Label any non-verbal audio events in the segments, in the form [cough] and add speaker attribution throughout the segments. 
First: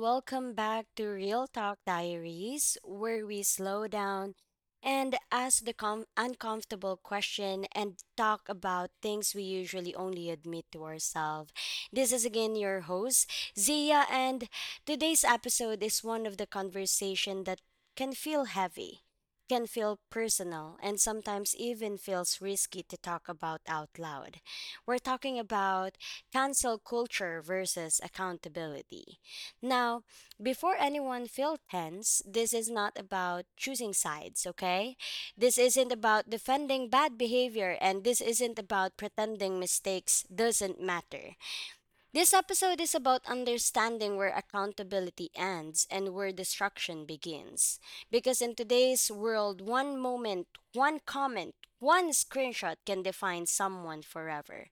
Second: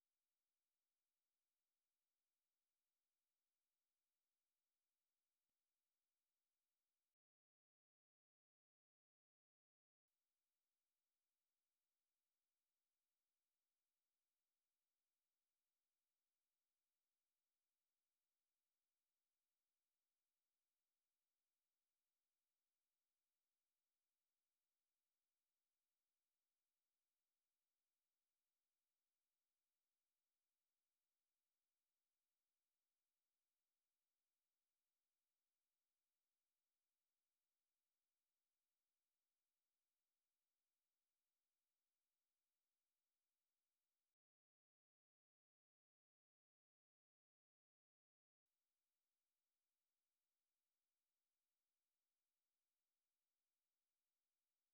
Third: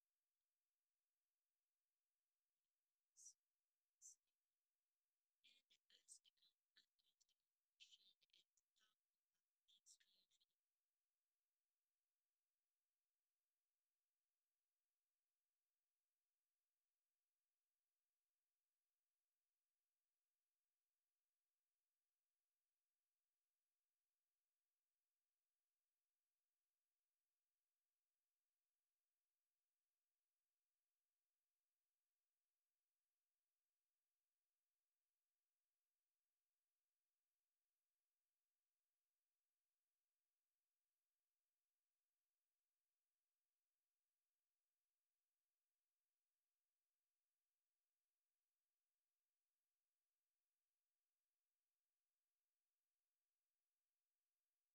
Speaker 1: welcome back to Real Talk Diaries, where we slow down and ask the uncomfortable question and talk about things we usually only admit to ourselves. This is again your host, Zia, and today's episode is one of the conversation that can feel heavy, can feel personal, and sometimes even feels risky to talk about out loud. We're talking about cancel culture versus accountability. Now, before anyone feels tense, this is not about choosing sides, okay? This isn't about defending bad behavior and this isn't about pretending mistakes doesn't matter. This episode is about understanding where accountability ends and where destruction begins. Because in today's world, one moment, one comment, one screenshot can define someone forever.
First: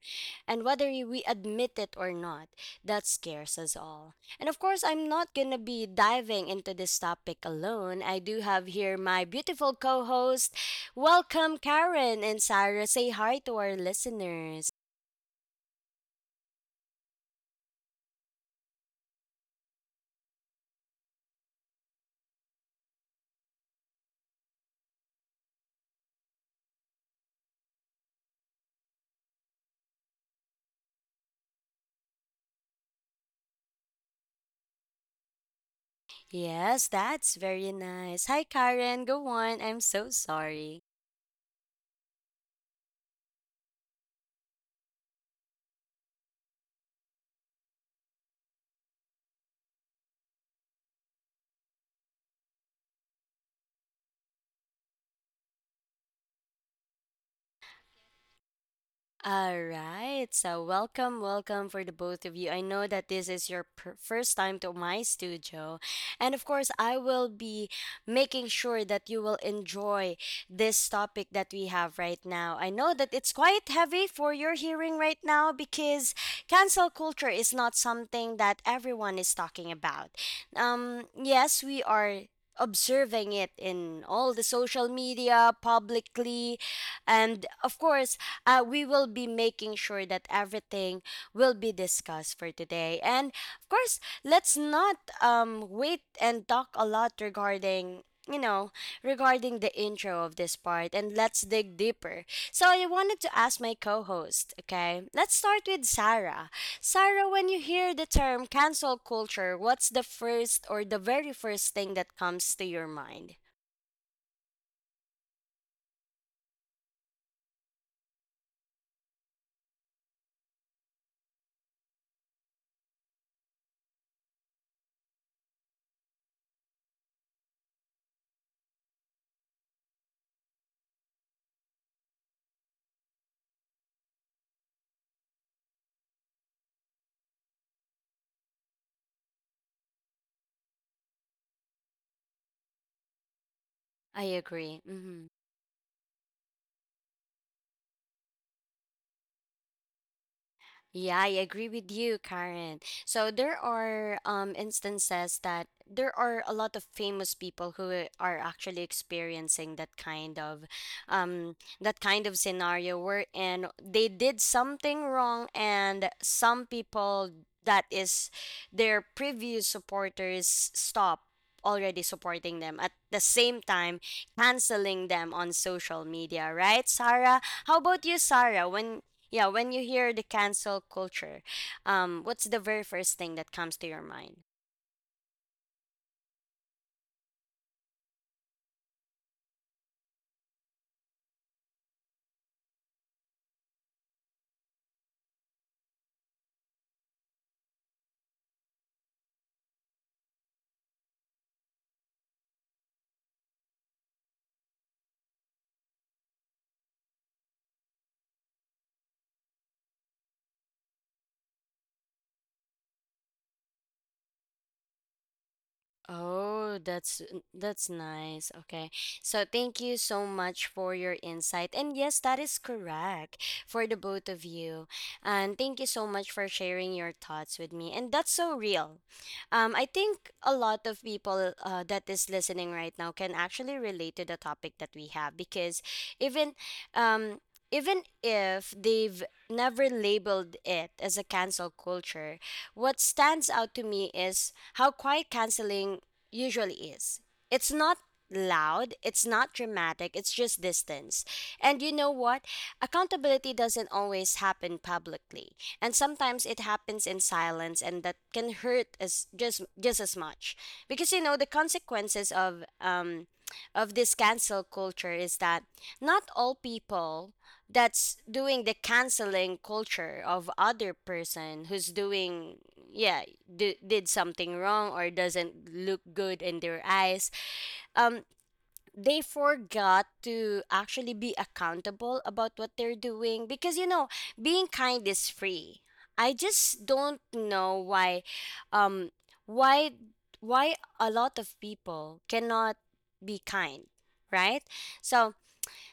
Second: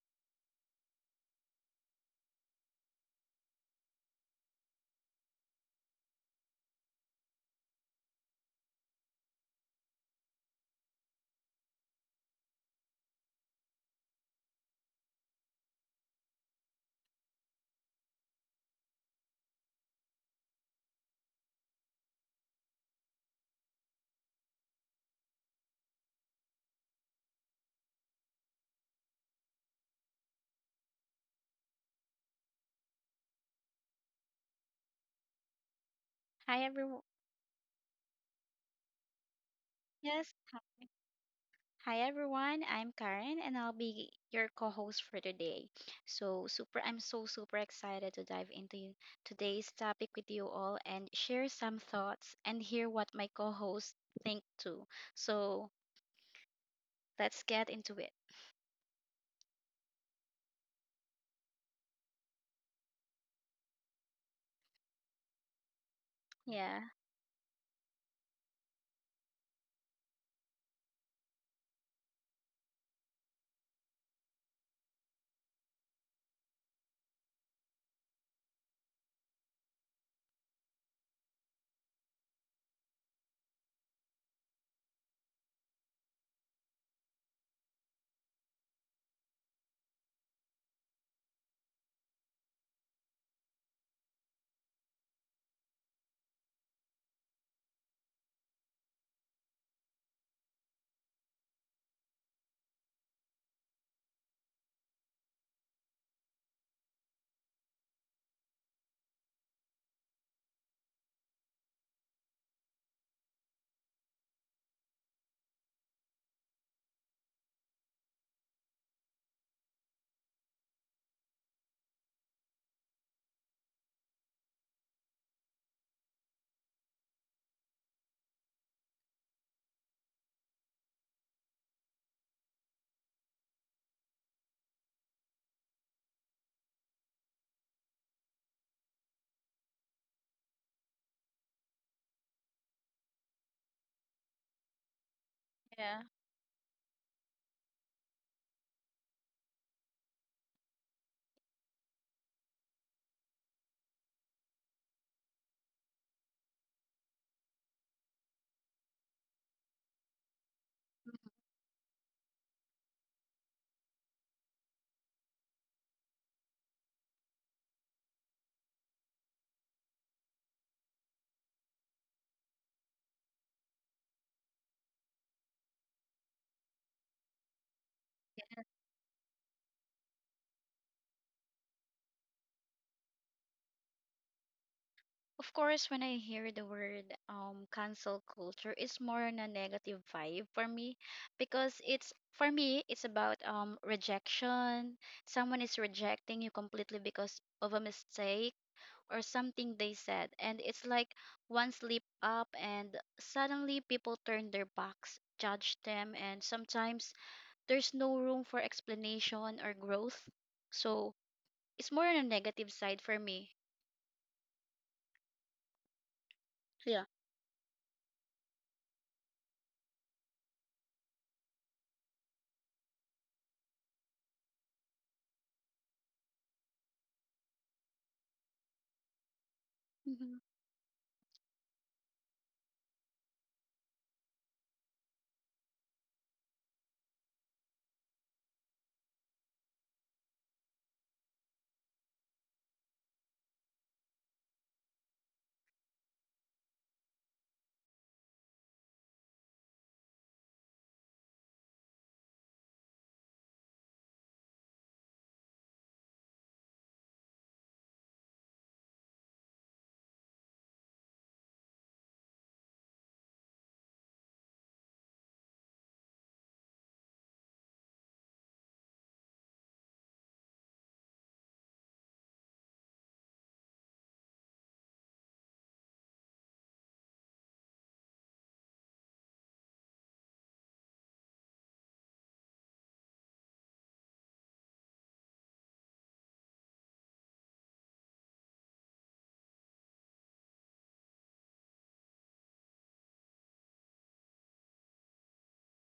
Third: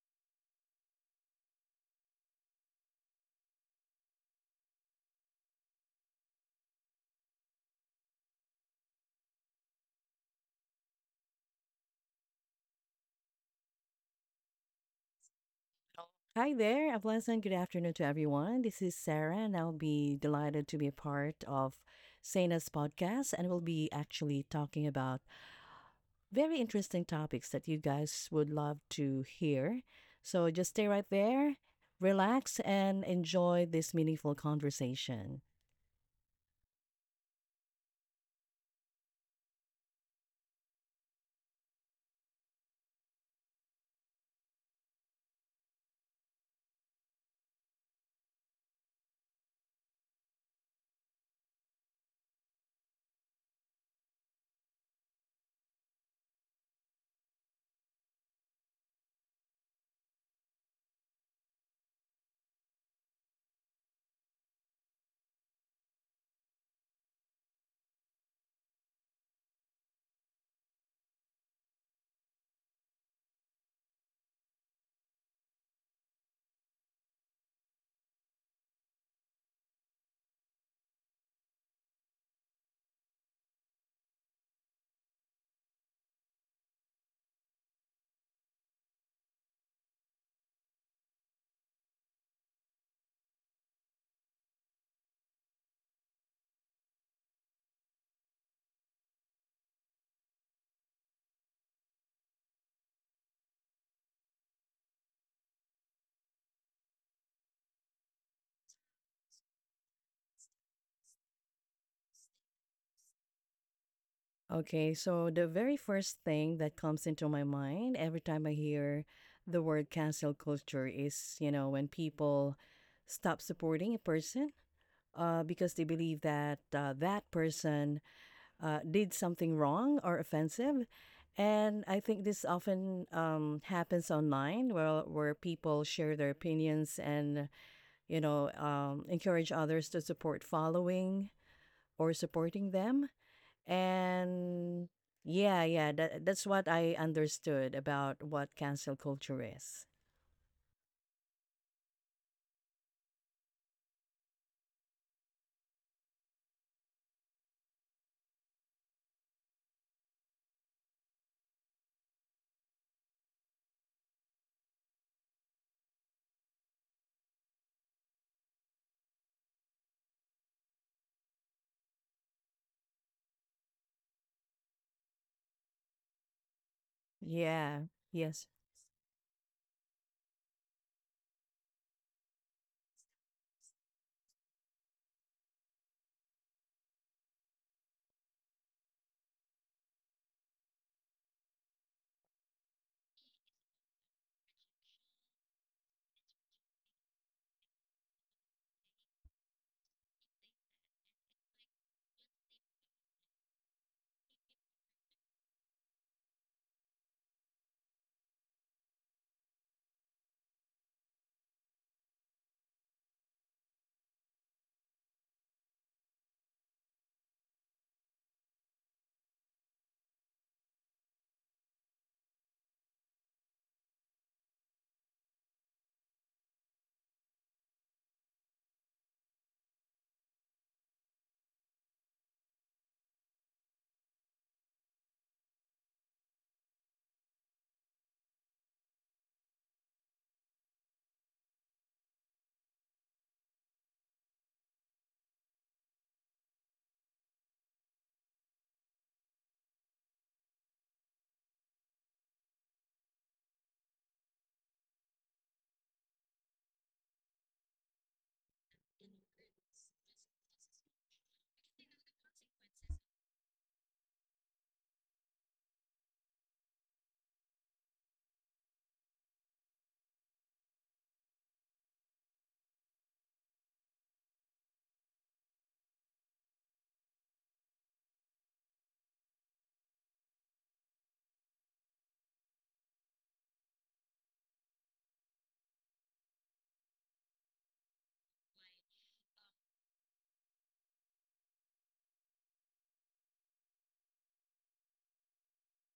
Speaker 1: And whether we admit it or not, that scares us all. And of course, I'm not going to be diving into this topic alone. I do have here my beautiful co host. Welcome, Karen and Sarah. Say hi to our listeners.
Speaker 2: Hi there. A pleasant good afternoon to everyone. This is Sarah, and I'll be delighted to be a part of Sana's podcast. And we'll be actually talking about very interesting topics that you guys would love to hear. So just stay right there, relax, and enjoy this meaningful conversation.
Speaker 3: Hi
Speaker 1: Yes,
Speaker 3: everyone.
Speaker 1: that's very nice. Hi, Karen. Go on. I'm so
Speaker 3: Yes.
Speaker 1: sorry.
Speaker 3: Hi. Hi everyone. I'm Karen and I'll be your co-host for today. So super I'm so super excited to dive into today's topic with you all and share some thoughts and hear what my co-hosts think too. So let's get into it.
Speaker 1: All right. So, welcome, welcome for the both of you. I know that this is your first time to my studio. And of course,
Speaker 3: Yeah.
Speaker 1: I will be making sure that you will enjoy this topic that we have right now. I know that it's quite heavy for your hearing right now because cancel culture is not something that everyone is talking about. Yes, we are observing it in all the social media publicly and of course we will be making sure that everything will be discussed for today. And of course, let's not wait and talk a lot regarding you know regarding the intro of this part, and let's dig deeper. So I wanted to ask my co-host, okay, let's start with Sarah. Sarah, when you hear the term cancel culture, what's the first or the very first thing that comes to your mind?
Speaker 2: Okay, so the very first thing that comes into my mind every time I hear the word cancel culture is, when people stop supporting a person because they believe that that person did something wrong or offensive. And I think this often happens online where people share their opinions and, encourage others to support following or supporting them.
Speaker 1: I agree.
Speaker 2: And
Speaker 1: Mm-hmm.
Speaker 2: yeah, yeah,
Speaker 3: Yeah.
Speaker 2: that's what I understood about what cancel culture is.
Speaker 1: Yeah, I agree with you, Karen. So there are instances that there are a lot of famous people who are actually experiencing that kind of scenario wherein they did something wrong, and some people, that is their previous supporters, stop already supporting them, at the same time canceling them on social media, right? Sarah, how
Speaker 2: Yeah,
Speaker 1: about you,
Speaker 2: yes,
Speaker 1: Sarah? When yeah, when you hear the cancel culture, what's the very first thing that comes to your mind?
Speaker 3: Of course, when I hear the word cancel culture, it's more on a negative vibe for me because it's for me it's about rejection. Someone is rejecting you completely because of a mistake or something they said, and it's like one slip up and suddenly people turn their backs, judge them, and sometimes there's no room for explanation or growth. So it's more on a negative side for me.
Speaker 1: Oh,
Speaker 3: Yeah.
Speaker 1: that's nice. Okay. So thank you so much for your insight. And yes, that is correct for the both of you. And thank you so much for sharing your thoughts with me. And that's so real. I think
Speaker 3: Mm-hmm.
Speaker 1: a lot of people that is listening right now can actually relate to the topic that we have, because even um even if they've never labeled it as a cancel culture, what stands out to me is how quiet canceling usually is. It's not loud, it's not dramatic, it's just distance. And you know what? Accountability doesn't always happen publicly. And sometimes it happens in silence, and that can hurt as just as much. Because you know the consequences of this cancel culture is that not all people that's doing the canceling culture of other person who's doing yeah did something wrong or doesn't look good in their eyes, um they forgot to actually be accountable about what they're doing, because you know being kind is free. I just don't know why, um why why a lot of people cannot be kind, right? So,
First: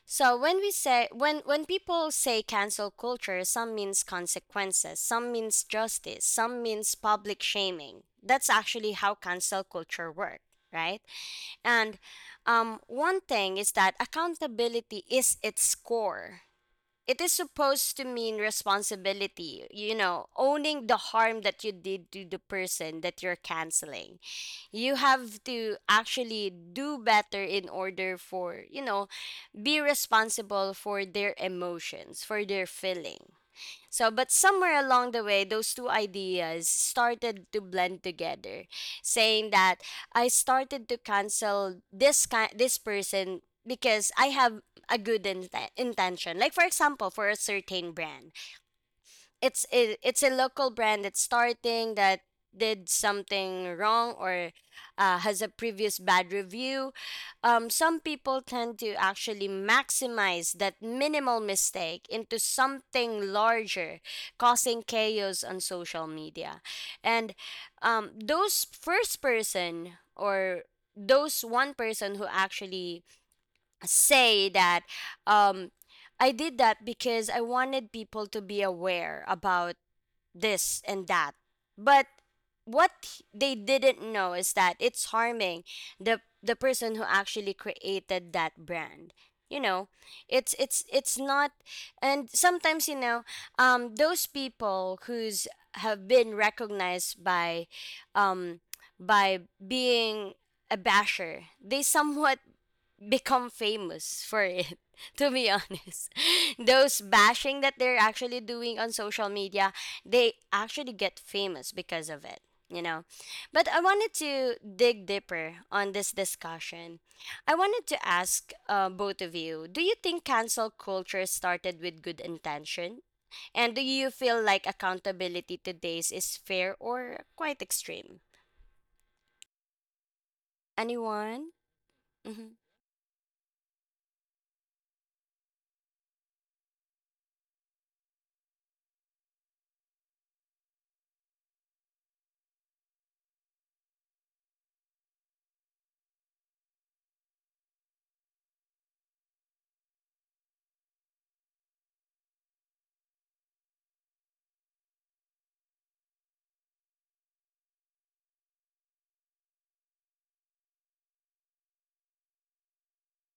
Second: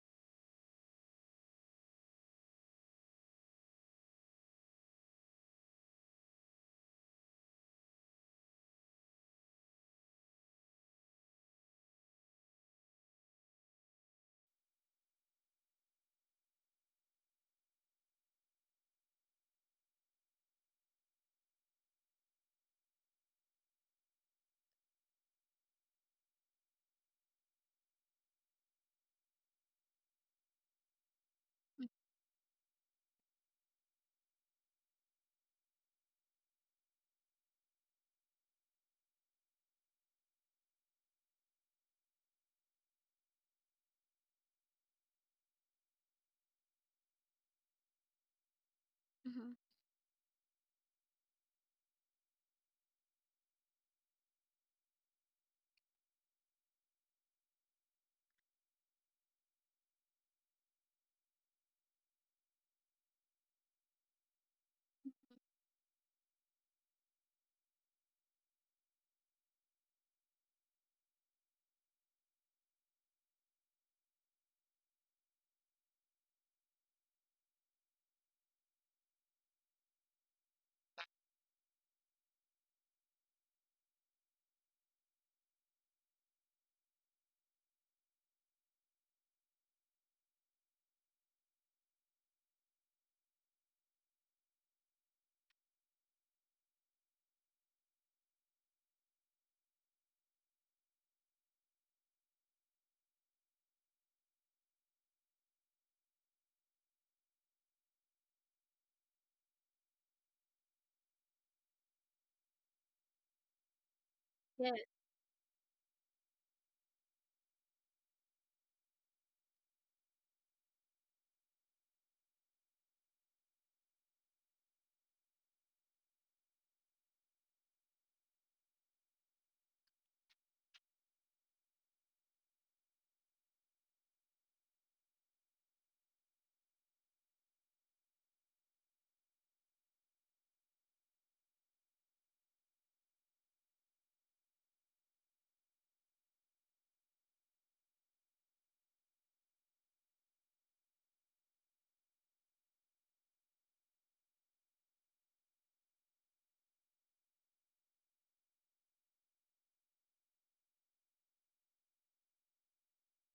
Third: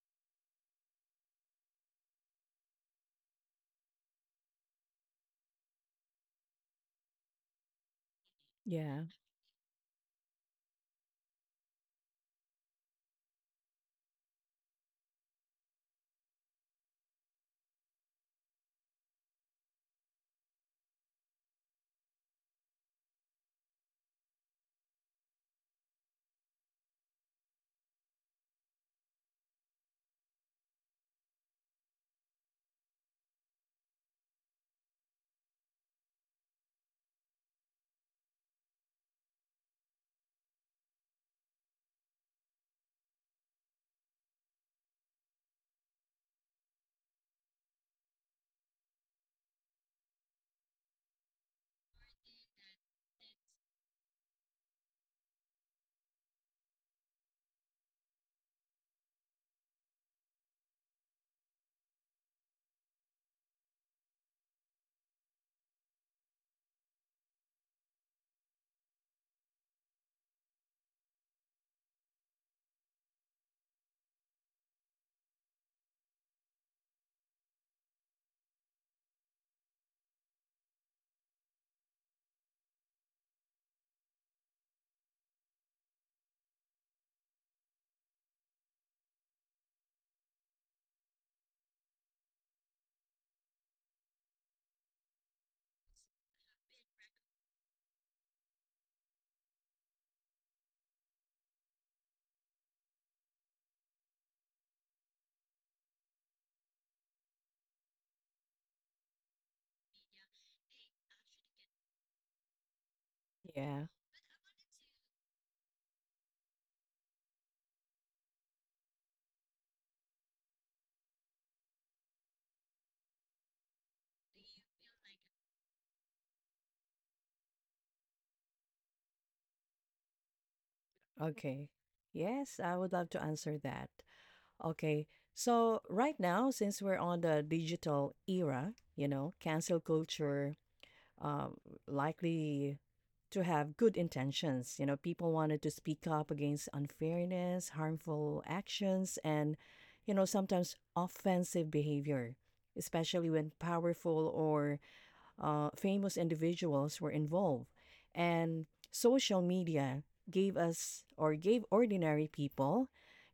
Speaker 1: so when we say, when people say cancel culture, some means consequences, some means justice, some means public shaming. That's actually
Speaker 2: yeah,
Speaker 1: how cancel culture works, right? And one thing is that accountability is its core. It is supposed to mean responsibility, you know, owning the harm that you did to the person that you're canceling. You have to actually do better in order for, you know, be responsible for their emotions, for their feeling. So but somewhere along the way those two ideas started to blend together, saying that I started to cancel this this person because I have a good intention. Like for example for a certain brand,
Speaker 3: Mm-hmm.
Speaker 1: it's a local brand that's starting that did something wrong or has a previous bad review. Some people tend to actually maximize that minimal mistake into something larger, causing chaos on social media. And those first person or those one person who actually say that, um, I did that because I wanted people to be aware about this and that. But what they didn't know is that it's harming the person who actually created that brand. You know, it's it's not. And sometimes, you know, those people who's have been recognized by um by being a basher, they somewhat become famous for it [laughs] to be honest [laughs] those bashing that they're actually doing on social media, they actually get famous because of it, you know? But I
Speaker 2: yeah.
Speaker 1: wanted to dig deeper on this discussion. I wanted to ask both of you, do you think cancel culture started with good intention, and do you feel like accountability today's is fair or quite extreme? Anyone?
Speaker 2: Okay.
Speaker 1: Hmm.
Speaker 2: Yes, I would love to answer that. Okay. So right now, since we're on the digital era, you know, cancel culture um, likely to have good intentions. You know, people wanted to speak up against unfairness, harmful actions, and, you know, sometimes offensive behavior, especially when powerful or famous individuals were involved. And social media gave us or gave ordinary people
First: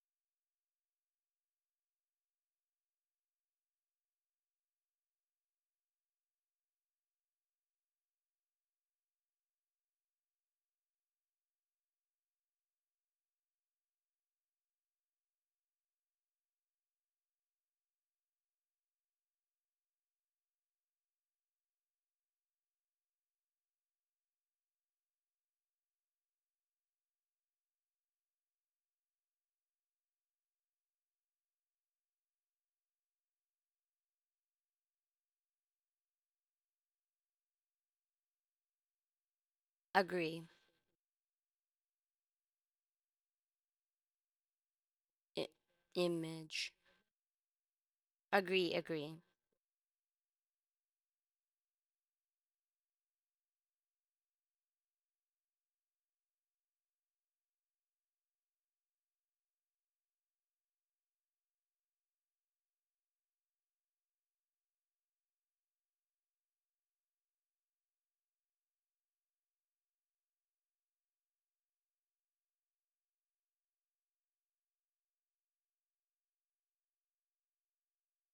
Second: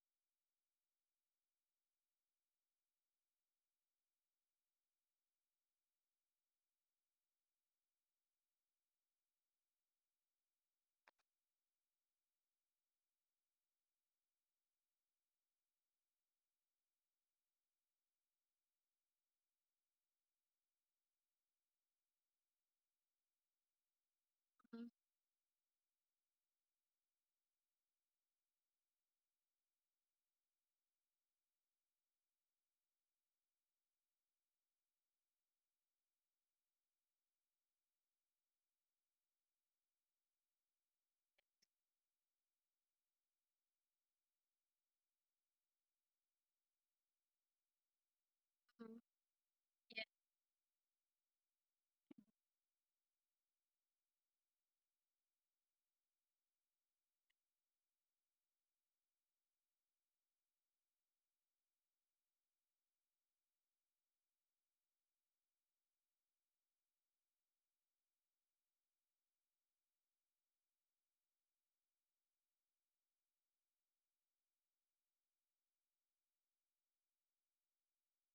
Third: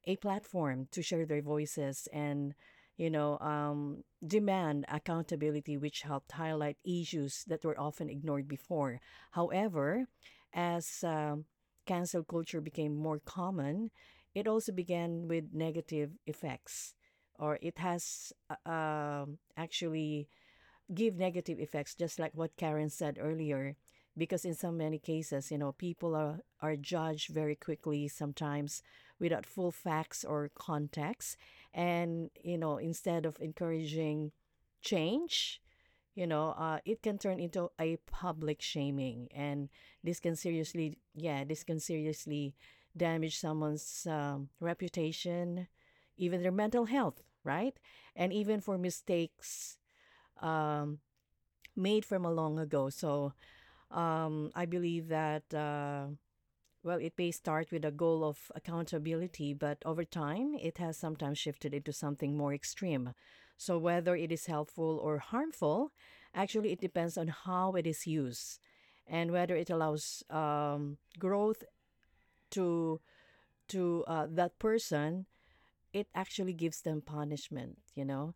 Speaker 2: a platform to share their voices and demand accountability, which helped highlight issues that were often ignored before. However, as cancel culture became more common, it also began with negative effects, or it has actually give negative effects, just like what Karen said earlier. Because in so
Speaker 3: Mhm.
Speaker 2: many cases, you know, people are judged very quickly sometimes without full facts or context. And, you know, instead of encouraging change, it can turn into a public shaming. And this can
Speaker 1: Agree.
Speaker 2: seriously, yeah, this can seriously damage someone's
Speaker 1: I-
Speaker 2: reputation, even their
Speaker 1: image.
Speaker 2: mental health, right? And even
Speaker 1: Agree,
Speaker 2: for
Speaker 1: agree,
Speaker 2: mistakes
Speaker 3: Yeah,
Speaker 2: um, made from a long ago. So I believe that, well, it may start with a goal of accountability, but over time, it has sometimes shifted into something more extreme. So whether it is helpful or harmful, actually, it depends on how it is used and whether it allows growth to to that person. It actually gives them punishment, you know.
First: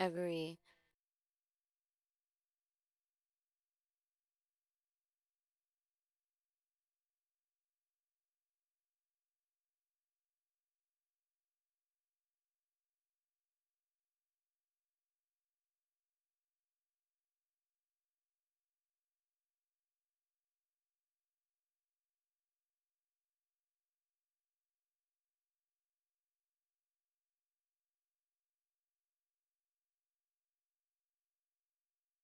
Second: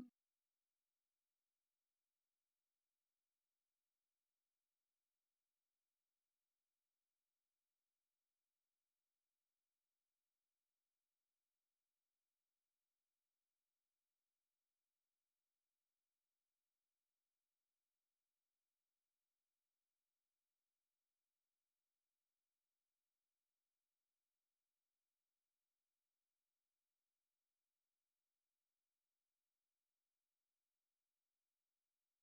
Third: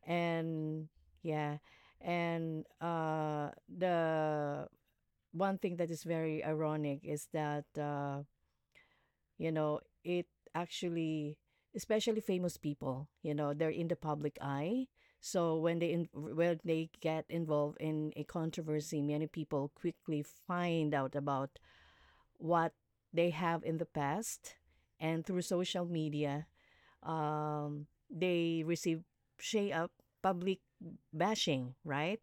Speaker 1: agree,
Speaker 2: And yeah. And the one thing that is very ironic is that you know, it actually, especially famous people, you know, they're in the public eye, so when they get involved in a controversy, many people quickly find out about what they have in the past. And through social media they receive shade up, public bashing, right?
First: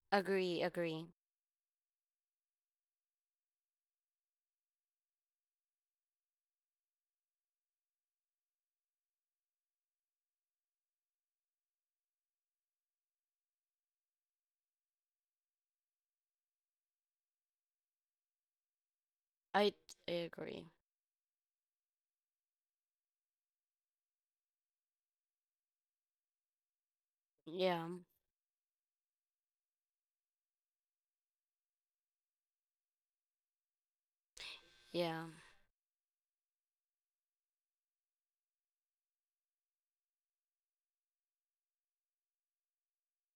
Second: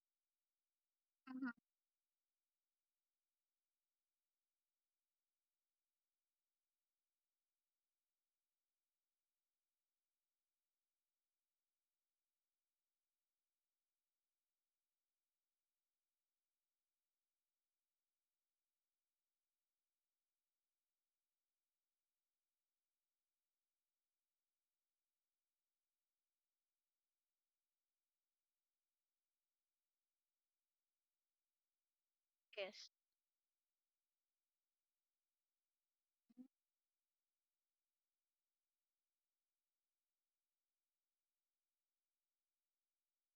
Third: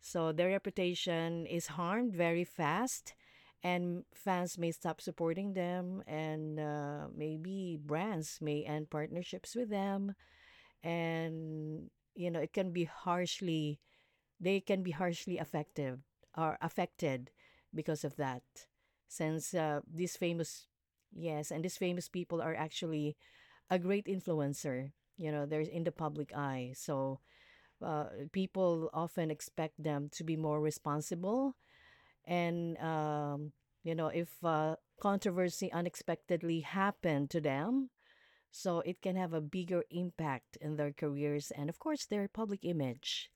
Speaker 2: So their
Speaker 1: agree, agree.
Speaker 2: reputation
Speaker 3: Mhm.
Speaker 2: is harmed very fast, and fans may stop supporting them, and maybe brands may end partnerships with them, and you know it can be harshly, they can be harshly affected or affected because of that, since
Speaker 1: I, I
Speaker 2: these famous,
Speaker 1: agree.
Speaker 2: yes, and these famous people are actually a great influencer. You know, they're in the public eye, so
Speaker 1: Yeah,
Speaker 2: uh, people often expect them to be more responsible and
Speaker 3: yes.
Speaker 2: you know if
Speaker 1: yeah,
Speaker 2: controversy unexpectedly happened to them, so it can have a bigger impact in their careers and of course their public image.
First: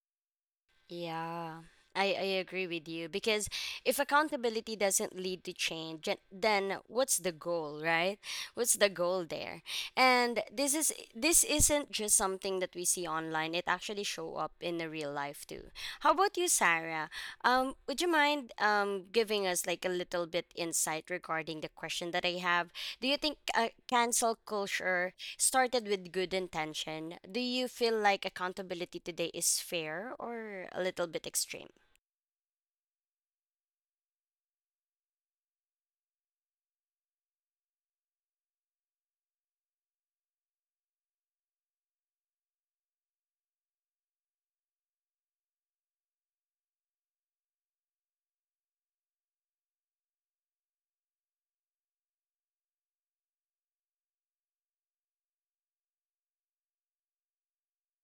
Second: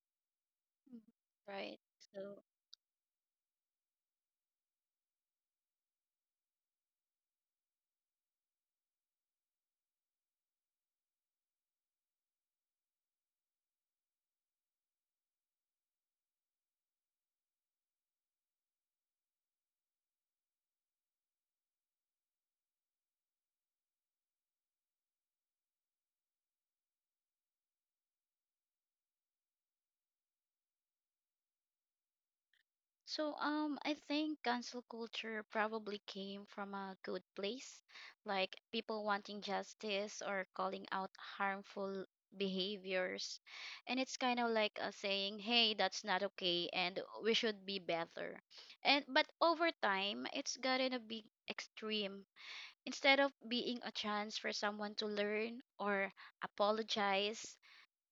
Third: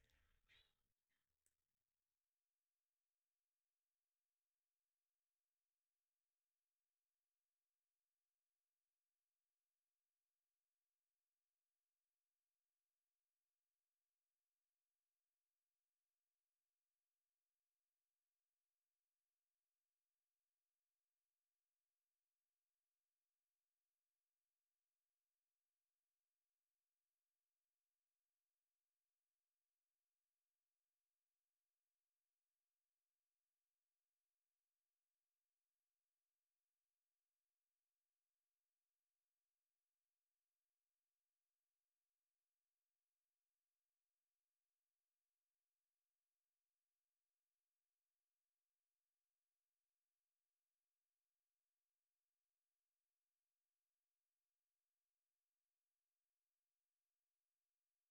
Speaker 3: Mhm.
Speaker 1: yeah.
Speaker 3: Right.
Speaker 1: I
Speaker 3: So,
Speaker 1: agree with you, because if accountability doesn't lead to change, then what's the goal, right? What's the goal there? And this is, this isn't just something that we see online, it actually show up in the real life too. How about you, Sarah? Would you mind giving us like a little bit insight regarding the question that I have? Do you think cancel culture started with good intention? Do you feel like accountability today is fair or a little bit extreme?
Speaker 3: I think cancel culture probably came from a good place, like people wanting justice or calling out harmful behaviors, and it's kind of like a saying, "Hey, that's not okay, and we should be better." And but over time, it's gotten a big extreme. Instead of being a chance for someone to learn or apologize,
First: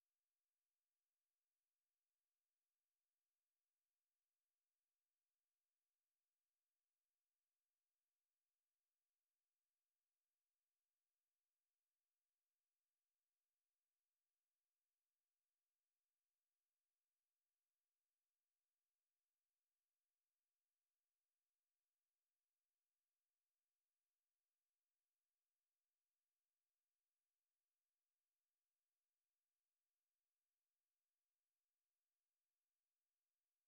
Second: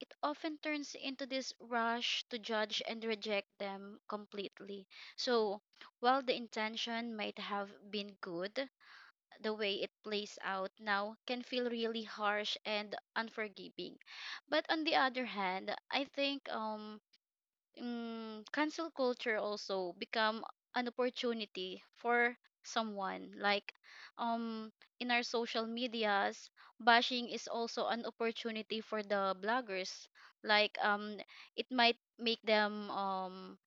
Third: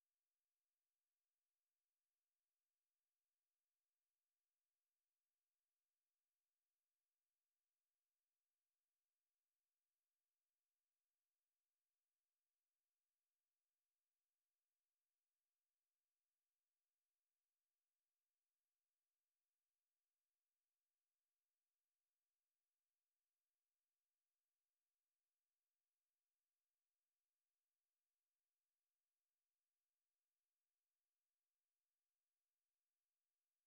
Speaker 3: it often turns into this rush to judge and reject them completely. So, while the intention might have been good, the way it plays out now can feel really harsh and unforgiving. But on the other hand, I think cancel culture also become an opportunity for someone like um in our social medias, bashing is also an opportunity for the bloggers like it might make them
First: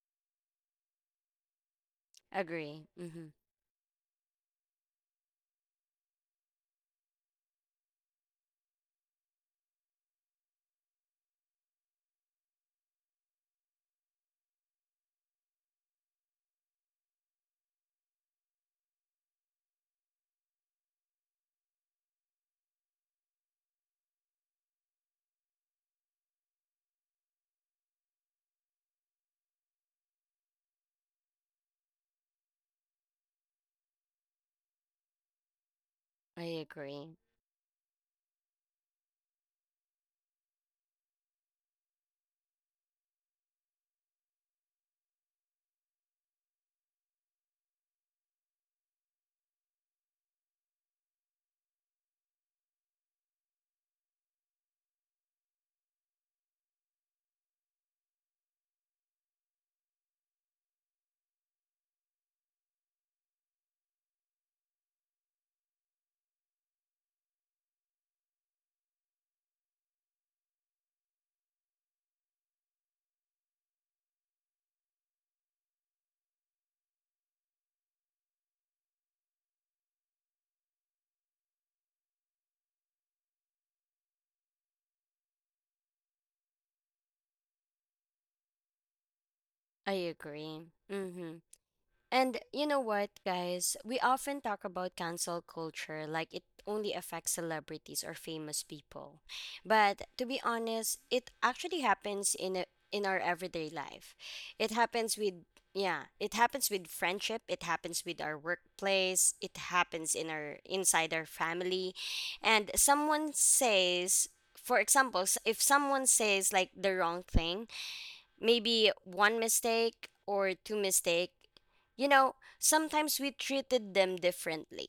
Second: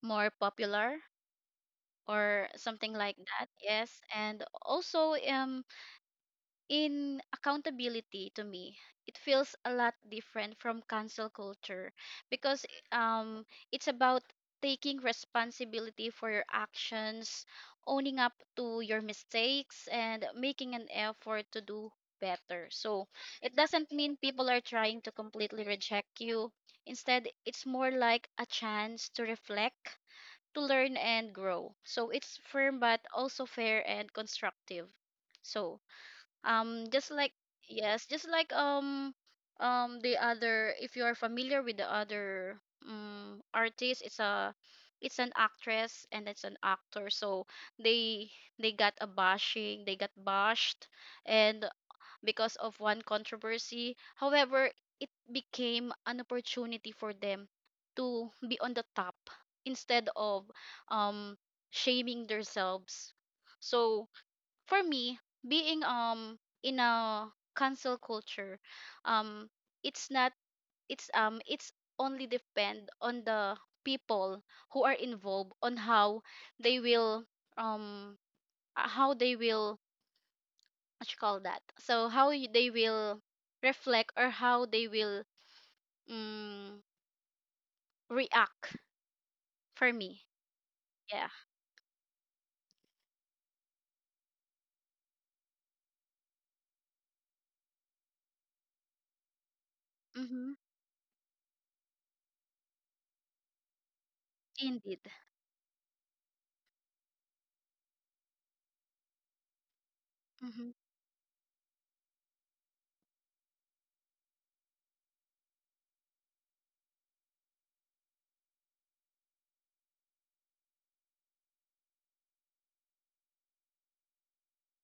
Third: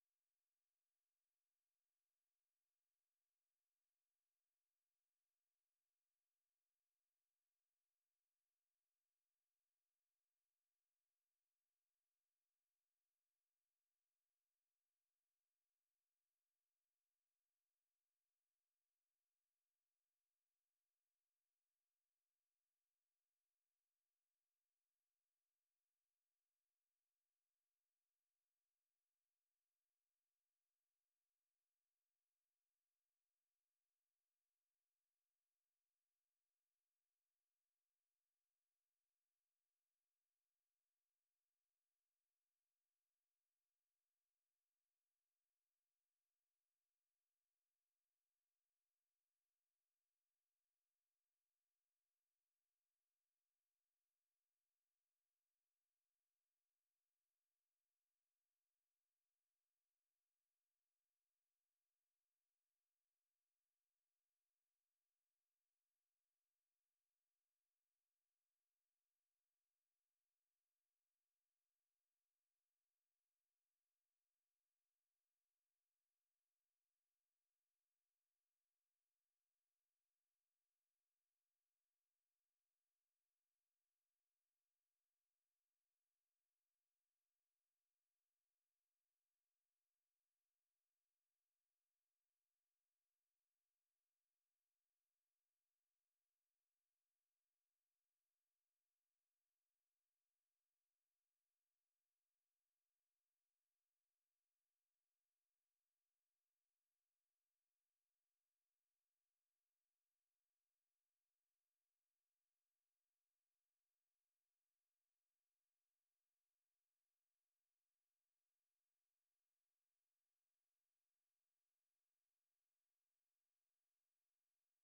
Speaker 3: more popular or
Speaker 1: Agree.
Speaker 3: something like
Speaker 1: Mm-hmm.
Speaker 3: that. Yes, and also in accountability to me, it feels a lot different from cancel culture because it's about taking responsibility for your actions, owning up to your mistakes and making an effort to do better. So it doesn't mean people are trying to completely reject you. Instead, it's more like a chance to reflect, to learn and grow. So it's firm but also fair and constructive. So
Speaker 1: I agree.
Speaker 3: just like yes, just like the other, if you are familiar with the other artist, it's an actress and it's an actor. So they they got a bashing, they got bashed, and because of one controversy. However, it became an opportunity for them to be on the top instead of um shaming themselves. So for me, being in a cancel culture, um it's not it's it's only depend on the people who are involved, on they will um how they will what you call that, so how they will reflect or how they will um, react,
Speaker 1: I
Speaker 3: for me.
Speaker 1: agree.
Speaker 3: Yeah.
Speaker 1: Mm-hmm. And you know what, guys? We often talk about cancel culture like it only affects celebrities or famous people. But to be
Speaker 3: Mm-hmm.
Speaker 1: honest, it actually happens in a, in our everyday life. It
Speaker 3: Indeed.
Speaker 1: happens with yeah, it happens with friendship, it happens with our workplace, it happens in our
Speaker 3: Mm-hmm.
Speaker 1: inside our family. And someone says, for example, if someone says like the wrong thing, maybe one mistake or two mistake, you know, sometimes we treated them differently.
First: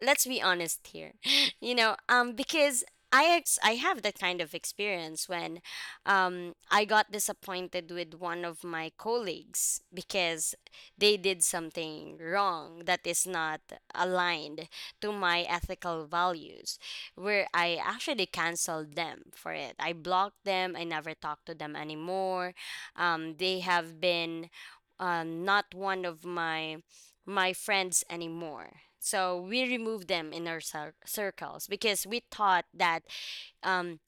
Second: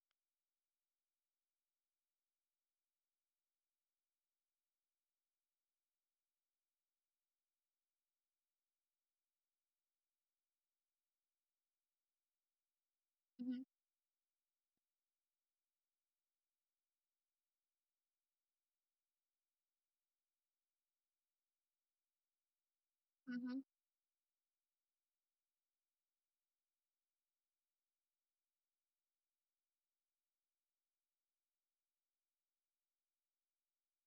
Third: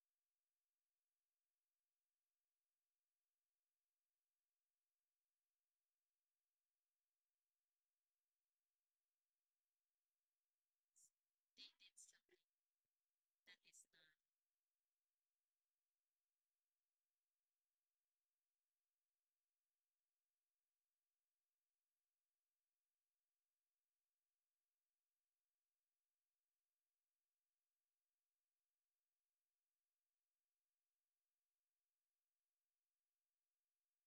Speaker 1: Let's be honest here. [laughs] You know, because I have that kind of experience when I got disappointed with one of my colleagues because they did something wrong that is not aligned to my ethical values, where I actually canceled them for it. I blocked them, I never talked to them anymore.
Speaker 3: Mm-hmm.
Speaker 1: They have been not one of my my friends anymore. So we removed them in our circles because we thought that um,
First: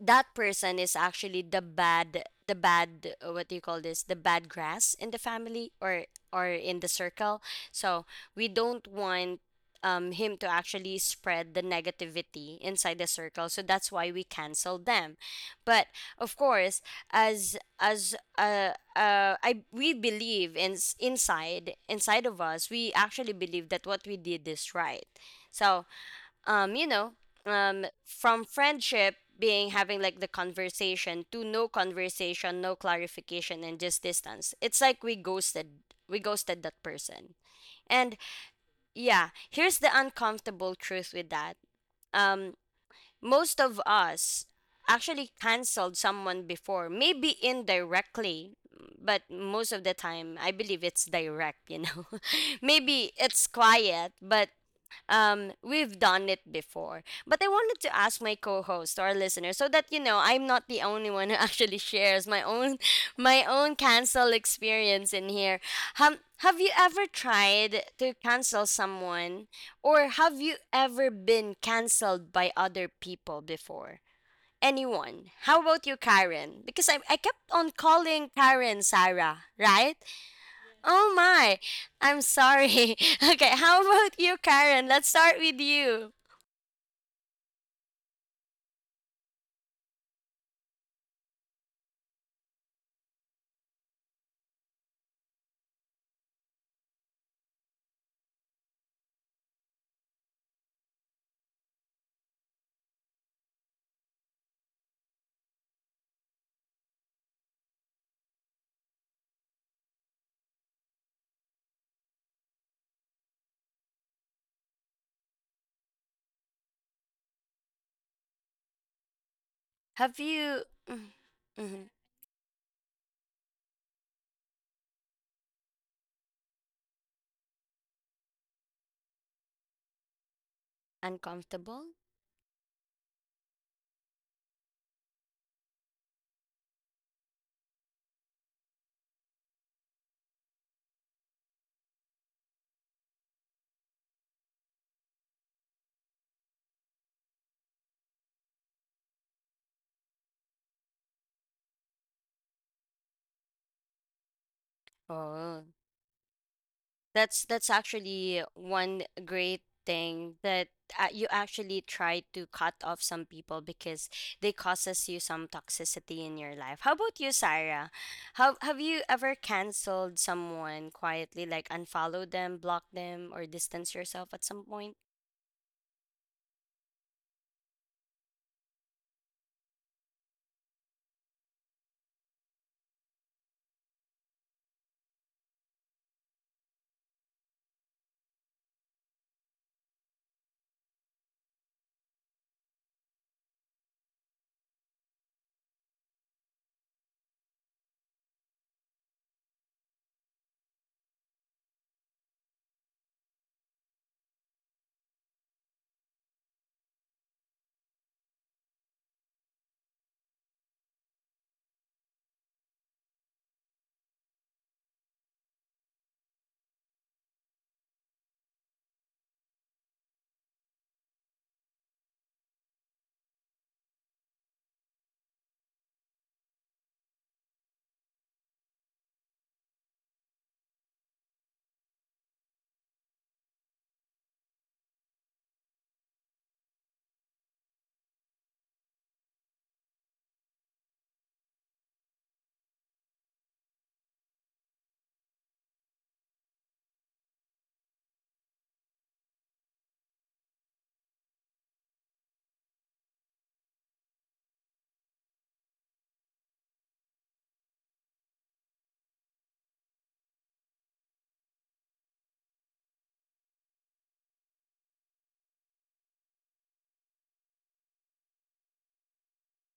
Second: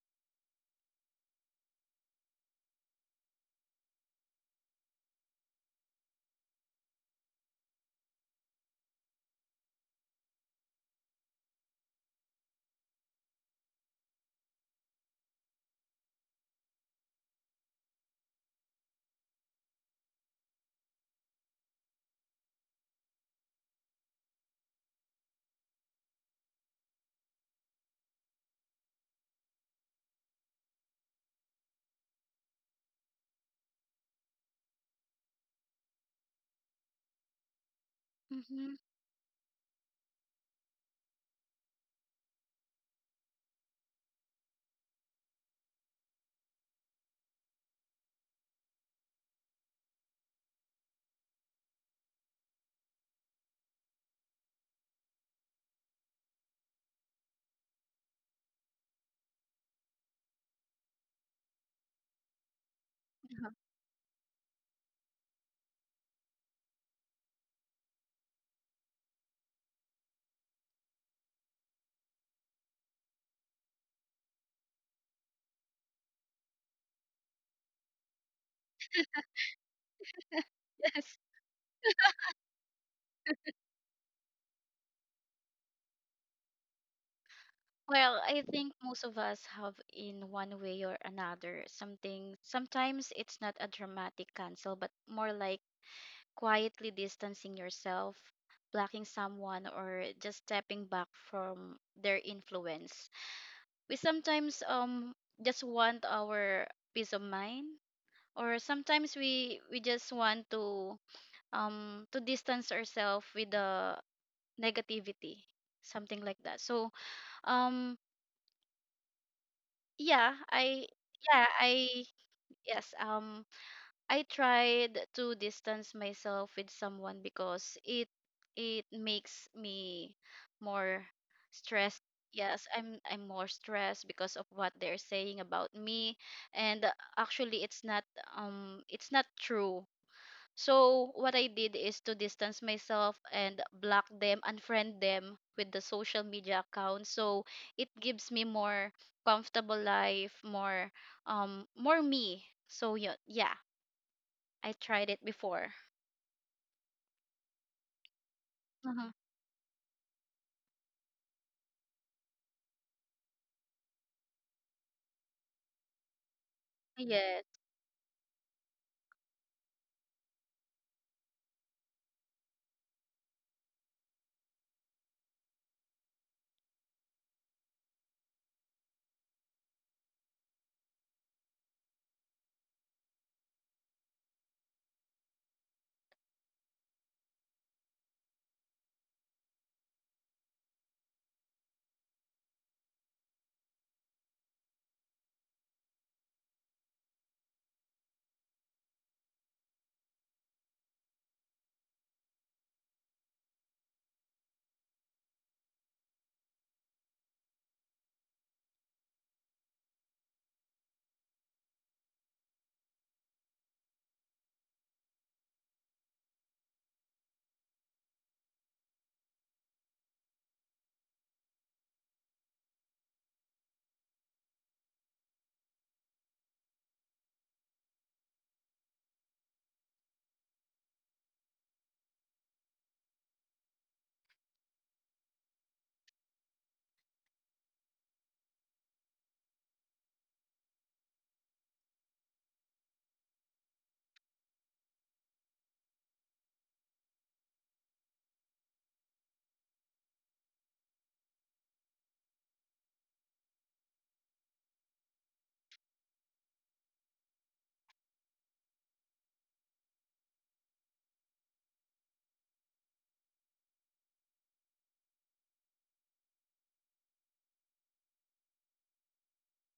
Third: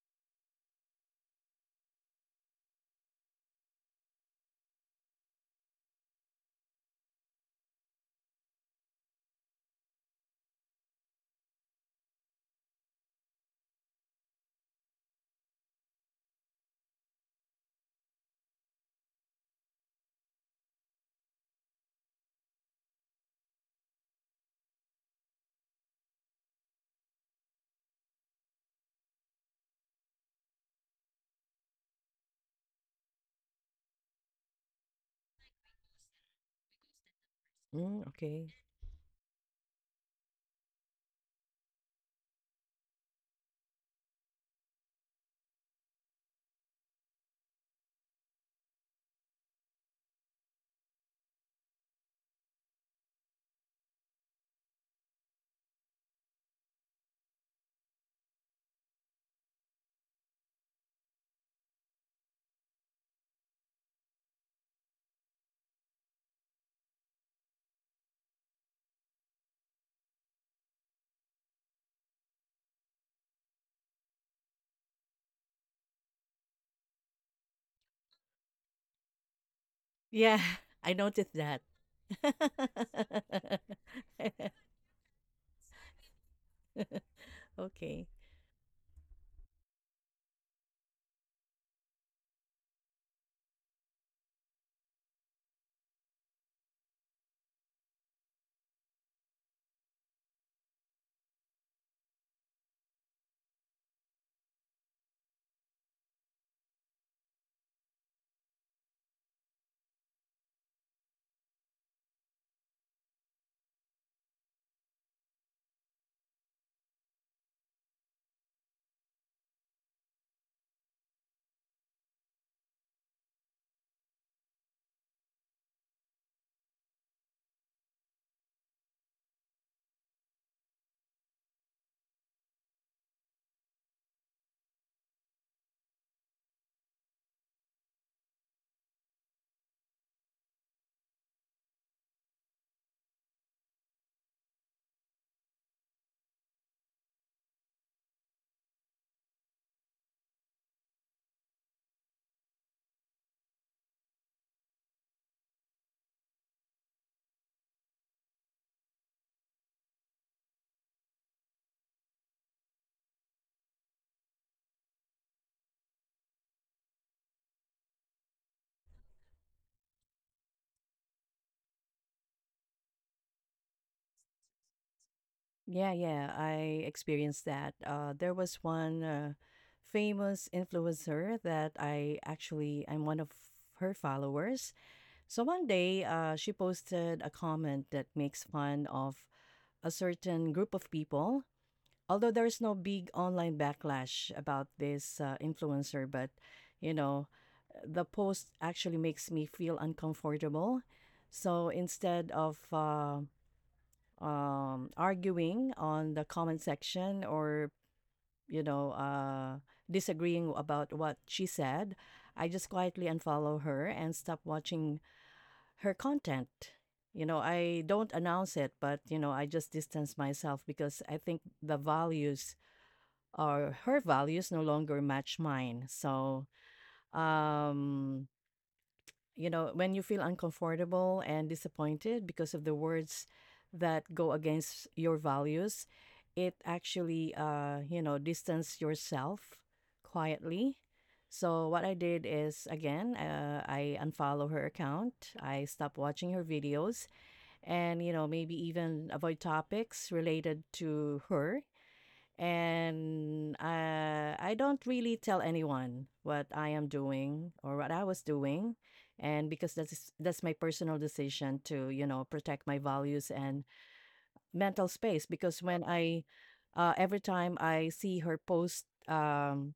Speaker 1: that person is actually the bad, the bad, what do you call this, the bad grass in the family or in the circle. So we don't want, him to actually spread the negativity inside the circle, so that's why we cancel them. But of course, as I, we believe in, inside, inside of us we actually believe that what we did is right. So you know, from friendship being having like the conversation to no conversation, no clarification, and just distance, it's like we ghosted, we ghosted that person.
Speaker 2: Mm,
Speaker 1: And
Speaker 2: okay.
Speaker 3: Mm-hmm.
Speaker 1: yeah, here's the uncomfortable truth with that. um most of us actually canceled someone before, maybe indirectly, but most of the time I believe it's direct, you know? [laughs] Maybe it's quiet, but we've done it before. But I wanted to ask my co-host, our listener, so that, you know, I'm not the only one who [laughs] actually shares my own [laughs] my own cancel experience in here. Have you ever tried to cancel someone, or have you ever been canceled by other people before? Anyone? How about you, Karen? Because I kept on calling Karen Sarah, right?
Speaker 2: Yeah, [laughs] I
Speaker 1: Oh
Speaker 2: noticed
Speaker 3: [laughs]
Speaker 1: my,
Speaker 2: that.
Speaker 1: I'm sorry. [laughs] Okay, how
Speaker 2: [laughs]
Speaker 1: about you, Karen? Let's start with you.
Speaker 2: Okay.
Speaker 3: Well, I think most of us have in one way or another something. Sometimes it's not a dramatic cancel, but more like quietly distancing yourself, blocking someone, or just stepping back from their influence. We sometimes just want our peace of mind, or sometimes we just want to distance ourselves with the negativity, something like that. So um
Speaker 1: Have
Speaker 3: yeah
Speaker 1: you
Speaker 3: i
Speaker 1: Mm,
Speaker 3: yeah
Speaker 1: mhm.
Speaker 3: I yes, I tried to distance myself with someone because it makes me more
Speaker 1: Uncomfortable?
Speaker 3: stressed. Yes, I'm more stressed because of what they're saying about me, and actually it's not true. So what I did is to distance myself and block them, unfriend them with the social media accounts. So it gives me more comfortable life, more more me. So yeah, yeah, I tried it
Speaker 1: Oh,
Speaker 3: before.
Speaker 1: that's actually one
Speaker 3: Uh-huh.
Speaker 1: great thing that you actually try to cut off some people because they causes you some toxicity in your life. How about you,
Speaker 3: Yes,
Speaker 1: Sarah? Have you ever canceled someone quietly, like unfollow them, block them, or distance yourself at some point?
Speaker 2: Yeah, yeah, I experienced that. There was one famous influencer that I actually I'm one of her followers. So one day, she posted a comment that makes fun of a certain group of people. Although there is no big online backlash about this influencer, but you know, the post actually makes me feel uncomfortable. So instead of arguing on the comment section or you know uh, disagreeing about what she said, I just quietly unfollow her and stop watching her content. You know, I don't announce it, but you know, I just distance myself because I think the values or her values no longer match mine. So um you know, when you feel uncomfortable and disappointed because of the words that go against your values, it actually, you know, distance yourself quietly. So what I did is again, I unfollow her account. I stop watching her videos, and you know, maybe even avoid topics related to her and I don't really tell anyone what I am doing or what I was doing, and because that's my personal decision to you know protect my values and mental space. Because when I every time I see her post,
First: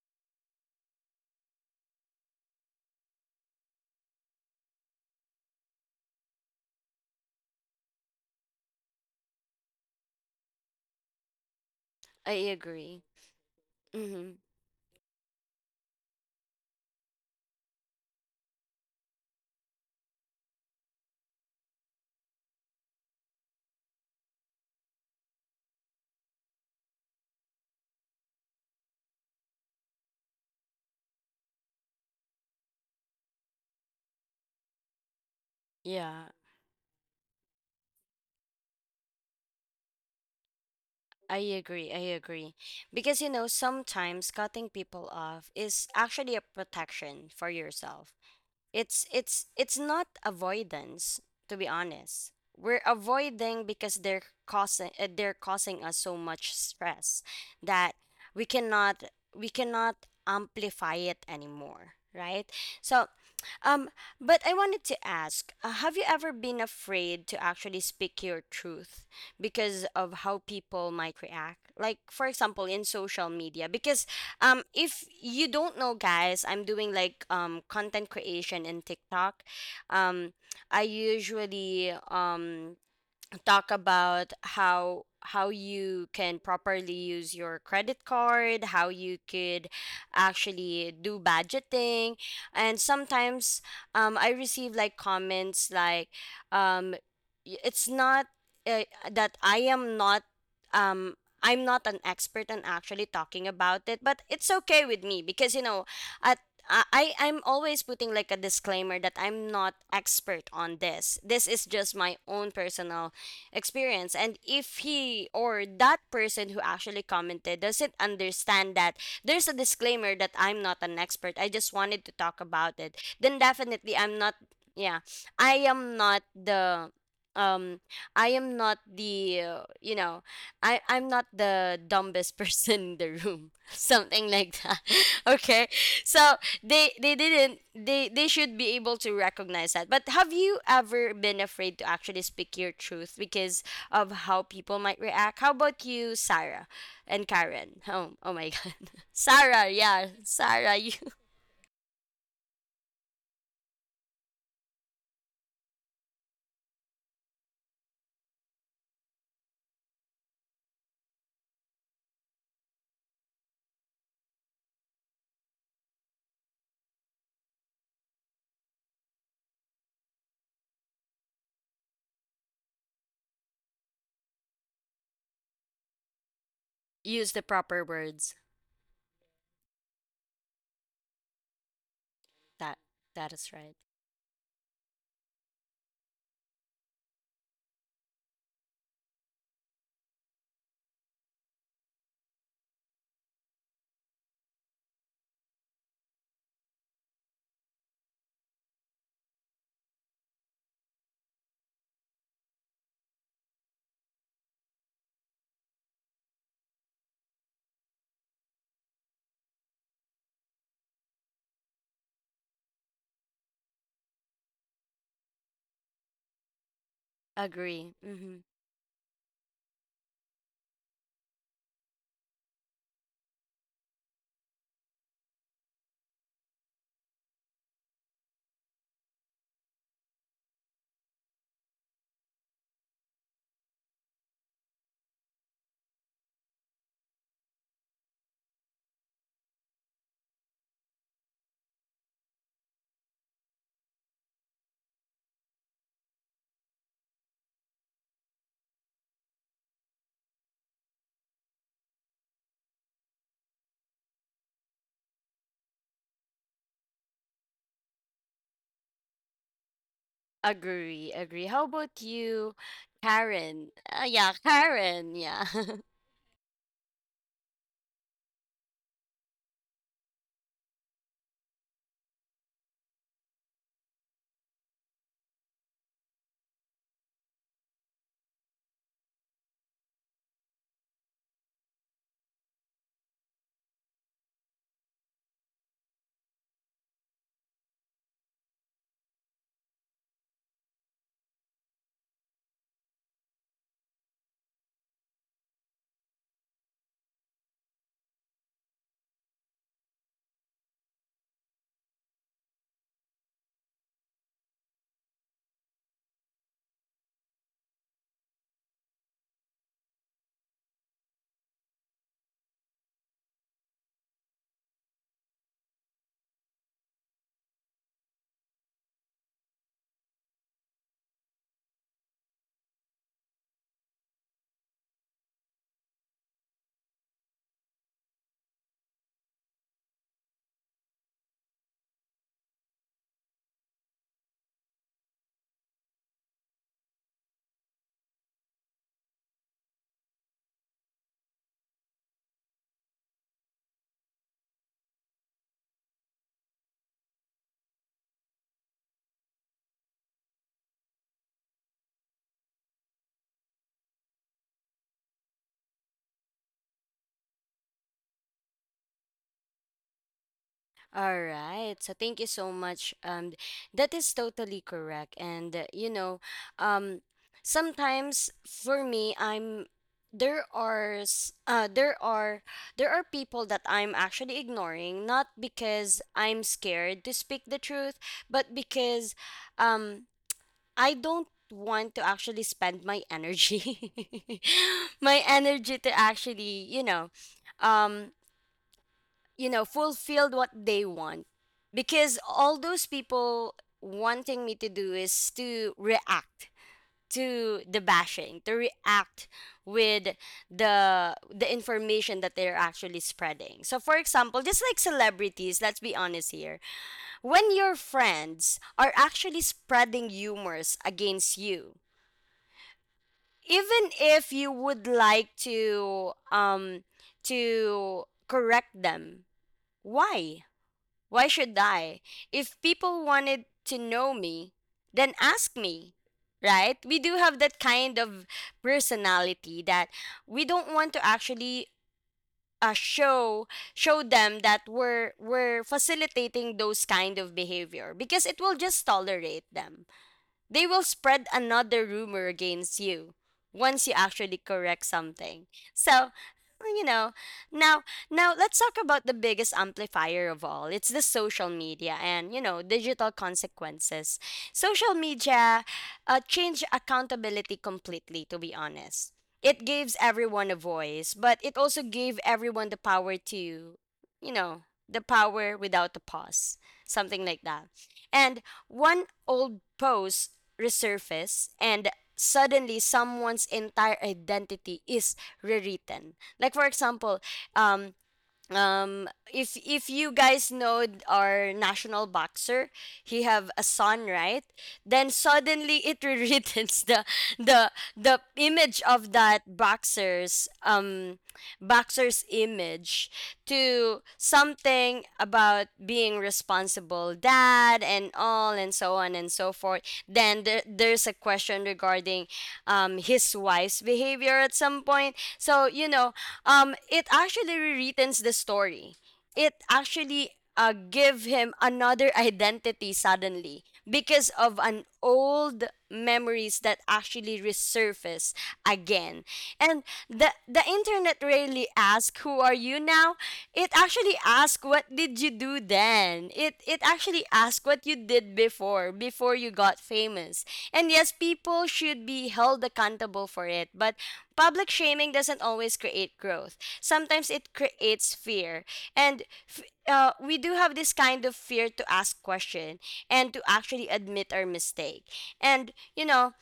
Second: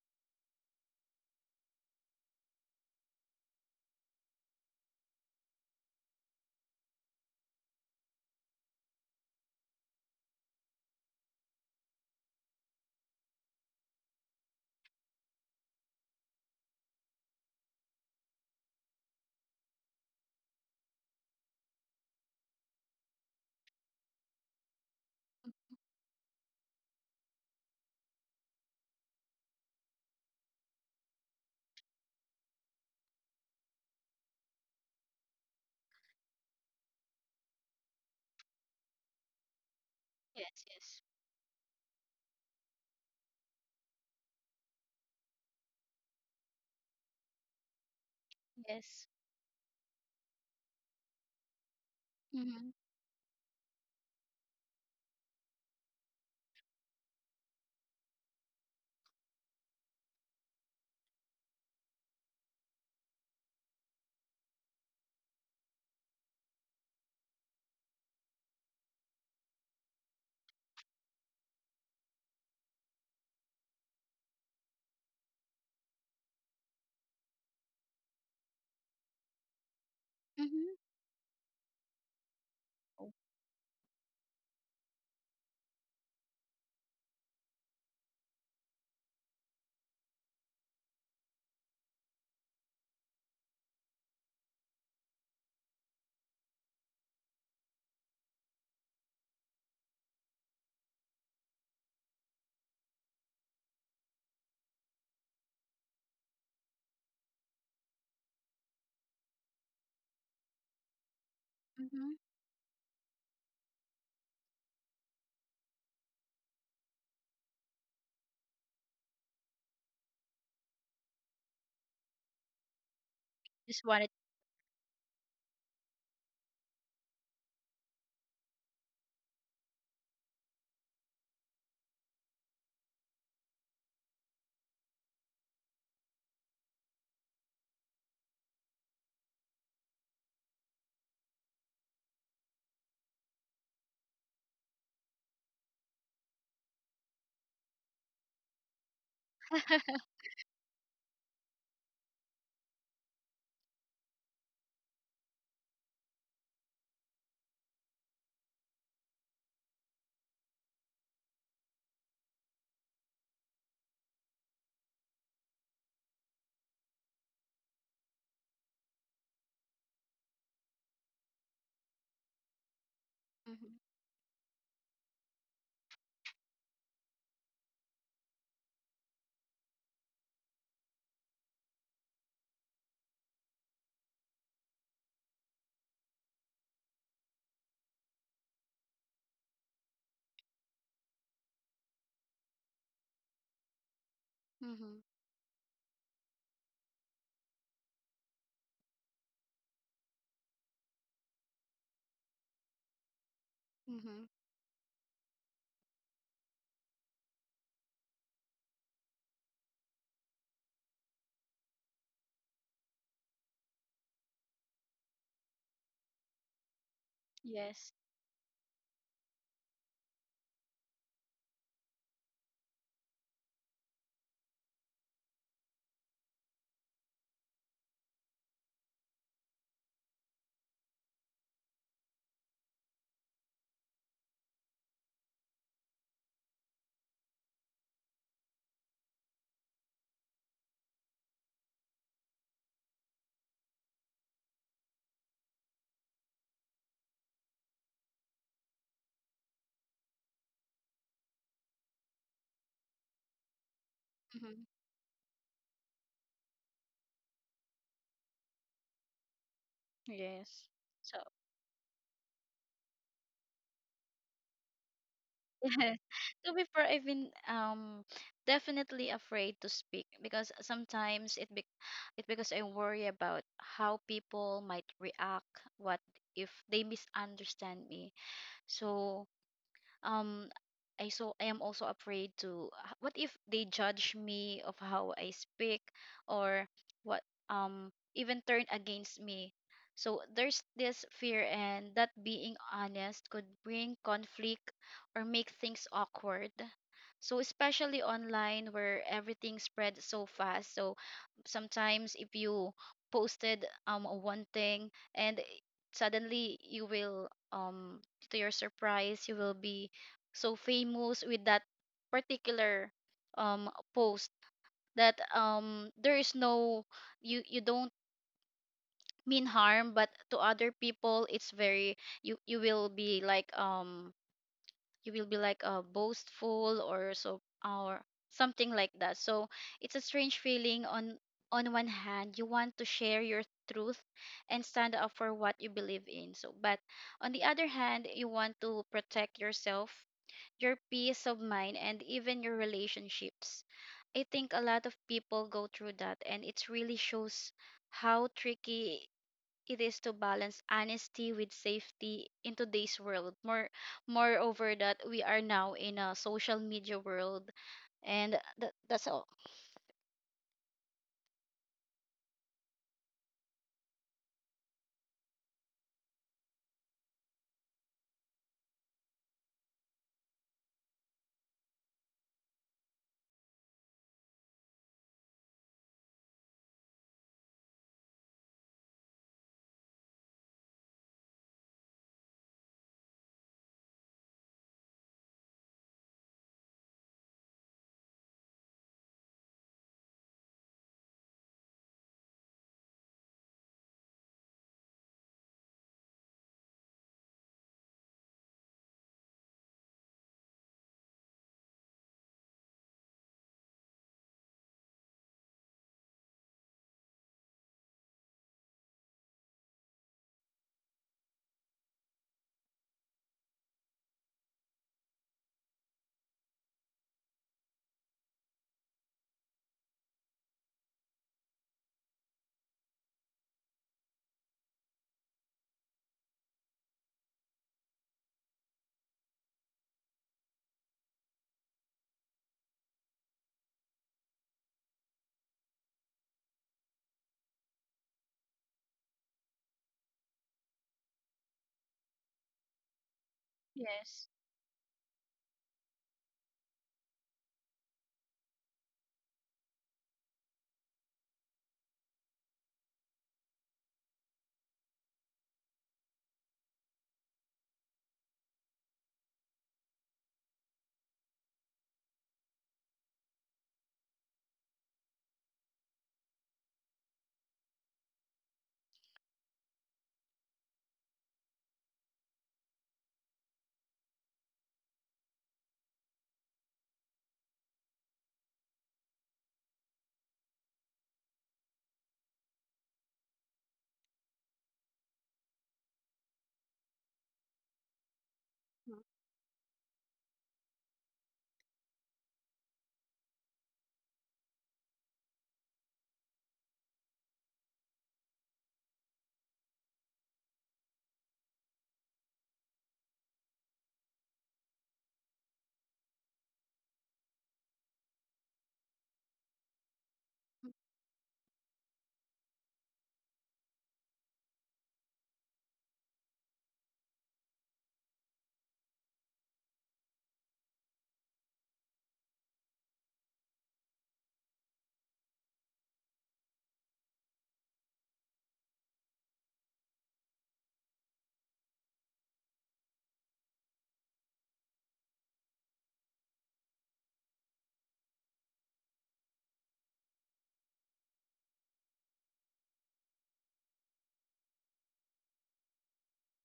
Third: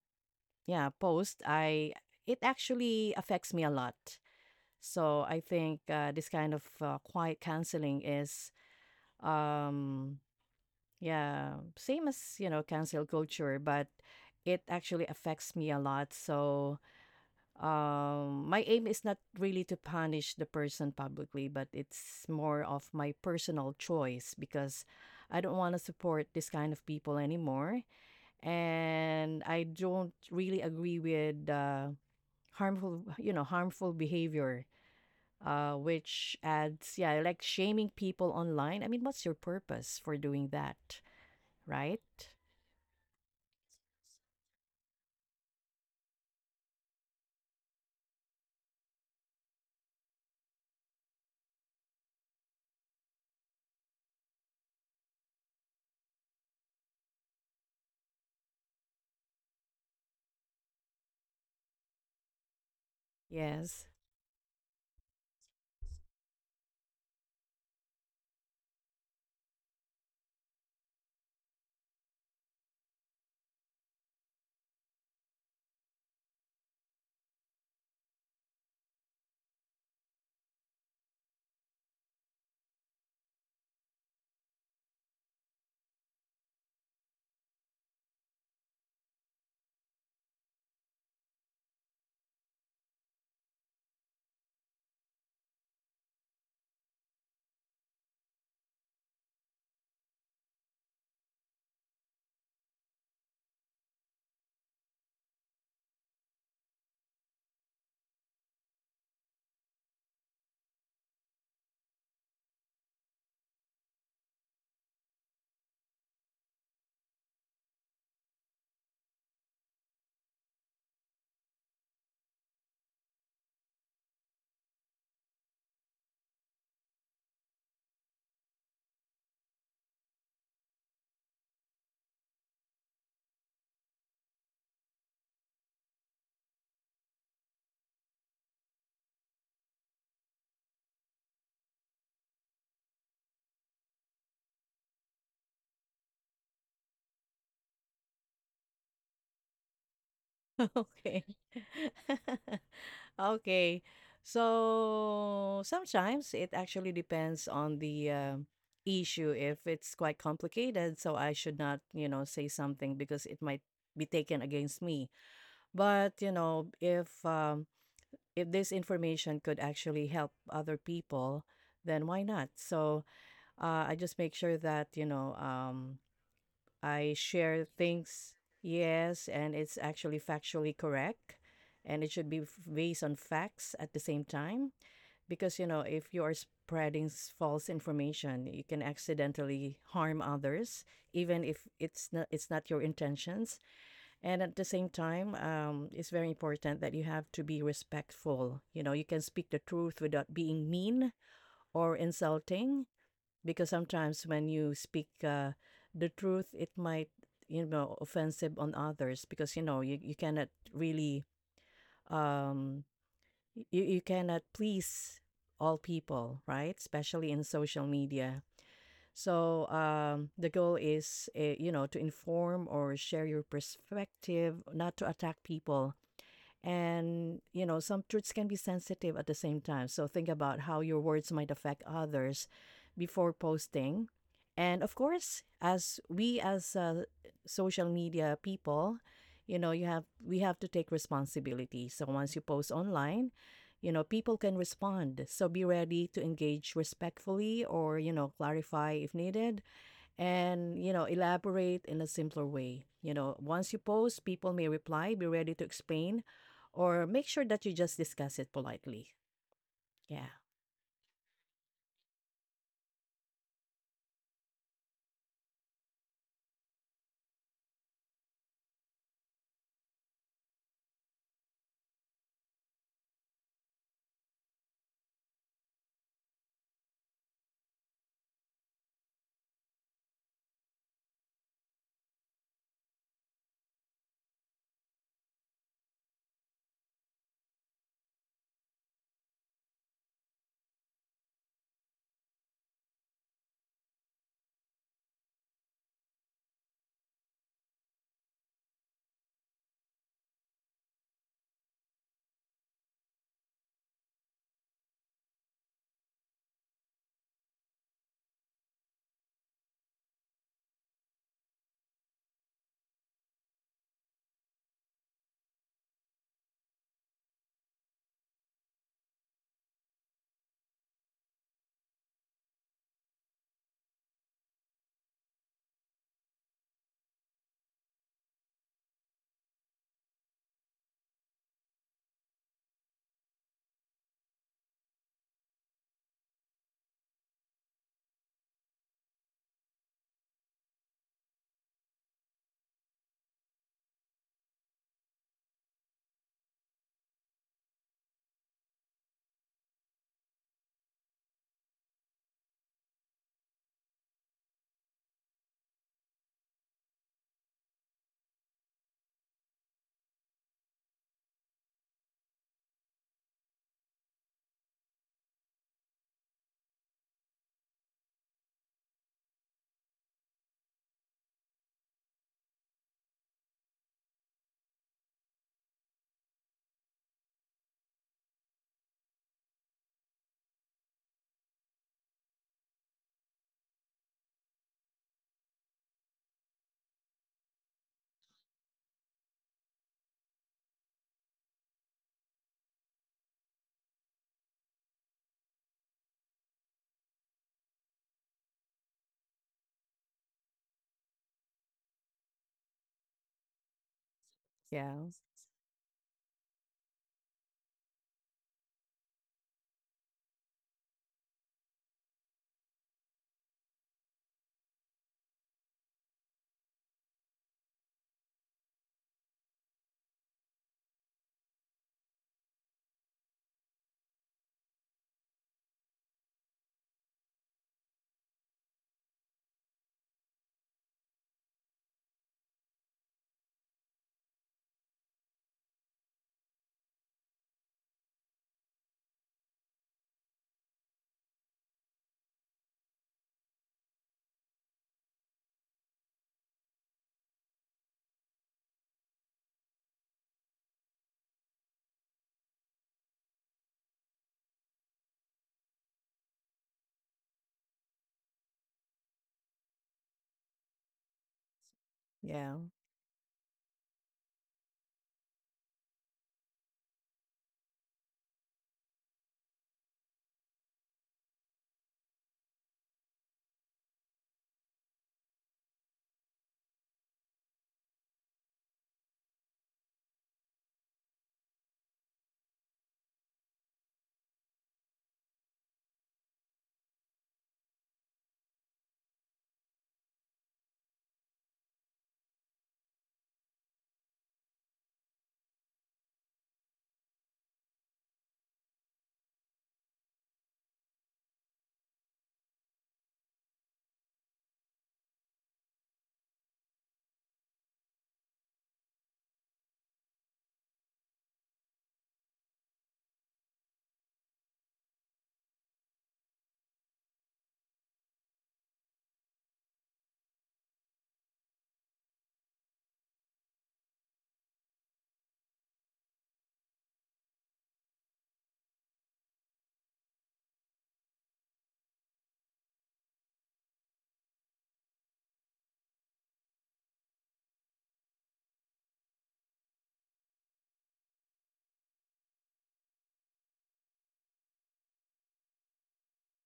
Speaker 2: yeah, post, I, it actually affects me a lot. So I think this kind of quiet canceling is um yeah, same
Speaker 1: I
Speaker 2: as, you know,
Speaker 1: agree.
Speaker 2: cancel culture, but it actually affects me a lot. So, my aim is not really to punish the person publicly, but it's more of my personal choice because I don't want to support this kind of people anymore. And I don't really agree with harmful, you know, harmful behavior,
Speaker 1: Yeah,
Speaker 2: which adds, yeah, like shaming people online. I mean, what's your purpose for doing
Speaker 3: yes,
Speaker 2: that,
Speaker 3: yes,
Speaker 1: I agree.
Speaker 2: right?
Speaker 1: I agree. Because, you know, sometimes cutting people off is actually a protection for yourself. It's
Speaker 3: yes.
Speaker 1: it's not avoidance, to be honest.
Speaker 3: Mm-hmm.
Speaker 1: We're avoiding because they're causing us so much stress that we cannot we cannot amplify it anymore, right? So,
Speaker 2: Yes.
Speaker 1: um, but I wanted to ask, have you ever been afraid to actually speak your truth because of how people might react? Like, for example, in social media, because if you don't know, guys, I'm doing like content creation in TikTok. Um,
Speaker 3: Mm-hmm.
Speaker 1: I usually talk about how you can properly use your credit card, how you could actually do budgeting. And sometimes I receive like comments like um, it's not uh, that I am not, um, I'm not an expert on actually talking about it, but it's okay with me because you know at I'm always putting like a disclaimer that I'm not expert on this. This is just
Speaker 3: Mm-hmm.
Speaker 1: my own personal experience. And if he or that person who actually commented doesn't understand that there's a disclaimer that I'm not an expert, I just wanted to talk about it, then
Speaker 3: Just
Speaker 1: definitely
Speaker 3: wanted.
Speaker 1: I'm not, yeah, I am not the. Um, I am not the you know, I'm not the dumbest [laughs] person in the room, [laughs] something like that. [laughs] Okay, so they didn't they should be able to recognize that. But have you ever been afraid to actually speak your truth because of how people might react? How about you, Sarah and Karen? Oh, oh my [laughs] god. Sarah, yeah,
Speaker 2: [laughs]
Speaker 1: Sarah, you
Speaker 2: Okay. [laughs] Okay. So sometimes it actually depends on the issue. If it's quite complicated, so I should not, you know, say something because it might be taken against me. But, you know, if this information could actually help other people, then why not? So
Speaker 3: Mm-hmm.
Speaker 2: I just make sure that,
Speaker 1: [laughs]
Speaker 2: I
Speaker 1: use the
Speaker 2: share
Speaker 1: proper
Speaker 2: things,
Speaker 1: words.
Speaker 2: yes, and it's actually factually correct. And it should be
Speaker 1: That,
Speaker 2: based on
Speaker 1: that is
Speaker 2: facts
Speaker 1: right.
Speaker 2: at the same time. Because, you know, if you are spreading false information, you can accidentally harm others, even if it's not your intentions. And at the same
Speaker 3: Mm-hmm.
Speaker 2: time, it's very important that you have to be respectful. You know, you can speak the truth without being mean or insulting, because
Speaker 3: Mm-hmm.
Speaker 2: sometimes when you speak the truth, it might, you know, offensive on others, because you know you cannot really um you, you cannot please all people, right, especially in social
Speaker 3: Yes.
Speaker 1: Agree. Mm-hmm.
Speaker 2: media. So the goal is you know, to inform or share your perspective, not to attack people. And, you know, some truths can be sensitive at the same time. So think about how your words might affect others before posting. And of course, as social media people, you know, you have we have to take responsibility. So once you post online, you know, people can respond. So be ready to engage respectfully or, you know, clarify if needed, and you know elaborate in a simpler way. You know, once you post, people
Speaker 3: Mm-hmm.
Speaker 2: may reply, be ready to explain or make sure that you just discuss it politely. Yeah,
Speaker 3: Yes.
Speaker 1: Agree,
Speaker 3: So
Speaker 1: agree. How about you, Karen? Yeah, Karen, yeah.
Speaker 3: yes.
Speaker 1: [laughs]
Speaker 3: [laughs] To be fair, I've been definitely afraid to speak because sometimes it be it because I worry about how people might react, what if they misunderstand me. So um I, so I am also afraid to what if they judge me of how I speak, or what even turn against me. So there's this fear and that being honest could bring conflict or make things awkward. So especially online where everything spreads so fast. So sometimes if you posted one thing, and suddenly you will to your surprise you will be so famous with that particular um post, that there is no, you don't mean harm, but to other people it's very, you will be like you will be like boastful or so, or something like that. So it's a strange feeling. On one hand you want to share your truth and stand up for what you believe in, but on the other hand you want to protect yourself, your peace of mind, and even your relationships. I think a lot of people go through that, and it really shows how tricky it is to balance honesty with safety in today's world. Moreover, that we are now in a social media world, and that, that's all.
Speaker 1: All right. So thank you so much. That is totally correct. And you know, um, sometimes for me, I'm there are s- there are people that I'm actually ignoring, not because I'm scared to speak the truth, but because um I don't want to actually spend my energy, [laughs] my energy to actually, um you know, fulfilled what they want. Because all those people wanting me to do is to react to the bashing, to react with the information that they're actually spreading. So for example, just like
Speaker 2: yeah,
Speaker 1: celebrities, let's be honest here. When your friends are actually spreading humors against you, even if you would like to correct them, why? Why should I? If people wanted to know me, then ask me, right? We do have that kind of personality that we don't want to actually show them that we're facilitating those kind of behavior, because it will just tolerate them. They will spread another rumor against you once you
Speaker 3: Yes.
Speaker 1: actually correct something. So, you know, now now let's talk about the biggest amplifier of all. It's the social media and, you know, digital consequences. Social media changed accountability completely, to be honest. It gives everyone a voice, but it also gave
Speaker 2: yeah.
Speaker 1: everyone the power to, you know, the power without the pause, something like that. And one old pose resurfaces, and suddenly someone's entire identity is rewritten. Like for example, um um if you guys know our national boxer, he have a son, right? Then suddenly it [laughs] rewrites the the image of that boxer's image to something about being responsible dad and all and so on and so forth. Then there's a question regarding, his wife's behavior at some point. So you know, it actually rewrites the story, it actually
Speaker 3: Mm-hmm.
Speaker 1: give him another identity suddenly because of an old memories that actually resurface again. And the internet rarely ask who are you now. It actually ask what did you do then. It actually ask what you did before, before you got famous. And yes, people should be held accountable for it, but public shaming doesn't always create growth. Sometimes it creates fear. And we do have this kind of fear to ask question and to actually admit our mistake. And you know,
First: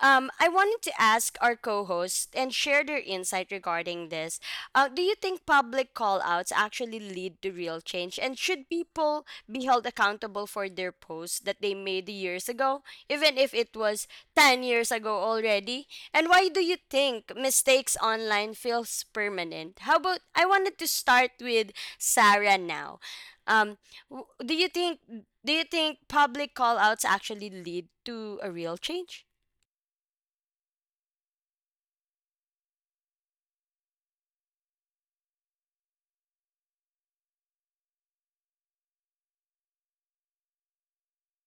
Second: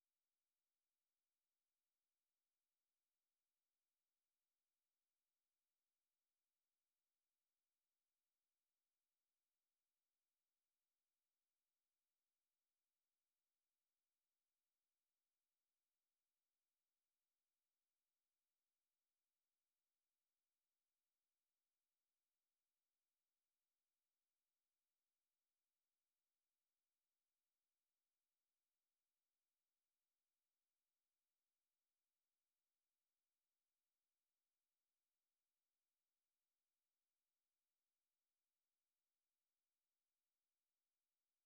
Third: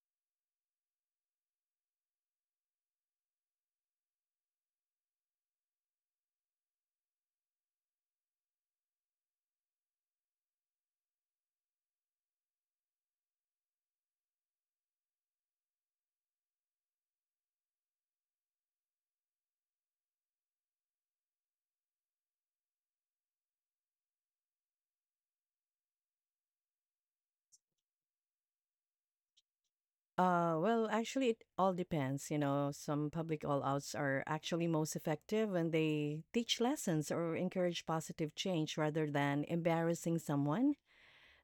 Speaker 1: I wanted to ask our co-hosts and share their insight regarding this. Do you think public call-outs actually lead to real change, and should people be held accountable for their posts that they made years ago, even if it was 10 years ago already? And why do you think mistakes online feels permanent? How about I wanted to start with Sarah now. Um, w- do you think do you think public call-outs actually lead to a real change?
Speaker 2: Well actually it all depends. You know, some public all outs are actually most effective when they teach lessons or encourage positive change rather than embarrassing someone.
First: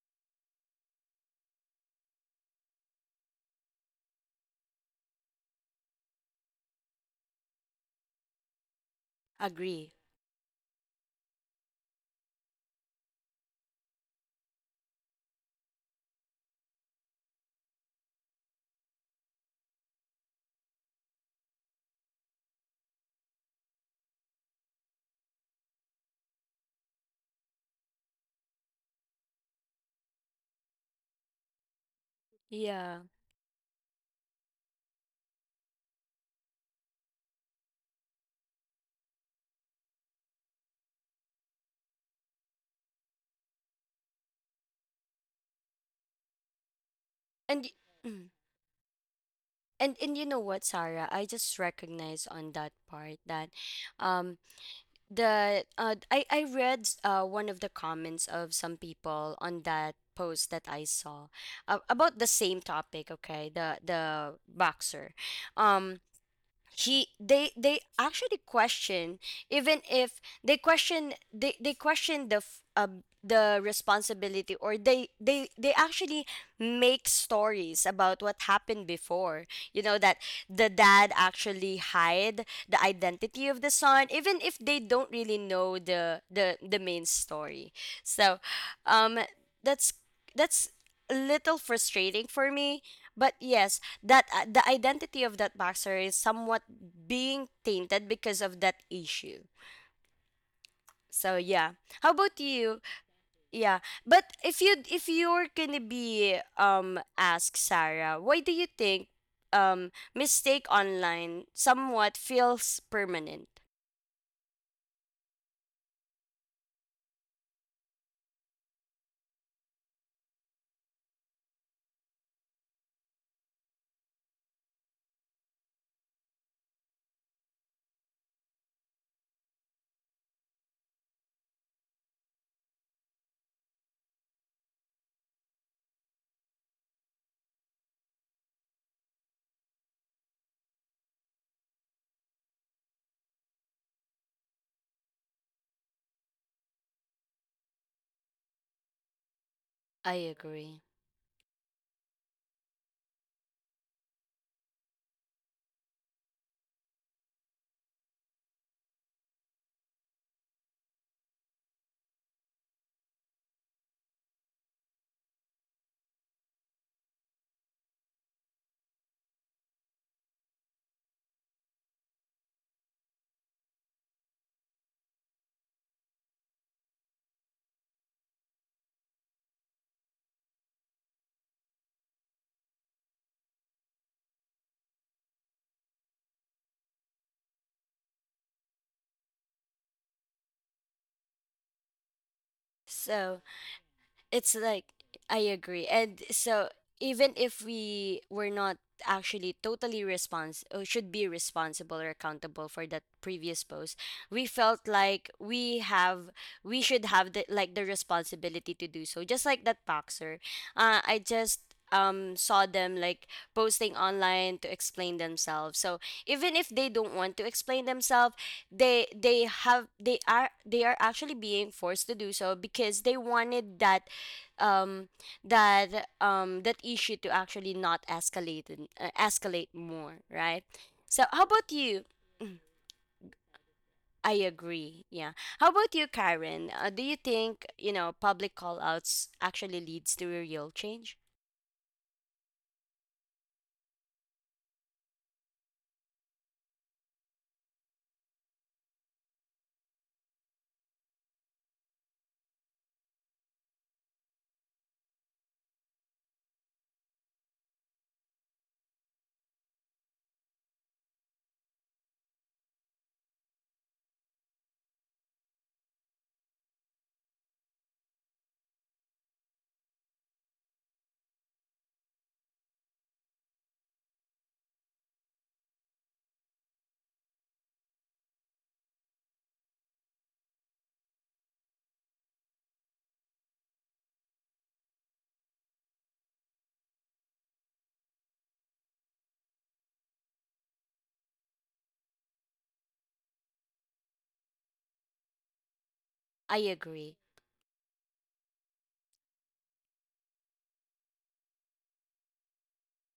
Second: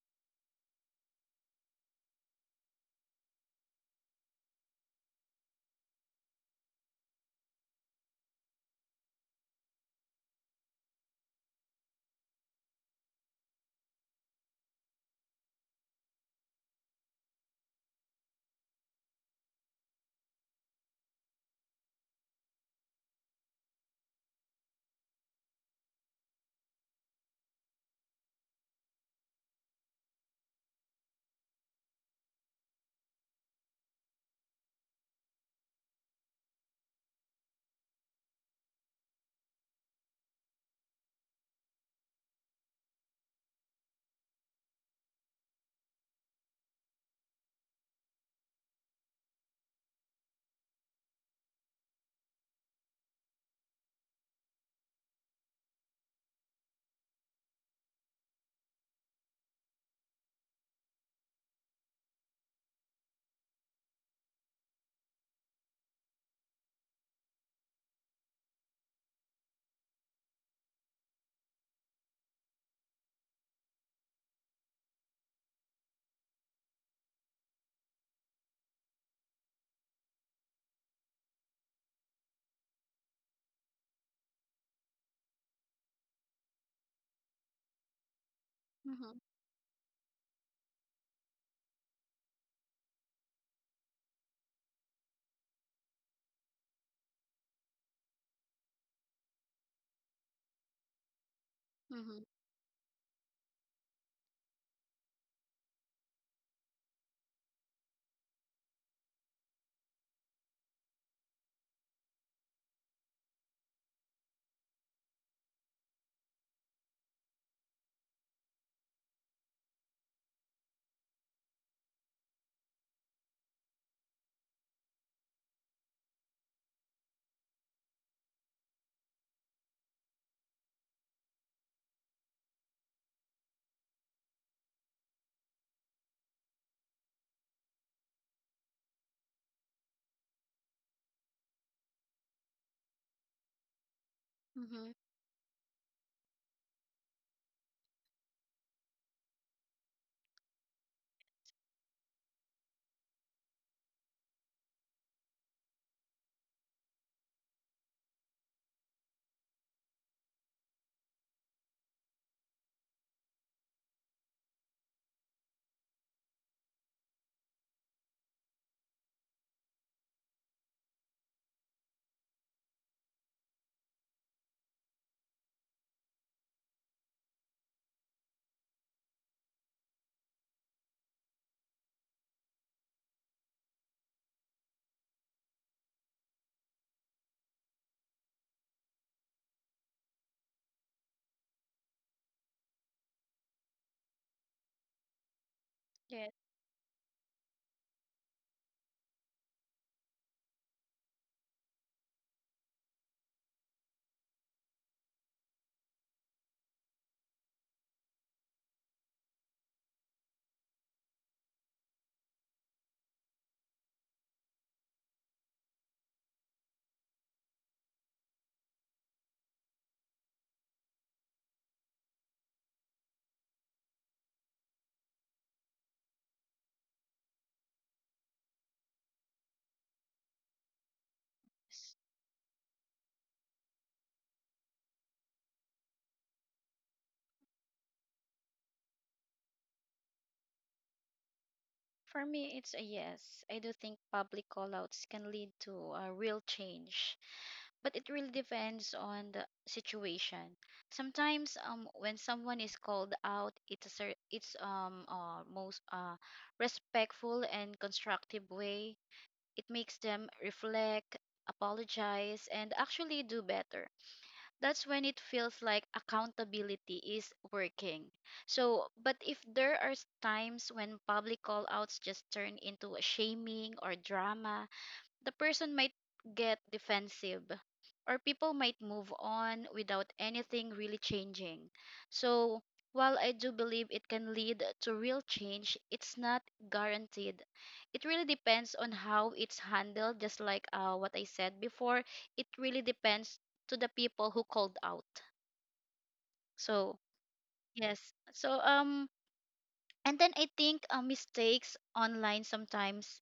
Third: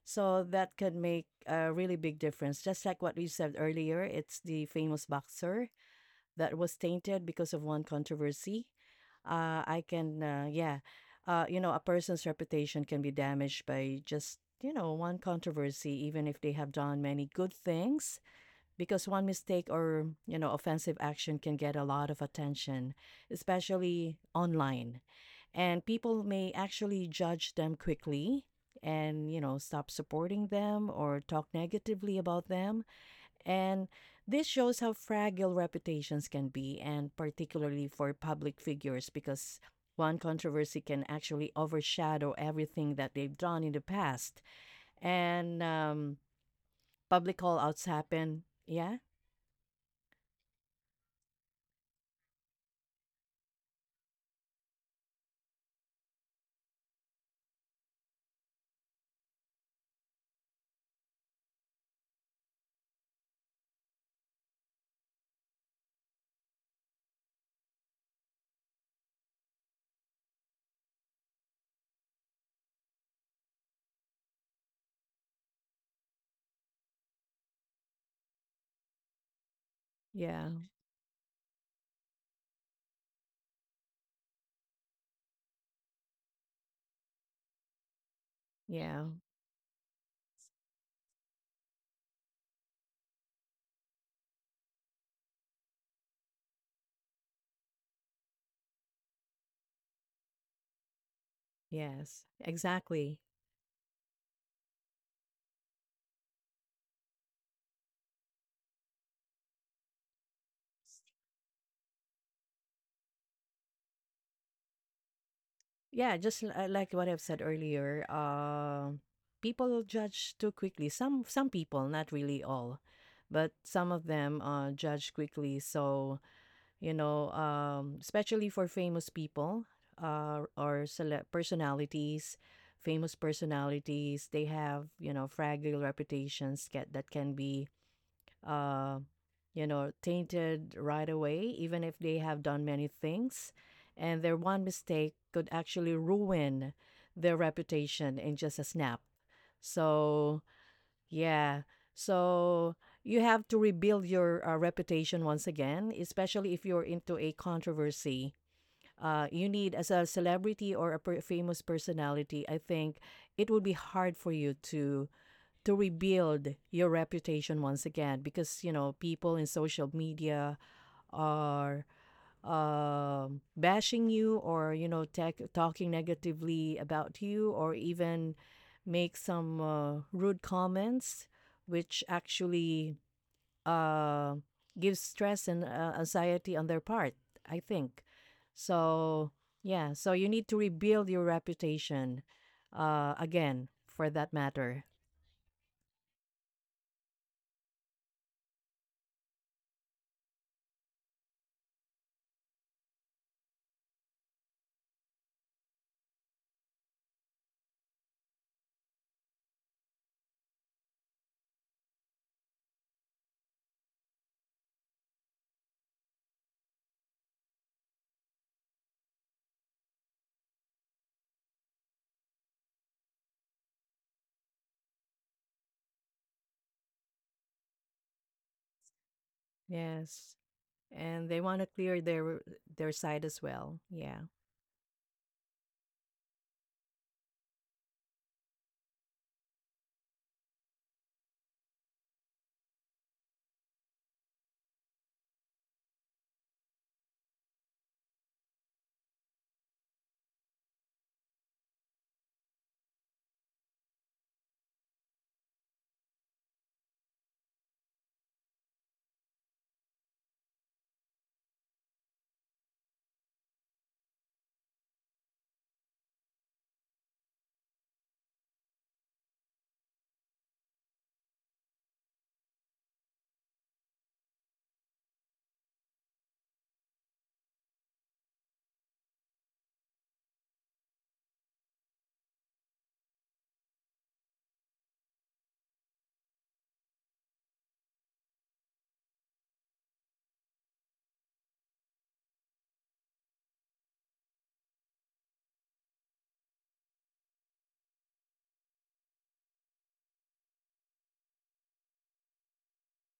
Speaker 2: So that could make a really big difference, just like what we said earlier, it's the famous boxer that was tainted because of one controversy. uh, I
Speaker 1: Agree.
Speaker 2: can, uh, yeah, you know, a person's reputation can be damaged by just, you know, one controversy, even if they have done many good things, because one mistake or, you know, offensive action can get a lot of attention, especially online. And people may actually judge them quickly and, you know, stop supporting them or talk negatively about them.
Speaker 1: Yeah.
Speaker 2: And this shows how fragile reputations can be, and particularly for public figures, because one controversy can actually overshadow everything that they've done in the past. And public call
Speaker 1: And y-
Speaker 2: outs
Speaker 1: mm.
Speaker 2: happen. Yeah,
Speaker 1: And you know what, Sarah, I just recognize on that part that um the I read one of the comments of some people on that post that I saw about the same topic, okay? The boxer. Um he they actually question. Even if they question, they question the the responsibility, or they actually make stories about what happened before, you know. That
Speaker 2: yeah,
Speaker 1: the dad actually hide the identity of the son, even if they don't really know the main story. So
Speaker 2: yeah,
Speaker 1: um that's that's a little frustrating for me, but yes, that the identity of that boxer is somewhat being tainted because of that issue. So yeah. How
Speaker 3: Mm-hmm.
Speaker 2: yes,
Speaker 1: about you?
Speaker 2: exactly.
Speaker 1: Yeah. But if you, if you're gonna be asked Sarah, why do you think mistake online somewhat feels permanent?
Speaker 2: Yeah, just like what I've said earlier, people judge too quickly. Some people, not really all, but some of them judge quickly. So especially for famous people or personalities, famous personalities, they have, you know, fragile reputations get, that can be, uh, you know, tainted right away, even if they have done many things. And their one
Speaker 3: Mm-hmm.
Speaker 2: mistake could actually ruin their reputation in just a snap.
Speaker 1: I
Speaker 2: So,
Speaker 1: agree.
Speaker 2: yeah. So you have to rebuild your reputation once again, especially if you're into a controversy. You need, as a celebrity or a per- famous personality, I think it would be hard for you to rebuild your reputation once again, because you know people in social media are bashing you or you know tech talking negatively about you or even make some rude comments, which actually uh, gives stress and anxiety on their part, I think. So yeah, so you need to rebuild your reputation
Speaker 1: So,
Speaker 2: again for that
Speaker 1: it's
Speaker 2: matter.
Speaker 1: like, I agree. And
Speaker 3: Yes.
Speaker 1: so even if we were not actually totally respons or should be responsible or accountable for that previous post, we felt like we should have the like the responsibility to do so. Just like that boxer. I just saw them like posting online to explain themselves. So even if they don't want to explain themselves, they are actually being forced to do so because they wanted that um that issue to actually not escalate and escalate more,
Speaker 2: Yes,
Speaker 1: right?
Speaker 2: and
Speaker 1: So
Speaker 2: they
Speaker 1: how
Speaker 2: want to
Speaker 1: about
Speaker 2: clear
Speaker 1: you?
Speaker 2: their side as well. Yeah,
Speaker 1: I agree, yeah. How about you, Karen? Do you think, you know, public call outs actually leads to a real change?
Speaker 3: For me, it's a yes. I do think public callouts can lead to a real change, but it really depends on the situation. Sometimes, when someone is called out, it's a cer- it's most respectful and constructive way. It makes them reflect, apologize, and actually do better. That's when it feels like accountability is working. So, but if there are times when public call outs just turn into a shaming or drama, the person might get defensive, or people might move on without anything really changing. So, while I do believe it can lead to real change, it's not guaranteed. It really depends on how it's handled, just like what I said before. It really depends to the people who called out.
Speaker 1: I
Speaker 3: So,
Speaker 1: agree,
Speaker 3: yes. So, and then I think mistakes online sometimes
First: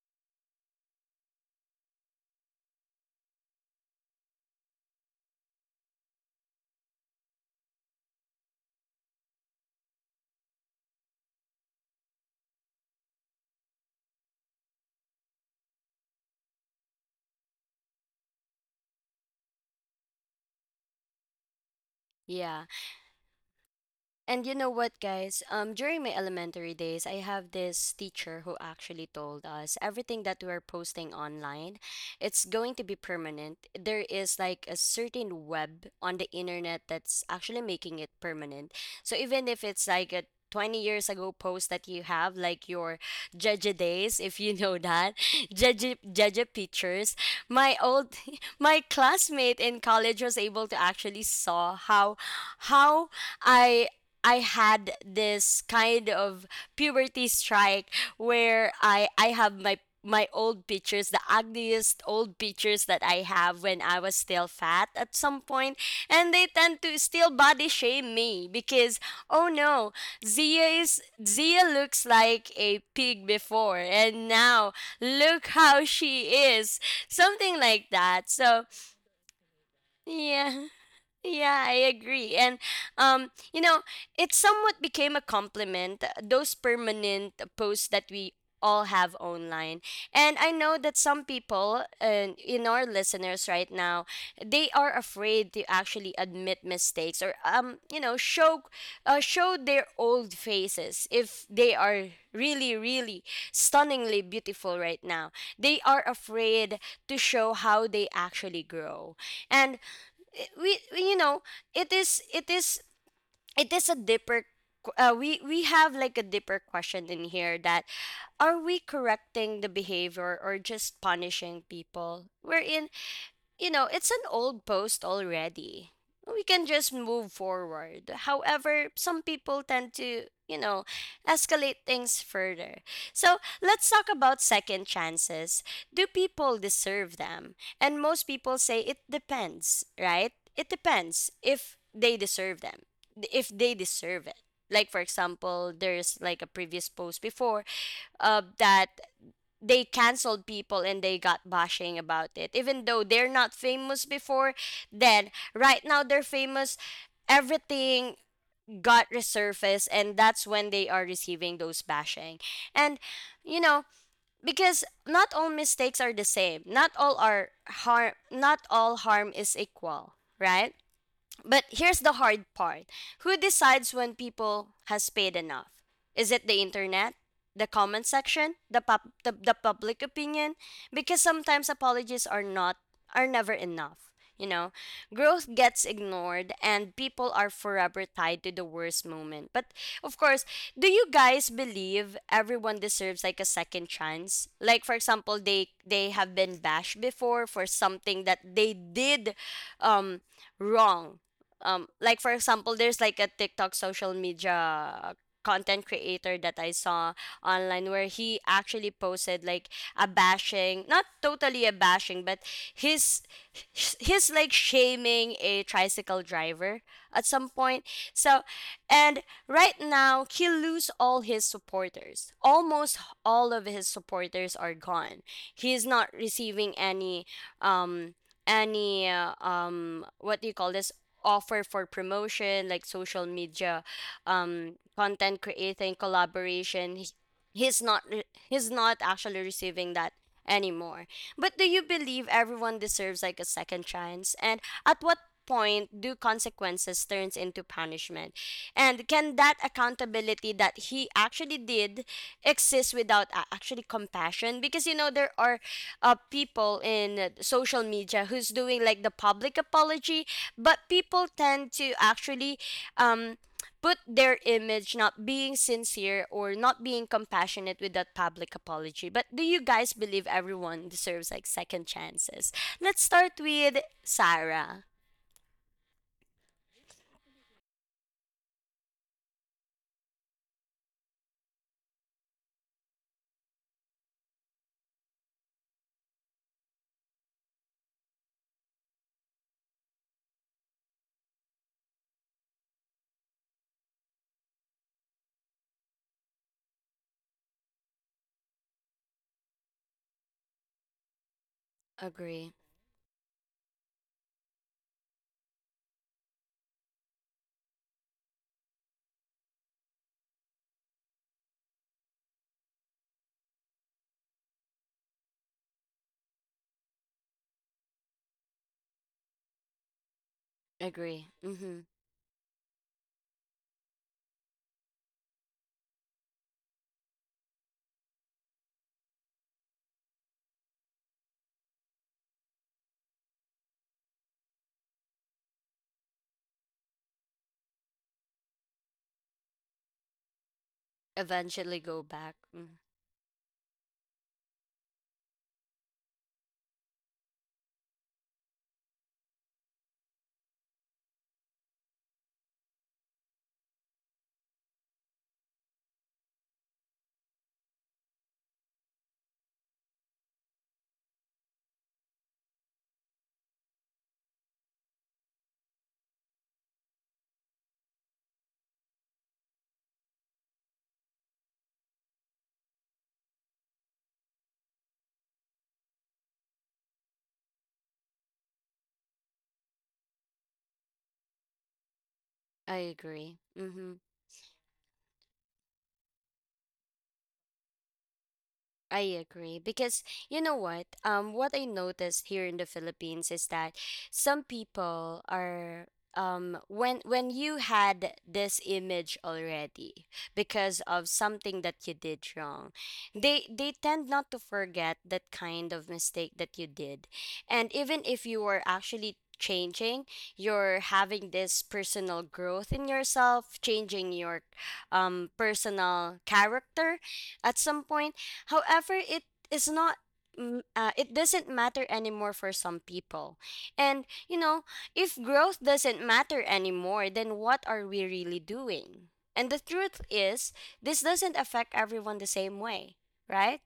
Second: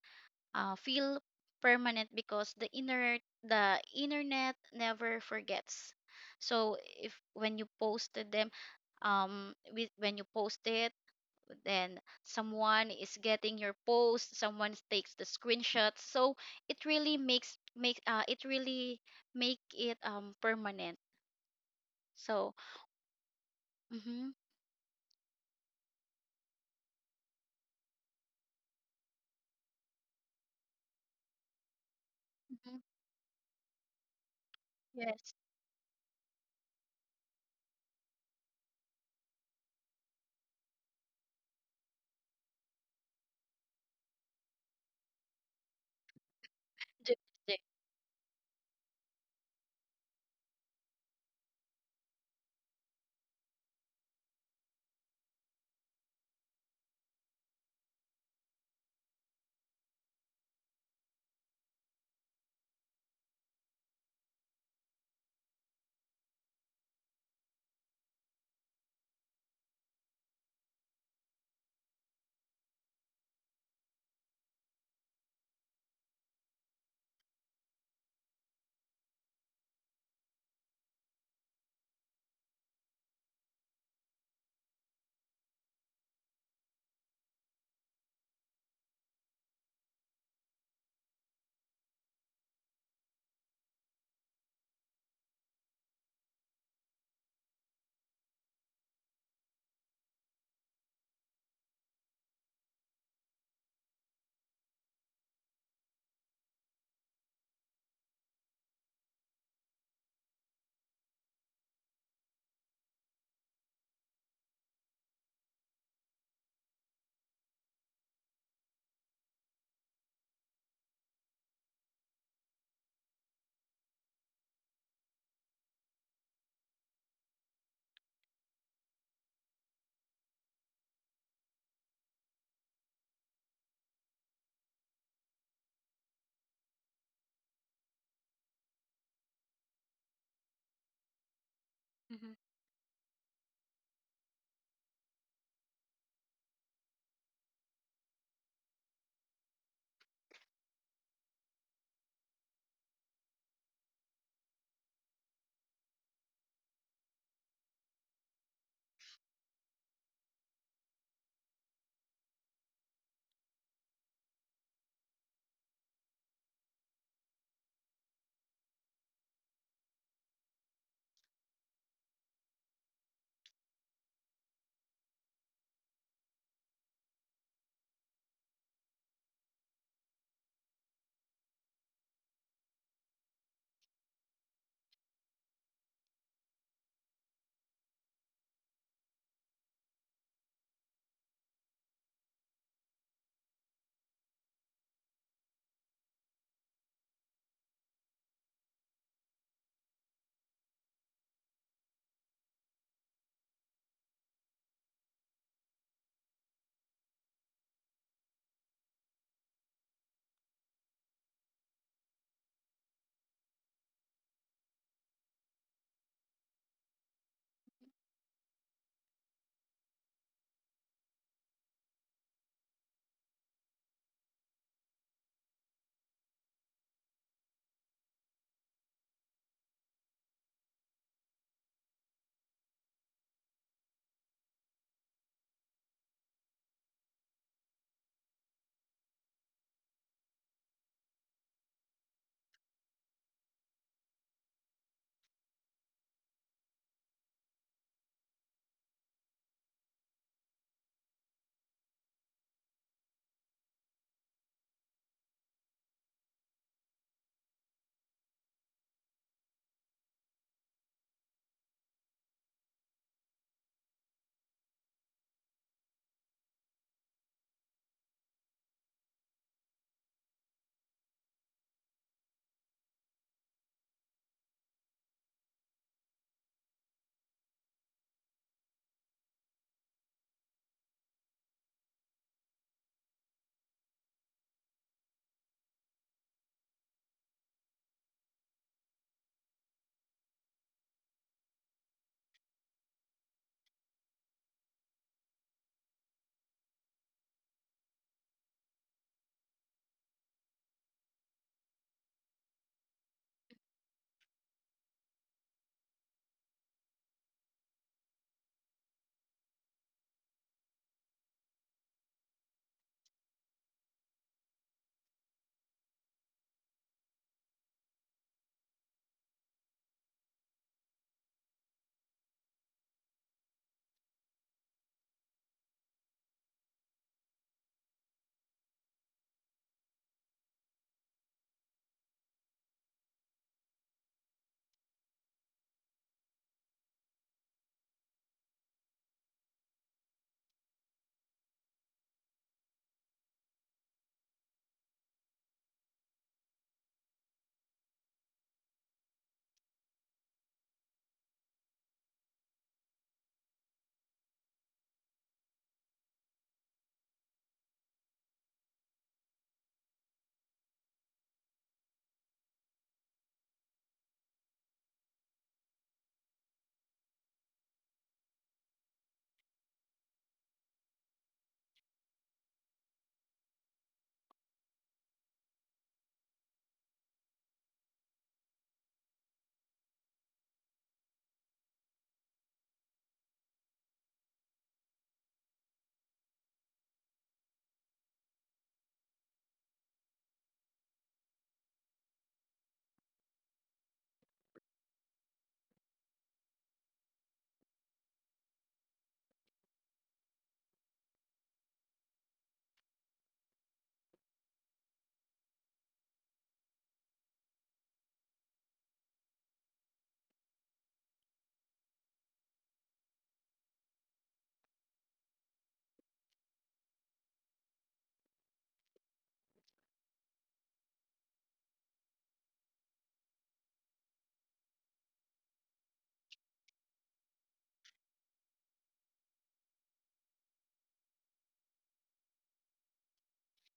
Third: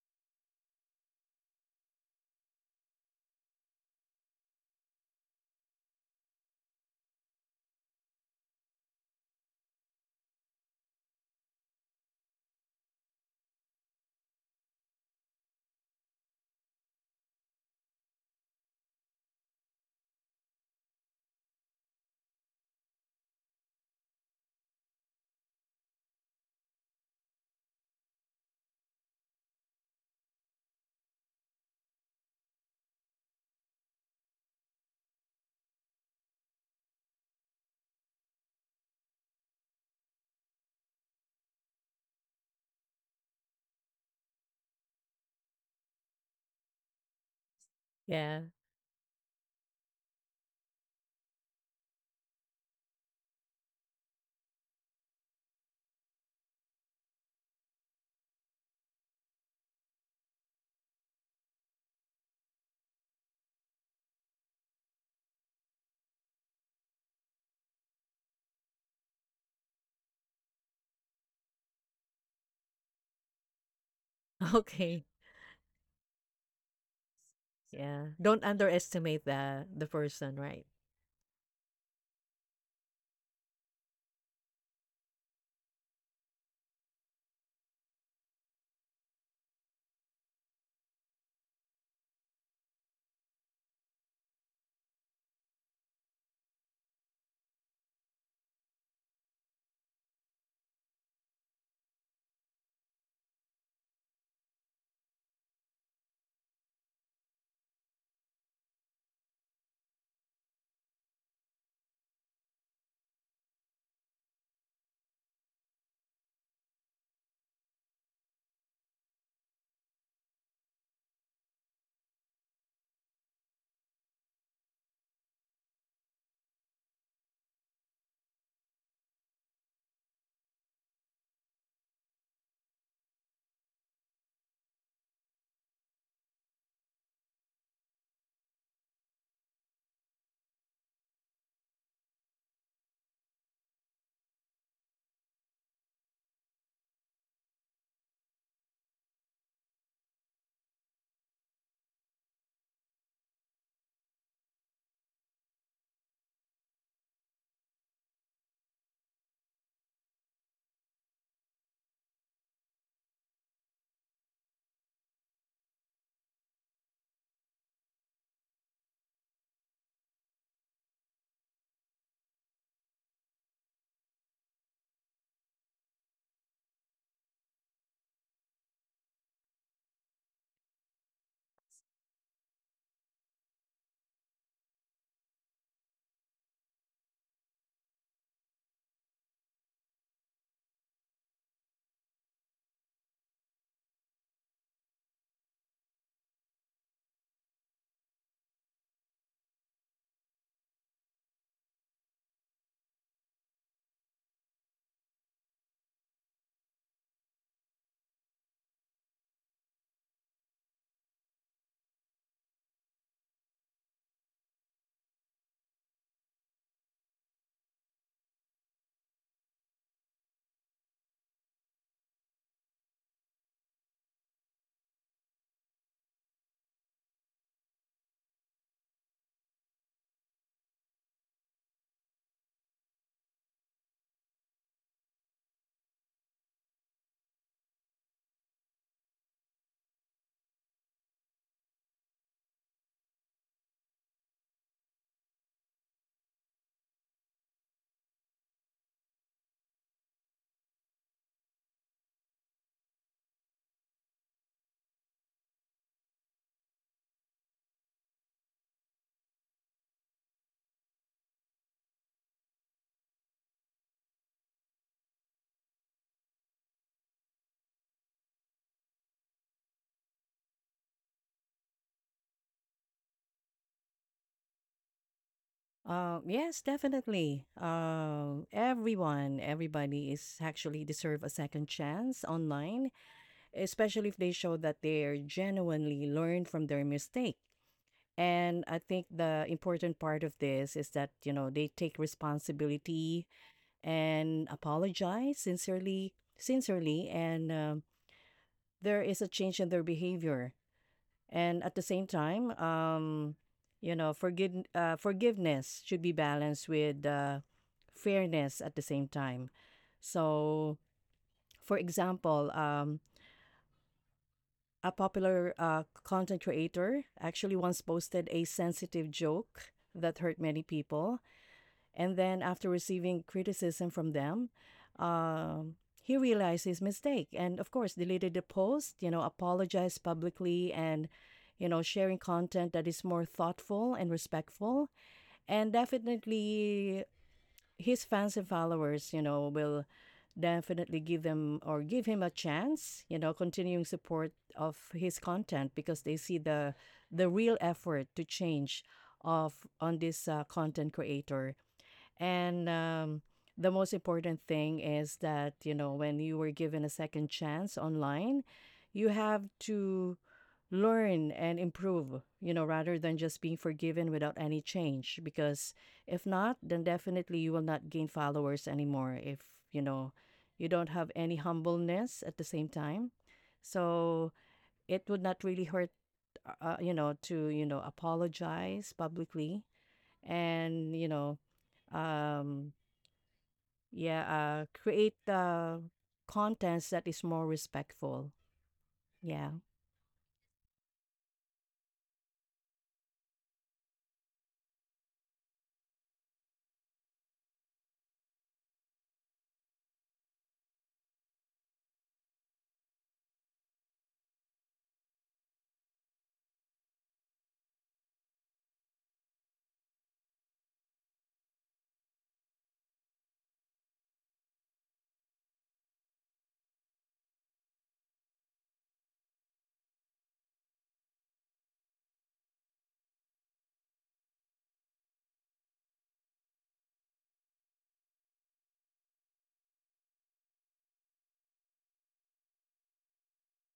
Speaker 3: feel permanent because the internet never forgets. So if when you posted them with when you post it, then someone is getting your post, someone takes the screenshots, so it really makes make it really make it permanent. So
Speaker 1: yeah.
Speaker 3: mm-hmm,
Speaker 1: And you know what, guys? During my elementary days, I have this teacher who actually told us everything that we're posting online, it's
Speaker 3: mm-hmm,
Speaker 1: going to be permanent. There is like a
Speaker 3: yes.
Speaker 1: certain web on the internet that's actually making it permanent. So even if it's like a 20 years ago post that you have, like your Jeje days, if you know that, [laughs] Jeje, Jeje
Speaker 3: Do
Speaker 1: pictures,
Speaker 3: the
Speaker 1: my old, [laughs]
Speaker 2: yeah.
Speaker 1: my classmate in college was able to actually saw how, how I I had this kind of puberty strike where I have my old pictures, the ugliest old pictures that I have when I was still fat at some point, and they tend to still body shame me because, oh no, Zia is Zia looks like a pig before, and
Speaker 2: [laughs]
Speaker 1: now
Speaker 2: Okay.
Speaker 1: look how she is, something like
Speaker 2: Yeah.
Speaker 1: that.
Speaker 2: Don't
Speaker 1: So
Speaker 2: underestimate the person, right?
Speaker 1: yeah. Yeah, I agree. And you know, it somewhat became a compliment, those permanent posts that we all have online. And I know that some people and in our listeners right now, they are afraid to actually admit mistakes or you know, show their old faces if they are really really stunningly beautiful right now. They are afraid to show how they actually grow. And you know, it is it is it is a deeper we have like a deeper question in here, that are we correcting the behavior or just punishing people, wherein, you know, it's an old post already. We can just move forward. However, some people tend to, you know, escalate things further. So let's talk about second chances. Do people deserve them? And most people say it depends, right? It depends if they
Speaker 3: mhm.
Speaker 1: deserve them, if they deserve it. Like, for example, there's like a previous post before that they canceled people and they got bashing about it even though they're not famous before, then right now they're famous, everything got resurfaced, and that's when they are receiving those bashing. And you know, because not all mistakes are the same, not all are harm, not all harm is equal, right? But here's the hard part. Who decides when people has paid enough? Is it the internet? The comment section? The public opinion? Because sometimes apologies are not, are never enough, you know. Growth gets ignored and people are forever tied to the worst moment. But of course, do you guys believe everyone deserves like a second chance? Like for example, they have been bashed before for something that they did um wrong, like for example there's like a TikTok social media content creator that I saw online where he actually posted like a bashing, not totally a bashing, but his his like shaming a tricycle driver at some point, so and right now he lose all his supporters, almost all of his supporters are gone, he is not receiving um any what do you call this, offer for promotion like social media content creating collaboration, he's not actually receiving that anymore. But do you believe everyone deserves like a second chance, and at what point do consequences turns into punishment, and can that accountability that he actually did exist without actually compassion? Because you know there are people in social media who's doing like the public apology, but people tend to actually um put their image not being sincere or not being compassionate with that public apology. But do you guys believe everyone deserves like second chances? Let's start with Sarah.
Speaker 2: Yes, definitely. Everybody is actually deserve a second chance online, especially if they show that they're genuinely learn from their mistake. And I think the important part of this is that you know they take responsibility and apologize sincerely, sincerely, and there is a change in their behavior. And at the same
Speaker 1: Agree.
Speaker 2: time, you know, forgiveness should be balanced with fairness at the same time. So, for example, a popular content creator actually once posted a sensitive joke that hurt many people.
Speaker 1: Agree. Mm-hmm.
Speaker 2: And then, after receiving criticism from them, um, he realized his mistake and, of course, deleted the post, you know, apologized publicly and, you know, sharing content that is more thoughtful and respectful. And definitely, his fans and followers, you know, will definitely give them
Speaker 1: Eventually
Speaker 2: or
Speaker 1: go
Speaker 2: give him a
Speaker 1: back. Mm.
Speaker 2: chance, you know, continuing support of his content because they see the real effort to change of on this content creator. And the most important thing is that, you know, when you were given a second chance online, you have to learn and improve, you know, rather than just being forgiven without any change. Because if not, then definitely you will not gain followers anymore if, you know, you don't have any humbleness at the same time. So it would not really hurt, you know, to, you know, apologize publicly and, you know, um,
Speaker 1: I agree. Mm-hmm.
Speaker 2: yeah, create contents that is more respectful.
Speaker 1: I
Speaker 2: Yeah,
Speaker 1: agree because you know what? What I noticed here in the Philippines is that some people are when you had this image already because of something that you did wrong, they tend not to forget that kind of mistake that you did, and even if you were actually changing, you're having this personal growth in yourself, changing your personal character at some point. However, it is not. It doesn't matter anymore for some people. And, you know, if growth doesn't matter anymore, then what are we really doing? And the truth is, this doesn't affect everyone the same way, right?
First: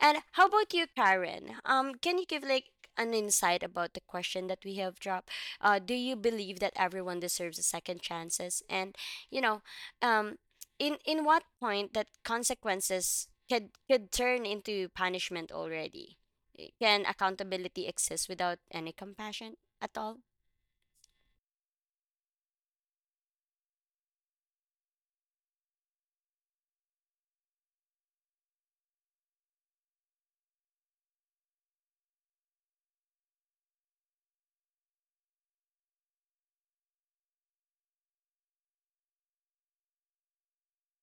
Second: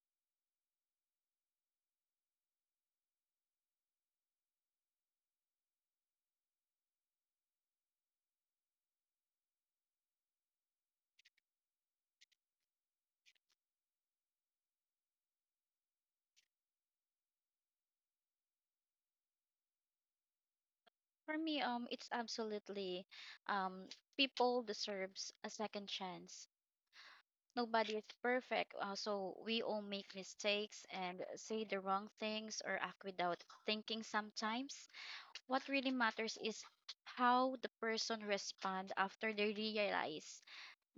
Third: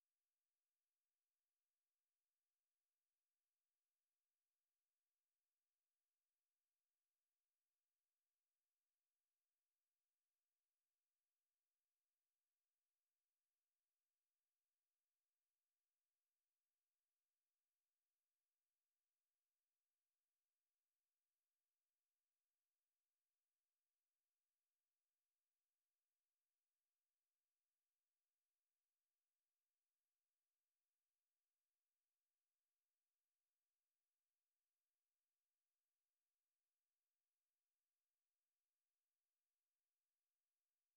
Speaker 1: And how about you, Karen? Can you give like an insight about the question that we have dropped? Do you believe that everyone deserves a second chances? And you know, um, in what point that consequences could turn into punishment already? Eh, can accountability exist without any compassion at all?
Speaker 3: For me it's absolutely um people deserves a second chance. Nobody is perfect. So we all make mistakes and say the wrong things or act without thinking sometimes. What really matters is how the person respond after they realize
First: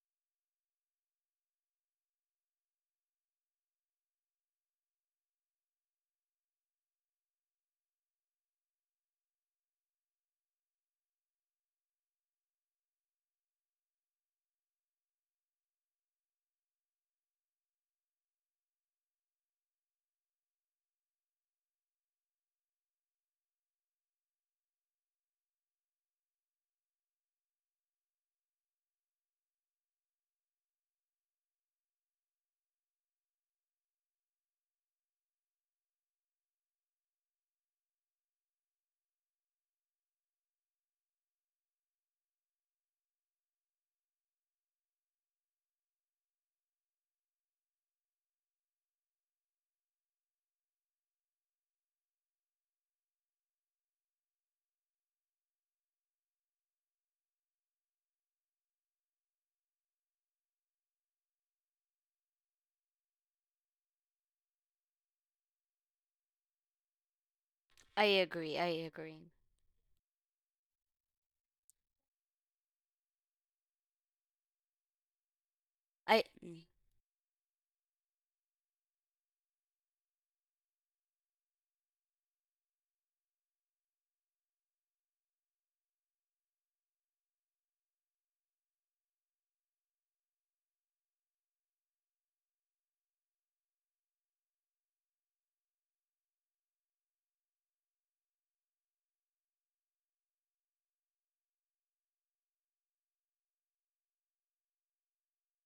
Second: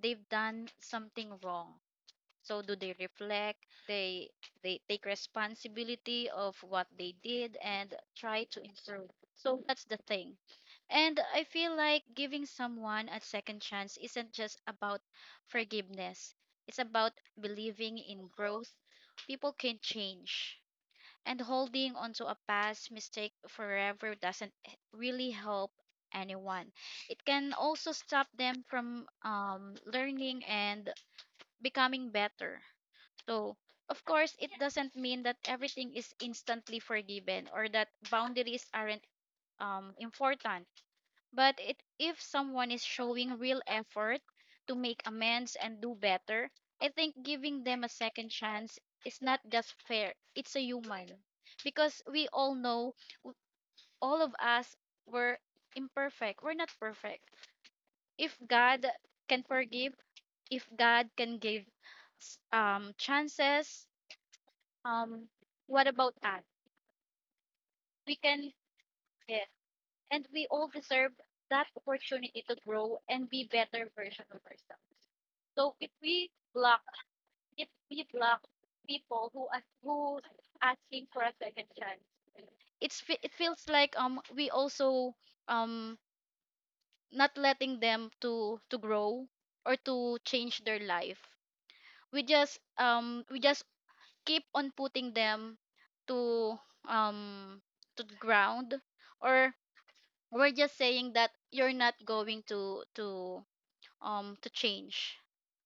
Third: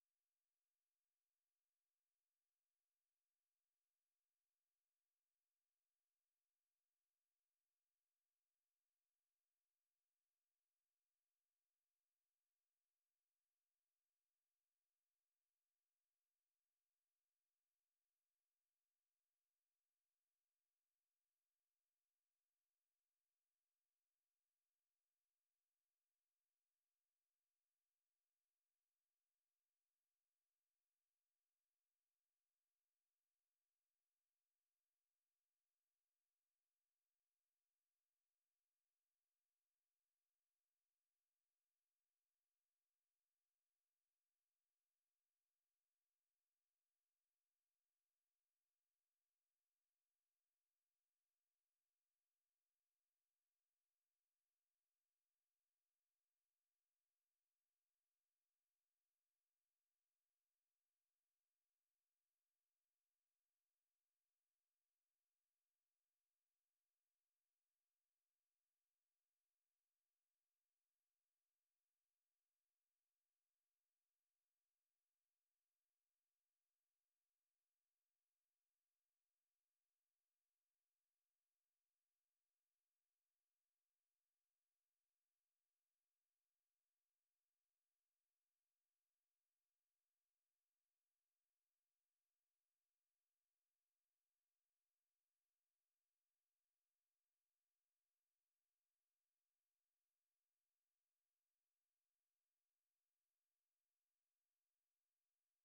Speaker 3: they've done something wrong. So do they reflect? They they take responsibility of what they did and try to improve. So that's the thing. And I feel like giving someone a second chance isn't just about forgiveness, it's about believing in growth. People can change. And holding onto a past mistake forever doesn't really help anyone. It can also stop them from learning and becoming better. So, of course, it doesn't mean that everything is instantly forgiven or that boundaries aren't important, but it, if someone is showing real effort to make amends and do better, I think giving them a second chance is not just fair, it's a human. Because we all know, w- all of us were imperfect, we're not perfect. If God can forgive, if God can give chances, um, what about us?
Speaker 1: I
Speaker 3: We can,
Speaker 1: agree. I agree.
Speaker 3: yes. And we all deserve that opportunity to grow and be better version of ourselves. So if
Speaker 1: I
Speaker 3: we block, it feels like we also um not letting them to grow or to change their life. We just we just keep on putting them to um to the ground, or we're just saying that you're not going to change.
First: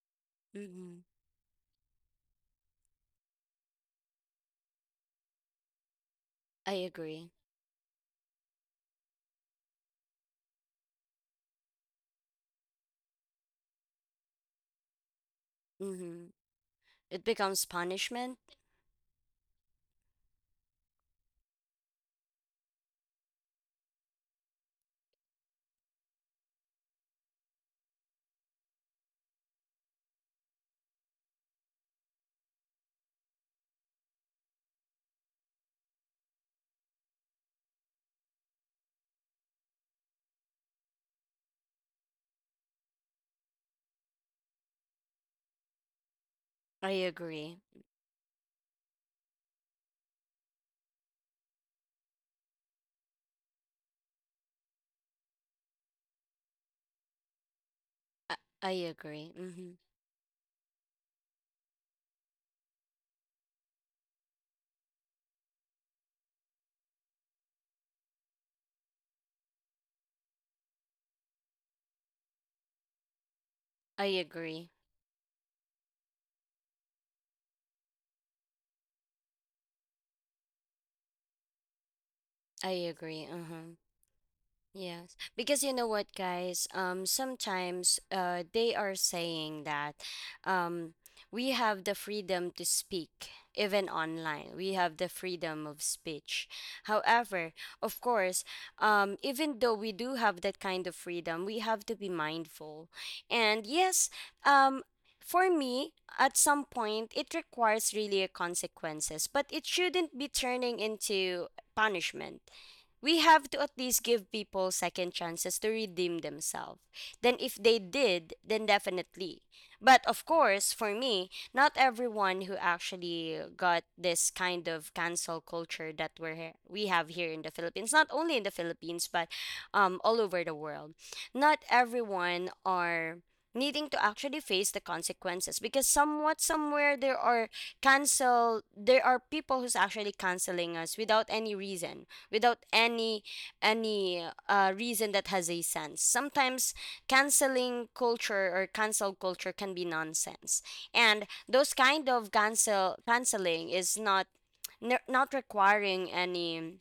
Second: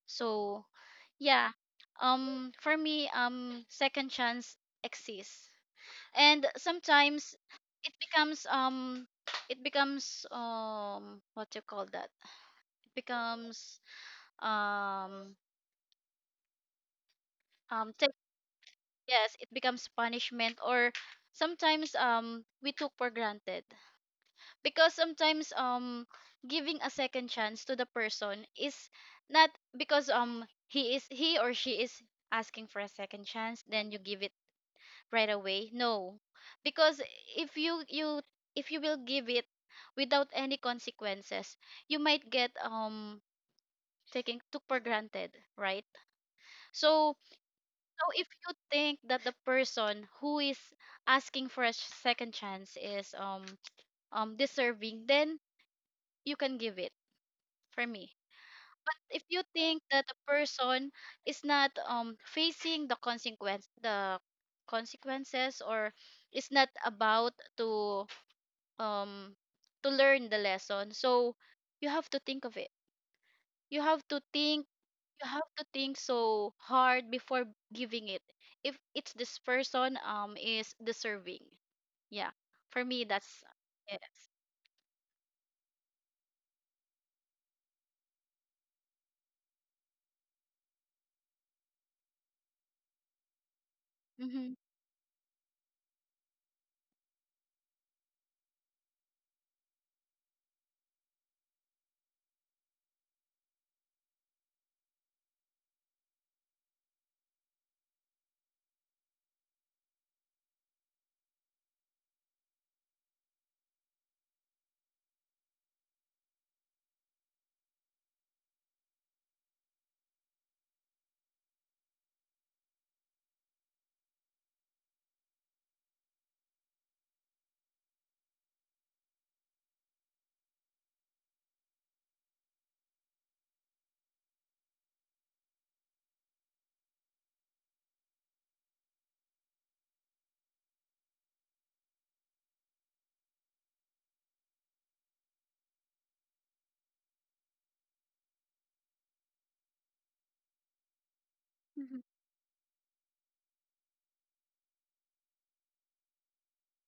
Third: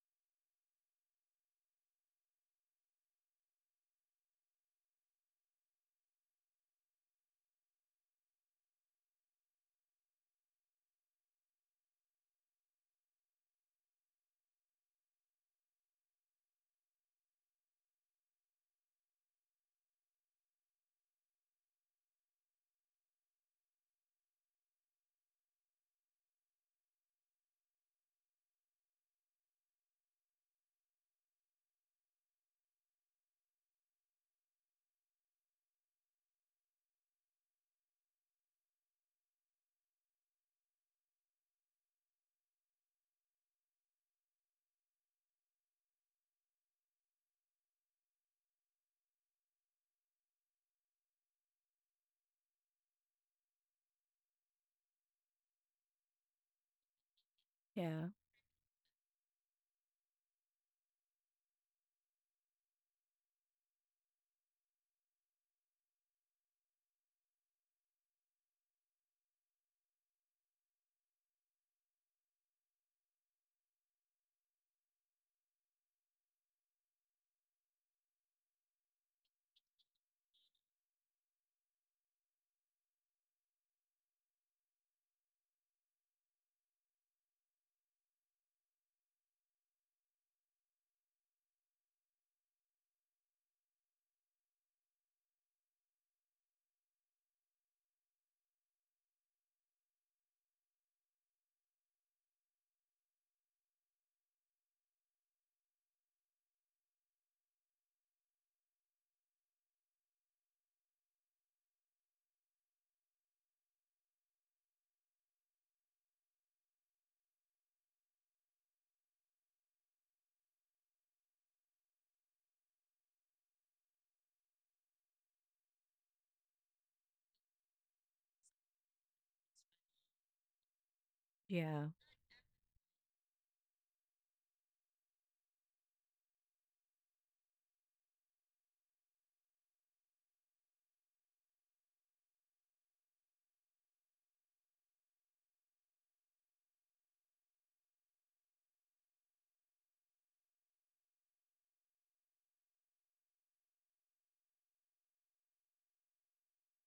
Speaker 3: So
Speaker 1: Mm-hmm.
Speaker 3: yeah, for me, second chance exists, and
Speaker 1: I agree.
Speaker 3: sometimes it becomes what you call that? It becomes um,
Speaker 1: Mm-hmm. It becomes
Speaker 3: um, ta-
Speaker 1: punishment.
Speaker 3: yes, it becomes punishment, or sometimes we took for granted. Because sometimes giving a second chance to the person is not because he or she is asking for a second chance, then you give it right away. No, because if you you, if you will give it without any consequences, you might get taken took for granted, right?
Speaker 1: I
Speaker 3: So
Speaker 1: agree.
Speaker 3: so if you think that the person who is asking for a second chance is deserving, then you can give it, for me.
Speaker 2: yeah,
Speaker 1: I, I
Speaker 3: But if
Speaker 1: agree.
Speaker 3: you
Speaker 1: Mm-hmm.
Speaker 3: think that the person is not facing the consequences, or is not about um to learn the lesson, so you have to think of it, you
Speaker 1: I
Speaker 3: have to think
Speaker 1: agree.
Speaker 3: you have to think so hard before giving it, if it's this person is deserving. Yeah,
Speaker 1: I
Speaker 3: for me
Speaker 1: agree.
Speaker 3: that's
Speaker 1: Uh-huh.
Speaker 3: yes.
Speaker 1: Yes, because you know what, guys, sometimes they are saying that um, we have the freedom to speak, even online.
Speaker 3: Mm-hmm.
Speaker 1: We have the freedom of speech. However, of course, even though we do have that kind of freedom, we have to be mindful. And yes, um, for me, at some point, it requires really a consequences, but it shouldn't be turning into punishment. We have to at least give people second chances to redeem themselves. Then, if they did, then definitely. But of course, for me, not everyone who actually got this kind of cancel culture that we have here in the Philippines, not only in the Philippines but all over the world, not
Speaker 2: yeah.
Speaker 1: everyone are needing to actually face the consequences, because somewhat somewhere there are cancel there are people who's actually canceling us without any reason, without any any reason that has a sense. Sometimes canceling culture or cancel culture can be nonsense, and those
Speaker 3: Hmm.
Speaker 1: kind of canceling is not requiring any,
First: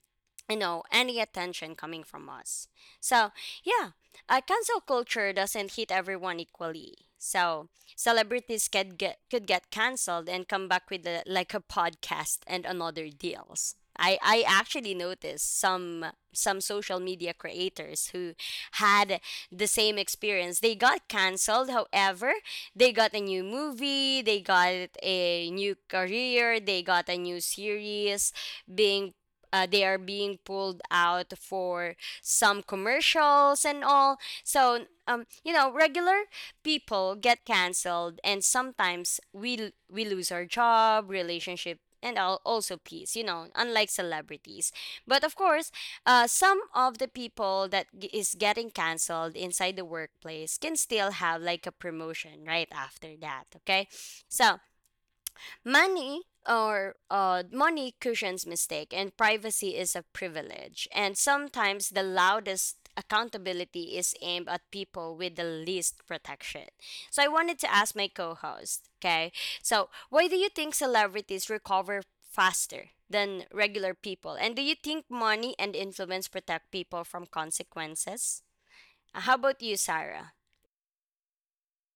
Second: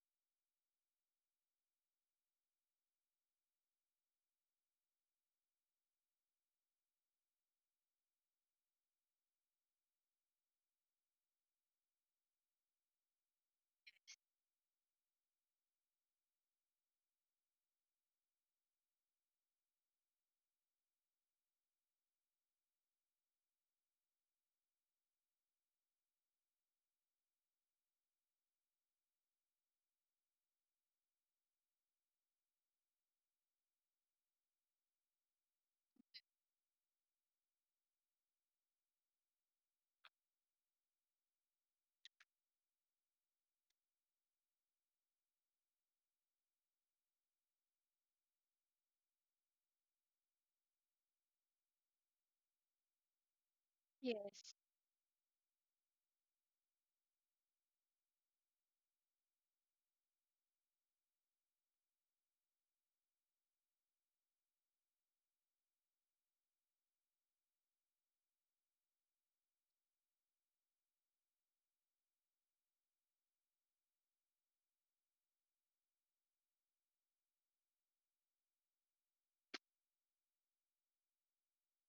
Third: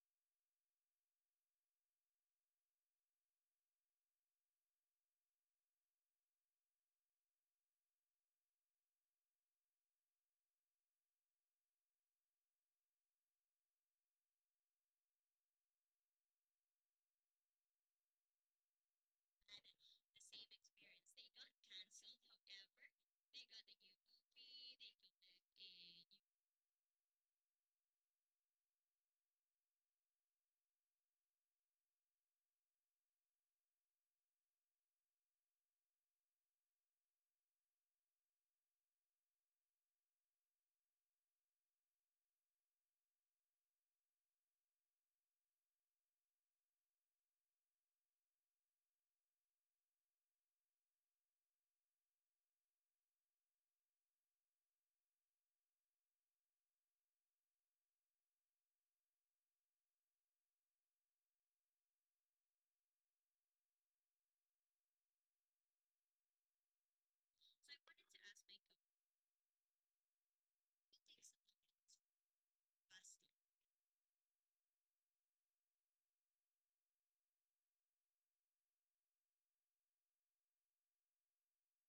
Speaker 1: you know, any attention coming from us. So yeah, cancel culture doesn't hit everyone equally. So celebrities could get canceled and come back with a, like a podcast and another deals. I actually noticed some social media creators who had the same experience, they got canceled, however they got a new movie, they got a new career, they got a new series, being they are being pulled out for some commercials and all. So, you know, regular people get canceled, and sometimes we lose our job, relationship, and also peace. You know, unlike celebrities. But of course, some of the people that is getting canceled inside the workplace can still have like a promotion right after that. Okay, so
Speaker 3: Yes.
Speaker 1: money, or money cushions mistake, and privacy is a privilege. And sometimes the loudest accountability is aimed at people with the least protection. So I wanted to ask my co-host. Okay, so why do you think celebrities recover faster than regular people? And do you think money and influence protect people from consequences? How about you, Sarah?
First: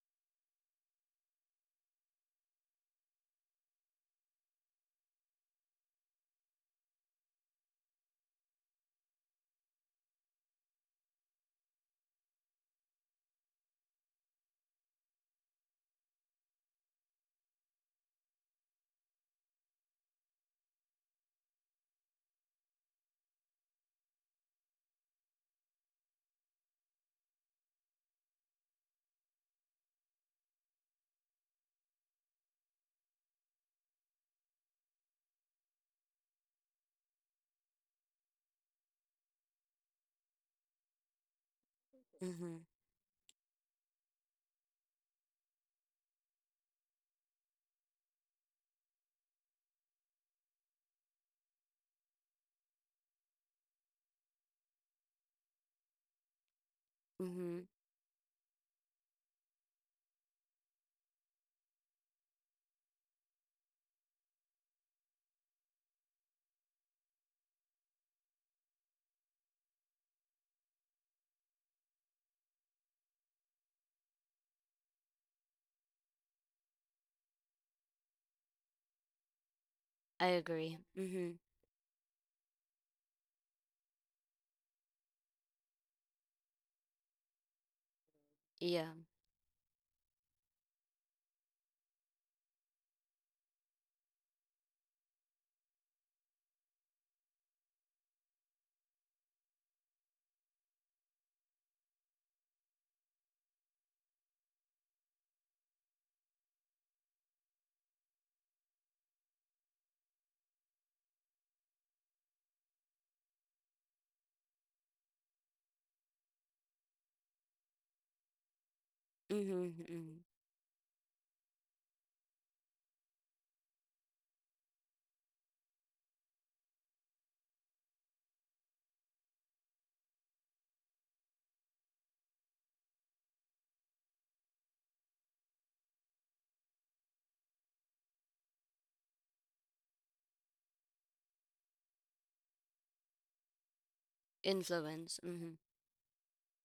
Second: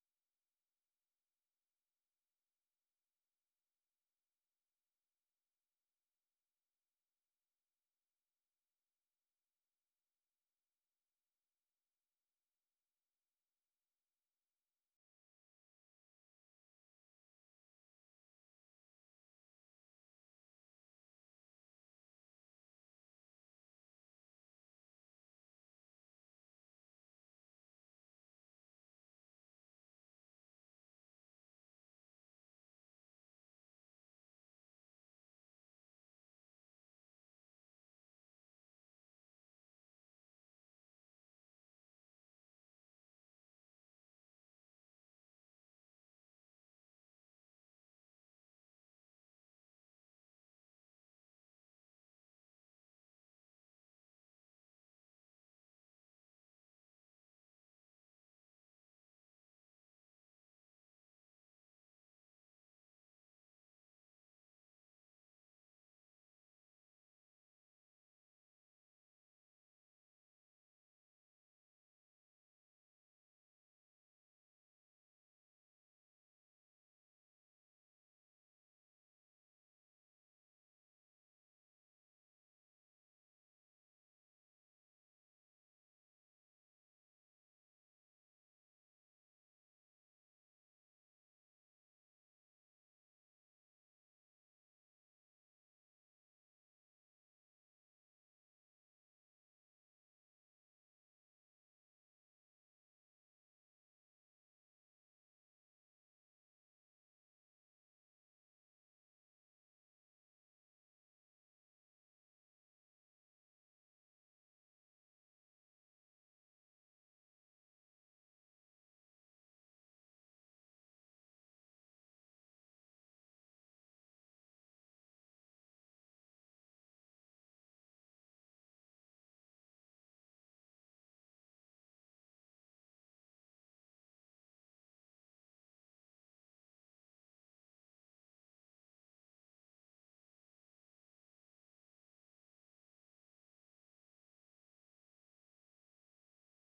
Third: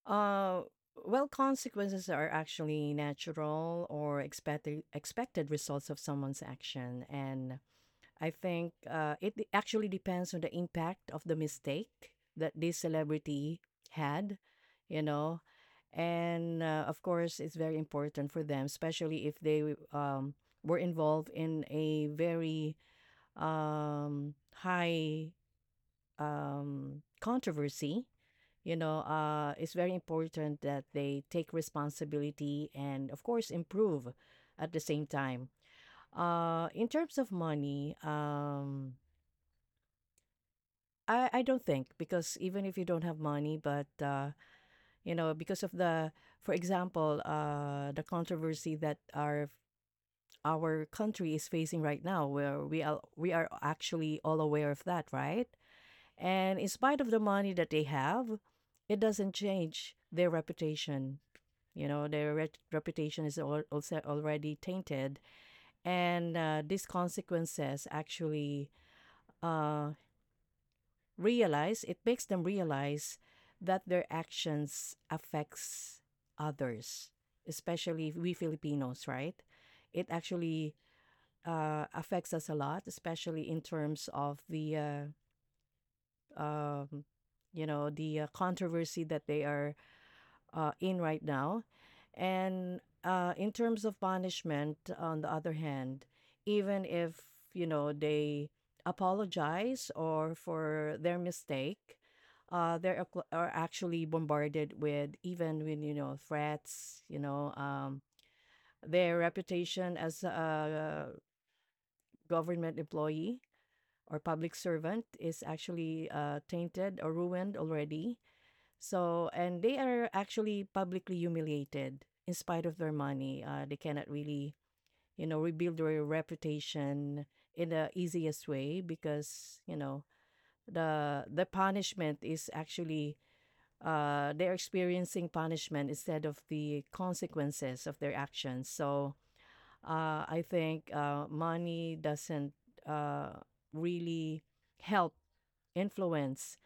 Speaker 2: Uh, well, consequences are actually natural or expected results of someone's action, and I think it actually depends on the impact of the mistake that this celebrity had. You know, and of course, it's very important for them, especially if they um, were involved in a very high controversy, you know, it's very important that they take responsibility and, of course, improve at the same time. In terms of money, I don't think because
Speaker 1: Mm-hmm.
Speaker 2: even if you don't have money, but you know, because of the, for example, the controversy that our country is facing right now, where we are actually all aware of that, right? And in spite of the money
Speaker 1: Mm-hmm.
Speaker 2: that they have, it doesn't change their reputation. You know, their reputation is also already tainted. And these consequences actually uh, it makes them realize that their actions affects others, especially we Filipinos, right? It
Speaker 1: I
Speaker 2: actually
Speaker 1: agree. Mm-hmm.
Speaker 2: affects us a lot, especially in terms of the um, you know, the
Speaker 1: Yeah.
Speaker 2: controversy that they are in right now. And in terms of punishment, on the other hand, even if, you know, they apologize or for their mistake, they are are actually bombarded with even when you know threats, you know, their reputation as a government employee or public servant is actually tainted or ruined already. So, and they are
Speaker 1: Mm-hmm.
Speaker 2: actually publicly humiliated in spite of their money. They cannot really, you know, rebuild their reputation in the easiest way because, you know, the punishment is actually they're experiencing punishment instead of the consequences of their actions. So I think money doesn't uh, really help
Speaker 1: Influence. Hmm.
Speaker 2: influence.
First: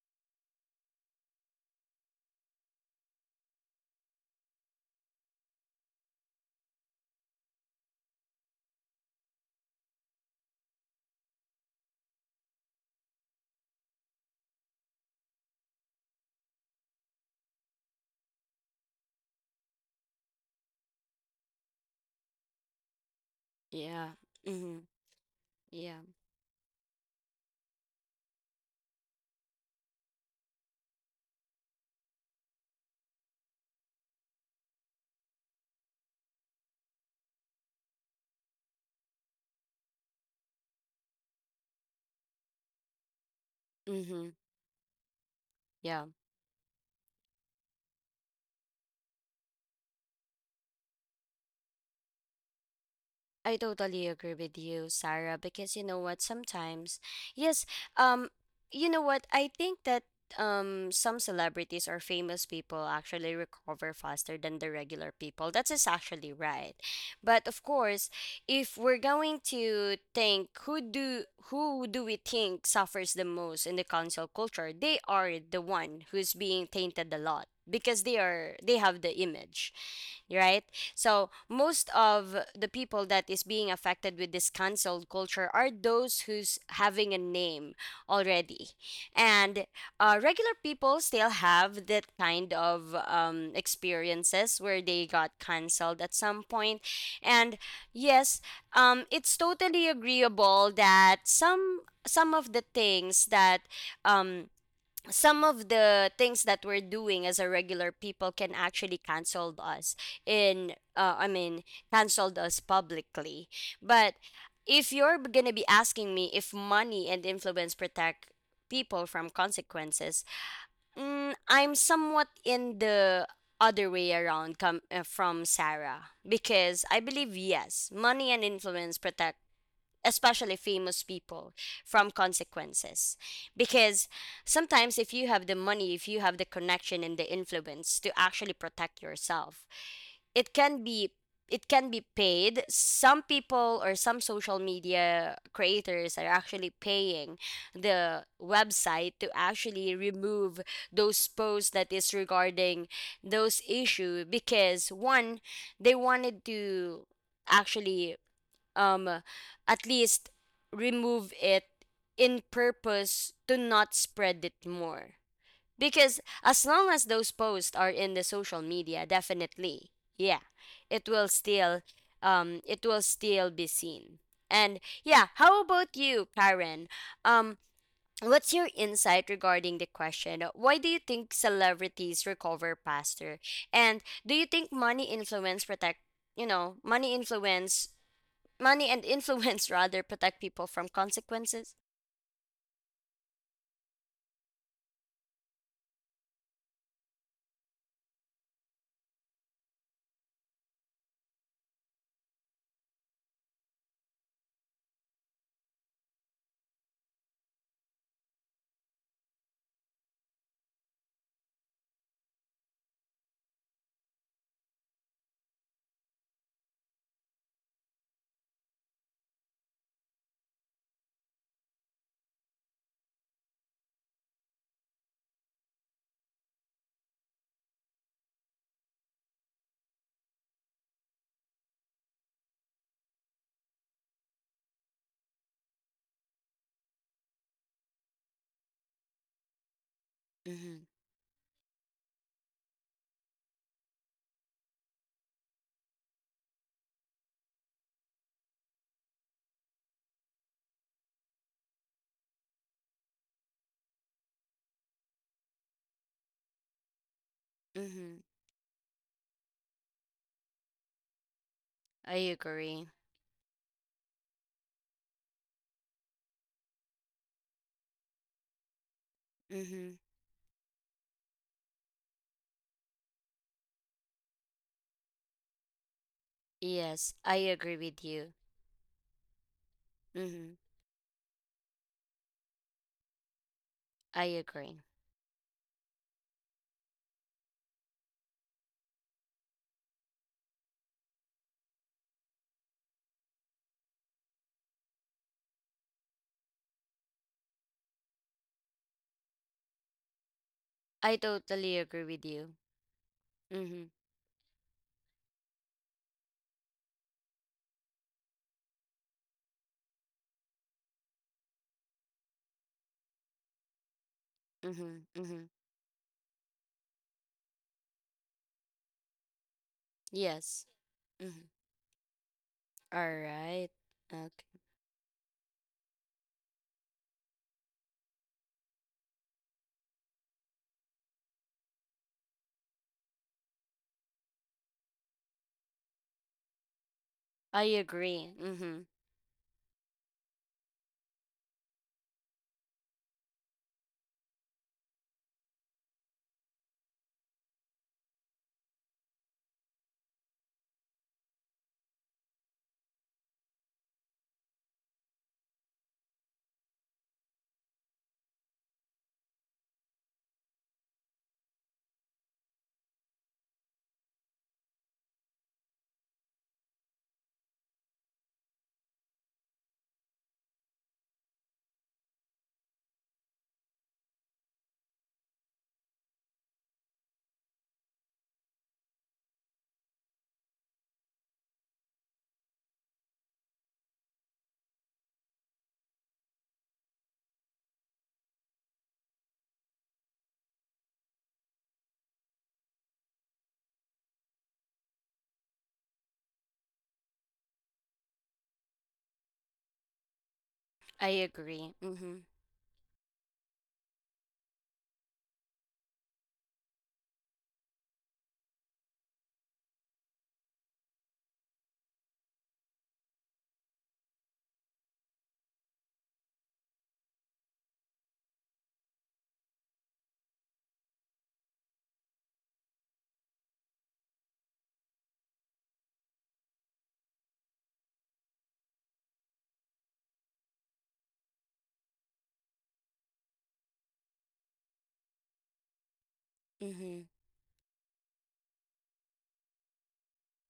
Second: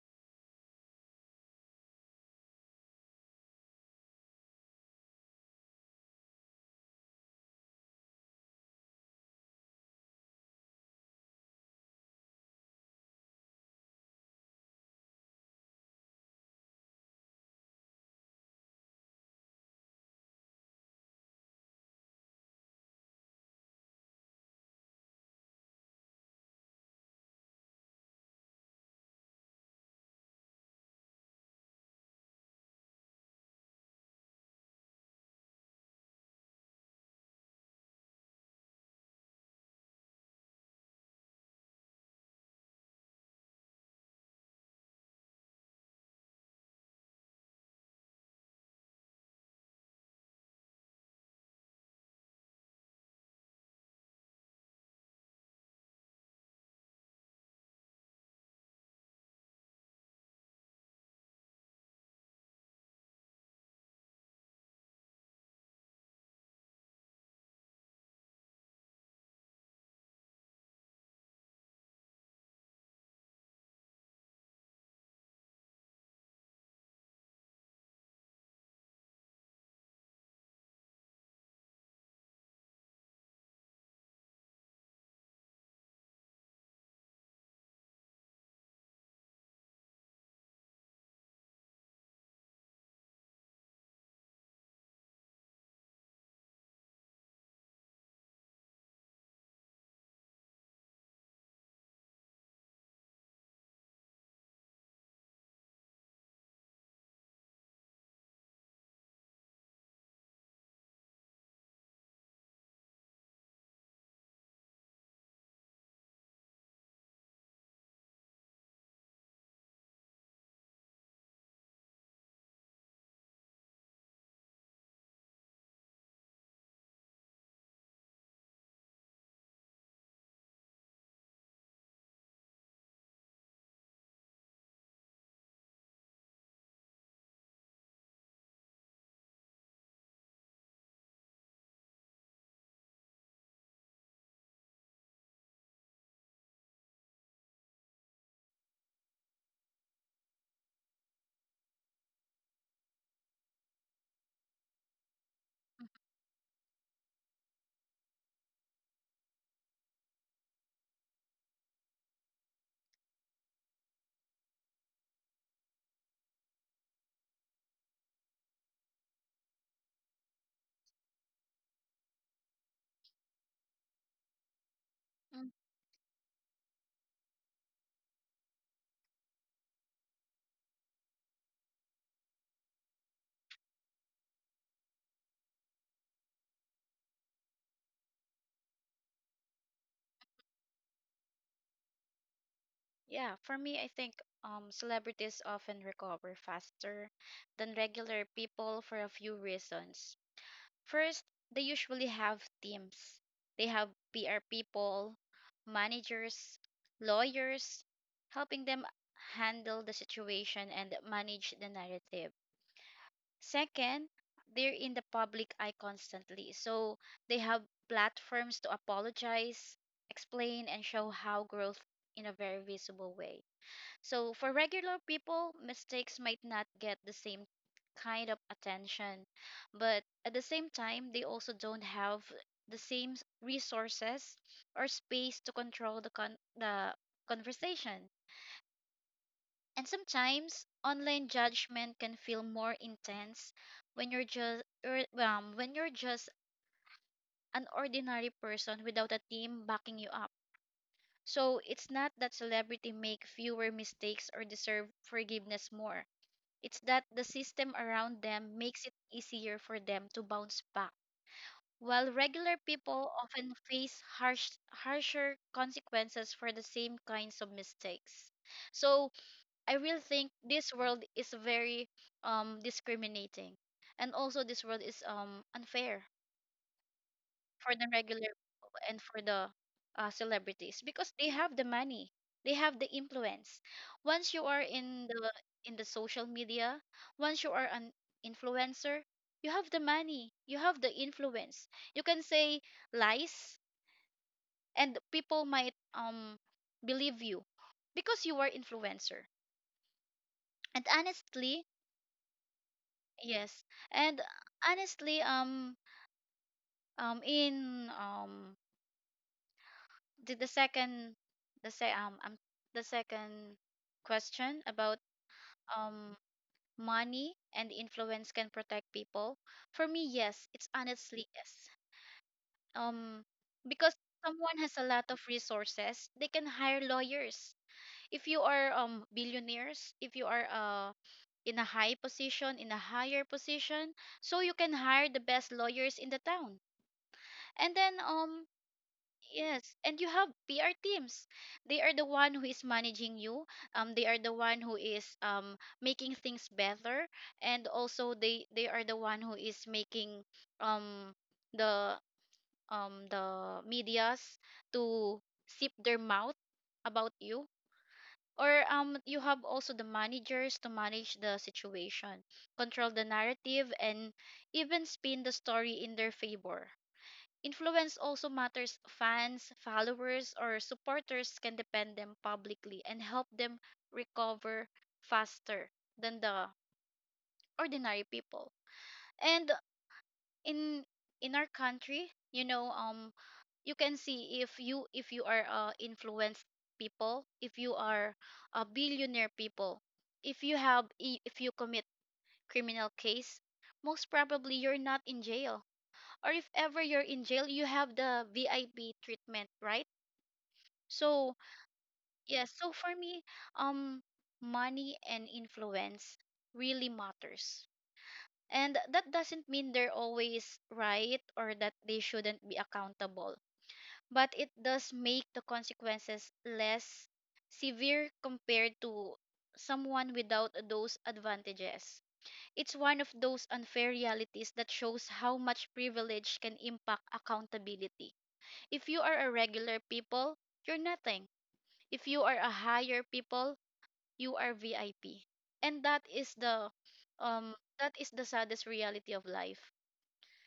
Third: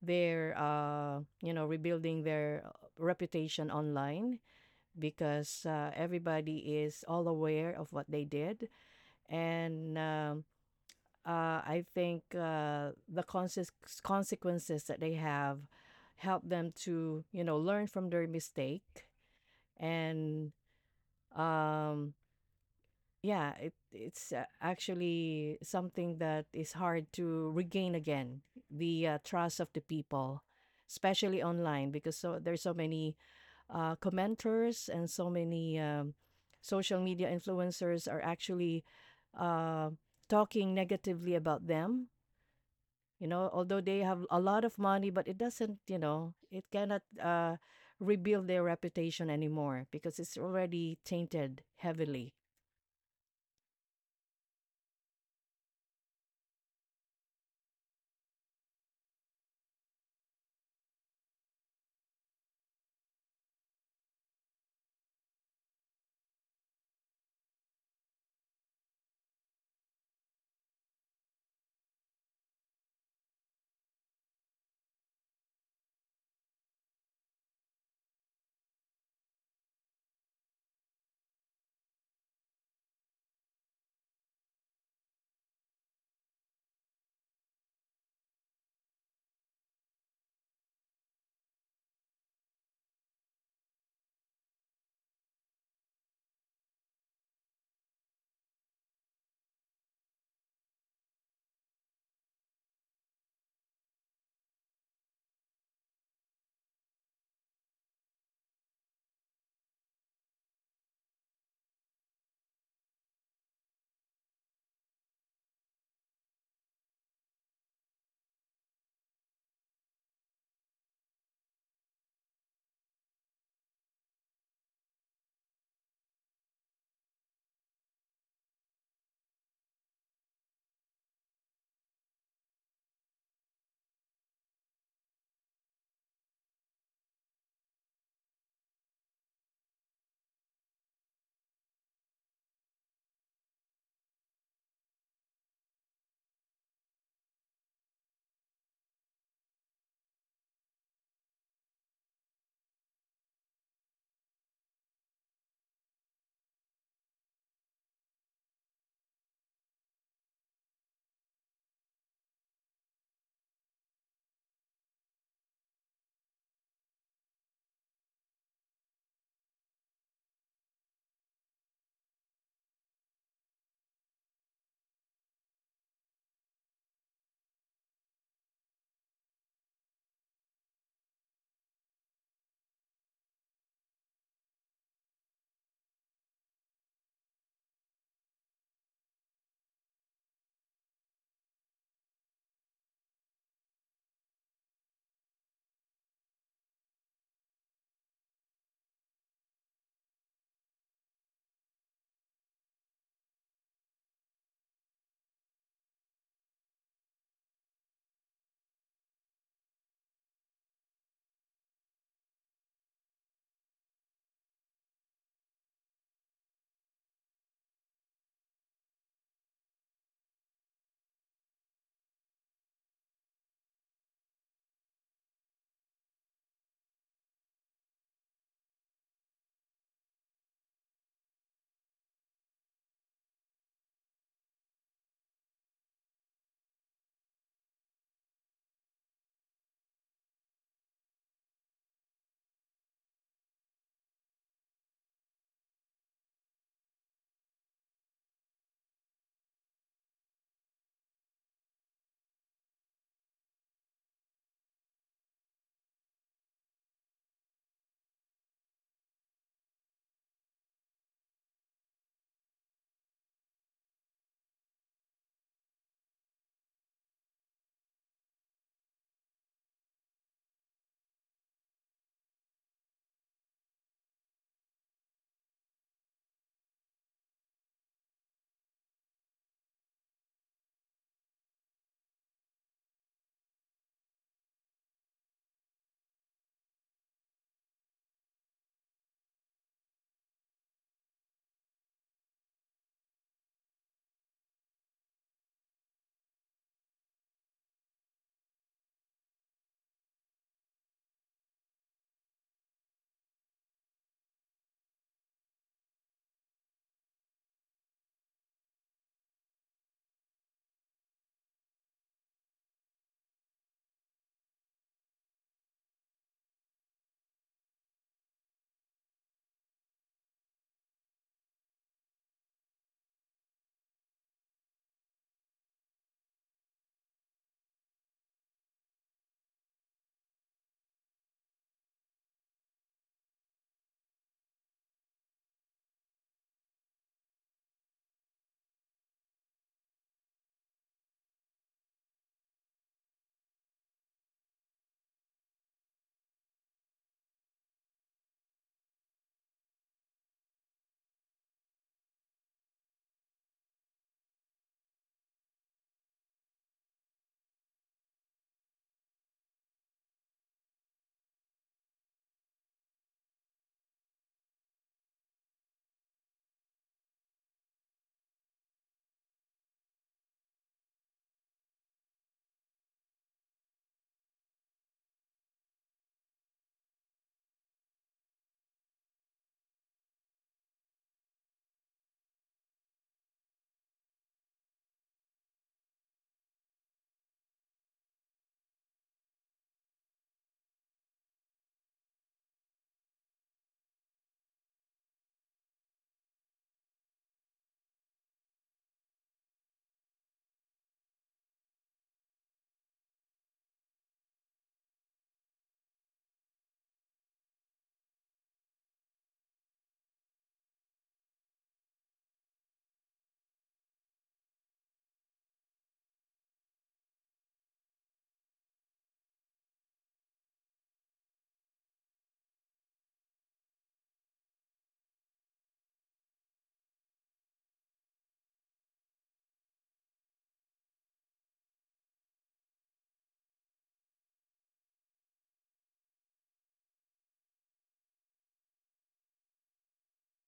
Speaker 2: They're, you know, rebuilding their reputation online because everybody is all aware of what they did. And I think the consequences that they have help them to, you know, learn from their mistake and um, yeah, it,
Speaker 1: Yeah.
Speaker 2: it's
Speaker 1: Hmm.
Speaker 2: actually
Speaker 1: Yeah.
Speaker 2: something that is hard to regain again the trust of the people, especially online, because so there's so many commenters and so many social media influencers are actually uh, talking negatively about them. You know, although they have
Speaker 1: Hmm.
Speaker 2: a lot of money, but it doesn't, you
Speaker 1: Yeah.
Speaker 2: know, it cannot rebuild their reputation anymore because it's already tainted heavily.
Speaker 1: I totally agree with you, Sarah, because you know what, sometimes, yes, um, you know what, I think that some celebrities or famous people actually recover faster than the regular people. That is actually right. But of course, if we're going to think who do we think suffers the most in the council culture, they are the one who's being tainted a lot because they have the image, right? So most of the people that is being affected with this cancel culture are those who's having a name already, and regular people still have that kind of experiences where they got cancelled at some point. And yes, it's totally agreeable that some of the things that um some of the things that we're doing as a regular people can actually canceled us in I mean canceled us publicly. But if you're gonna be asking me if money and influence protect people from consequences, mm, I'm somewhat in the other way around come from Sarah, because I believe yes, money and influence protect, especially famous people, from consequences. Because sometimes if you have the money, if you have the connection and the influence to actually protect yourself, it can be, paid. Some people or some social media creators are actually paying the website to actually remove those posts that is regarding those issue, because one, they wanted to actually um at least remove it in purpose to not spread it more. Because as long as those posts are in the social media, definitely, yeah, it will still it will still be seen. And yeah,
Speaker 3: Mm.
Speaker 1: how about you, Karen? um what's your insight regarding the question, why do you think celebrities recover faster, and do you think money influence protect, you know, money and influence [laughs] rather protect people from consequences?
Speaker 3: Yeah, for me I think celebrities often recover faster than regular people for a few reasons. First, they usually have teams. They have PR people, managers, lawyers, helping them handle the situation and manage the narrative. Second, they're in the public eye constantly, so they have platforms to apologize, explain, and show how growth in a very visible way. So for regular people, mistakes might not get the same kind of attention, but at the same time, they also don't have the same resources or space to control the conversation. And sometimes
Speaker 1: Mm-hmm.
Speaker 3: online judgment can feel more intense when you're just when you're just an ordinary person without a team backing you up. So it's not that celebrity make fewer mistakes or deserve forgiveness more. It's that the system
Speaker 1: Mm-hmm.
Speaker 3: around them makes it easier for them to bounce back. While
Speaker 1: I
Speaker 3: regular
Speaker 1: agree.
Speaker 3: people often face harsher consequences for the same kinds of mistakes. So I
Speaker 1: Mm-hmm.
Speaker 3: really think this world is very discriminating. And also this world is unfair
Speaker 1: Yes, I
Speaker 3: for
Speaker 1: agree
Speaker 3: the
Speaker 1: with
Speaker 3: regular
Speaker 1: you.
Speaker 3: people and for the
Speaker 1: Mm-hmm.
Speaker 3: celebrities, because they have the money, they have the influence.
Speaker 1: I
Speaker 3: Once you are
Speaker 1: agree.
Speaker 3: in the social media, once you are an influencer, you have the money, you have the influence, you can say lies and people might believe you because you are influencer. And
Speaker 1: I
Speaker 3: honestly,
Speaker 1: totally agree with you.
Speaker 3: yes.
Speaker 1: Mm-hmm.
Speaker 3: And honestly in did the second, the say the second question
Speaker 1: Mm-hmm.
Speaker 3: about
Speaker 1: Mm-hmm.
Speaker 3: um money and influence can protect people, for me, yes,
Speaker 1: Yes.
Speaker 3: it's honestly
Speaker 1: Mm-hmm.
Speaker 3: yes.
Speaker 1: All
Speaker 3: um
Speaker 1: right.
Speaker 3: because
Speaker 1: Okay.
Speaker 3: someone has a lot of resources, they can hire lawyers. If you are billionaires, if you are in a high position, in a higher position, so you can hire the best lawyers in the town.
Speaker 1: I
Speaker 3: And then
Speaker 1: agree. Mm-hmm.
Speaker 3: yes, and you have PR teams. They are the one who is managing you. They are the one who is making things better, and also they are the one who is making um the the medias to zip their mouth about you. Or you have also the managers to manage the situation, control the narrative, and even spin the story in their favor. Influence also matters. Fans, followers, or supporters can depend them publicly and help them recover faster than the ordinary people. And in in our country, you know, you can see if you are influenced people, if you are a billionaire people, if you have if you commit criminal case, most probably you're not in jail. Or if ever you're in jail, you have the VIP treatment, right?
Speaker 1: I
Speaker 3: So,
Speaker 1: agree. Mm-hmm.
Speaker 3: yeah, so for me, um money and influence really matters. And that doesn't mean they're always right or that they shouldn't be accountable, but it does make the consequences less severe compared to someone without those advantages. It's one of those unfair realities that shows how much privilege can impact accountability. If you are a regular people, you're nothing. If you are a higher people, you are VIP. And
Speaker 1: Mm-hmm.
Speaker 3: that is the saddest reality of life.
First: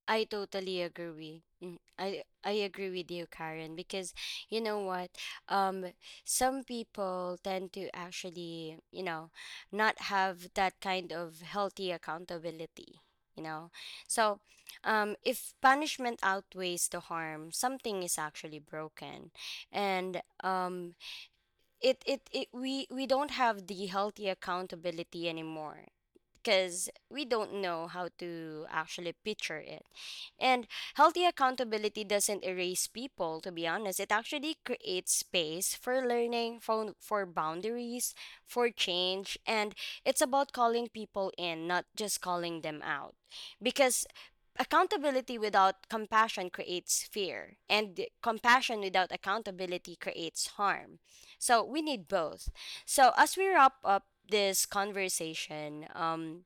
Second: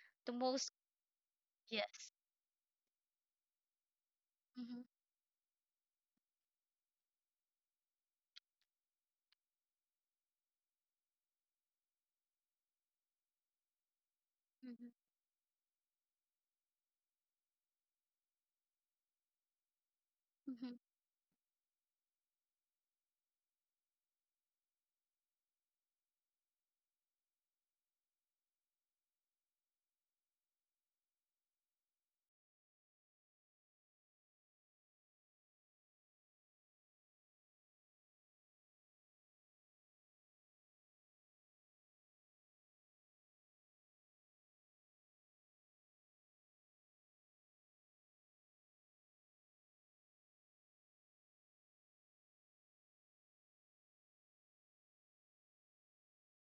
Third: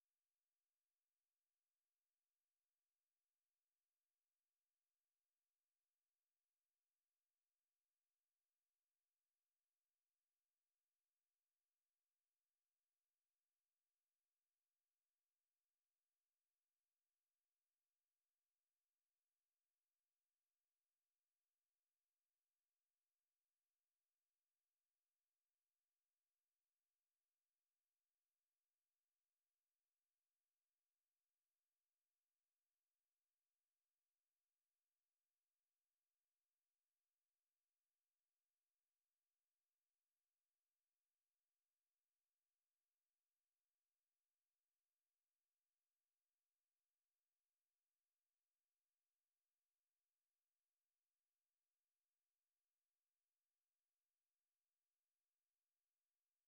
Speaker 1: I
Speaker 3: The most,
Speaker 1: totally agree Mm,
Speaker 3: yes.
Speaker 1: I agree with you, Karen, because you
Speaker 3: mm-hmm,
Speaker 1: know what? Um, some people tend to actually, you know, not have that kind of healthy accountability, you know. So,
Speaker 3: mm-hmm,
Speaker 1: if punishment outweighs the harm, something is actually broken. And
Speaker 3: mm-hmm.
Speaker 1: it, we don't have the healthy accountability anymore, because we don't know how to actually picture it. And healthy accountability doesn't erase people, to be honest. It actually creates space for learning, for boundaries, for change. And it's about calling people in, not just calling them out. Because accountability without compassion creates fear, and compassion without accountability creates harm. So we need both. So as we wrap up this conversation,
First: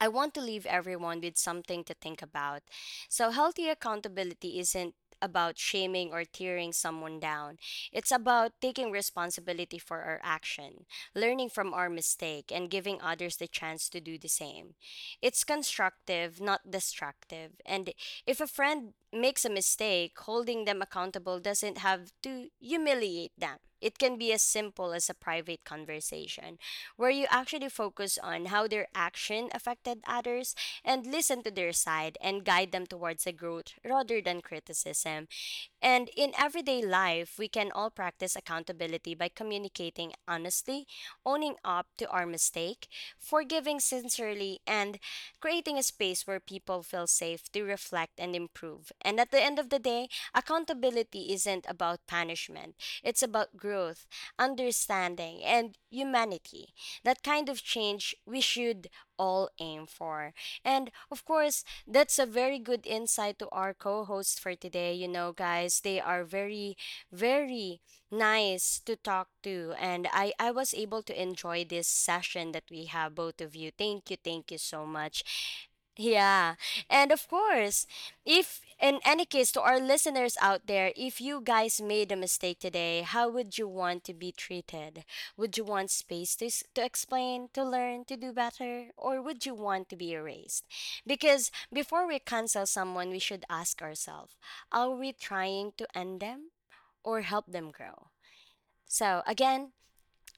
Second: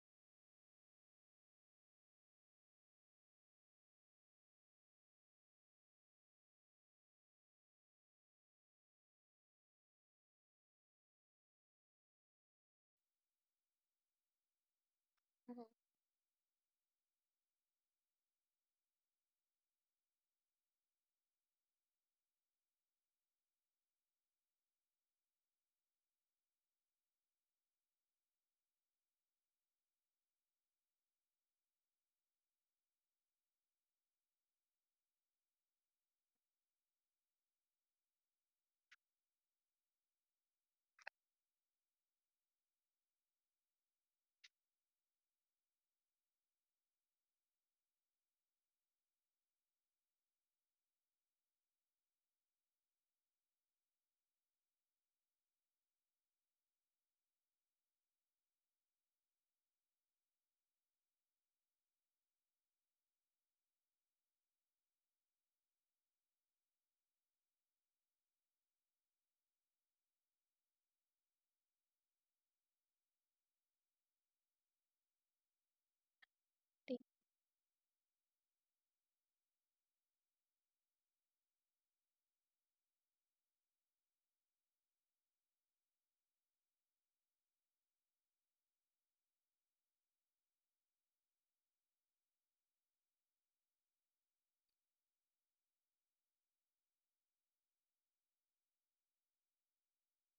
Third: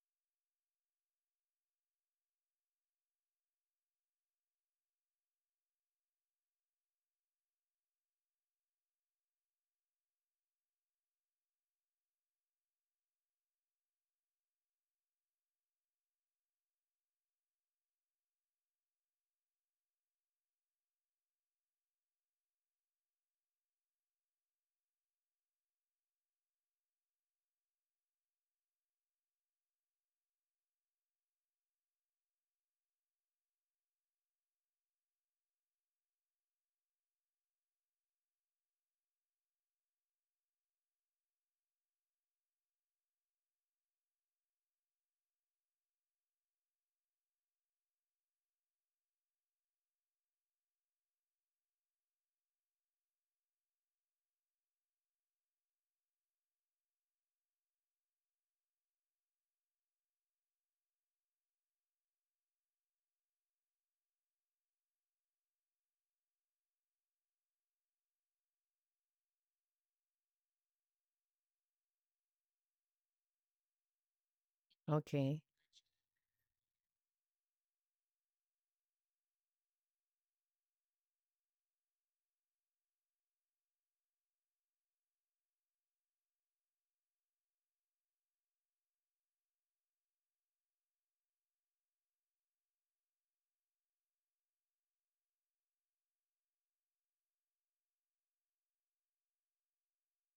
Speaker 1: I want to leave everyone with something to think about. So, healthy accountability isn't about shaming or tearing someone down. It's about taking responsibility for our action, learning from our mistake, and giving others the chance to do the same. It's constructive, not destructive. And if a friend makes a mistake, holding them accountable doesn't have to humiliate them. It can be as simple as a private conversation where you actually focus on how their action affected others and listen to their side and guide them towards a growth rather than criticism. And in everyday life, we can all practice accountability by communicating honestly, owning up to our mistake, forgiving sincerely, and creating a space where people feel safe to reflect and improve. And at the end of the day, accountability isn't about punishment, it's about growth, understanding, and humanity. That kind of change we should all aim for. And of course, that's a very good insight to our co hosts for today. You know, guys, they are very, very nice to talk to. And I was able to enjoy this session that we have, both of you. Thank you. Thank you so much.
Speaker 2: Okay.
Speaker 1: Yeah. And of course, if in any case, to our listeners out there, if you guys made a mistake today, how would you want to be treated? Would you want space to, to explain, to learn, to do better, or would you want to be erased? Because before we cancel someone, we should ask ourselves, are we trying to end them or help them grow? So, again,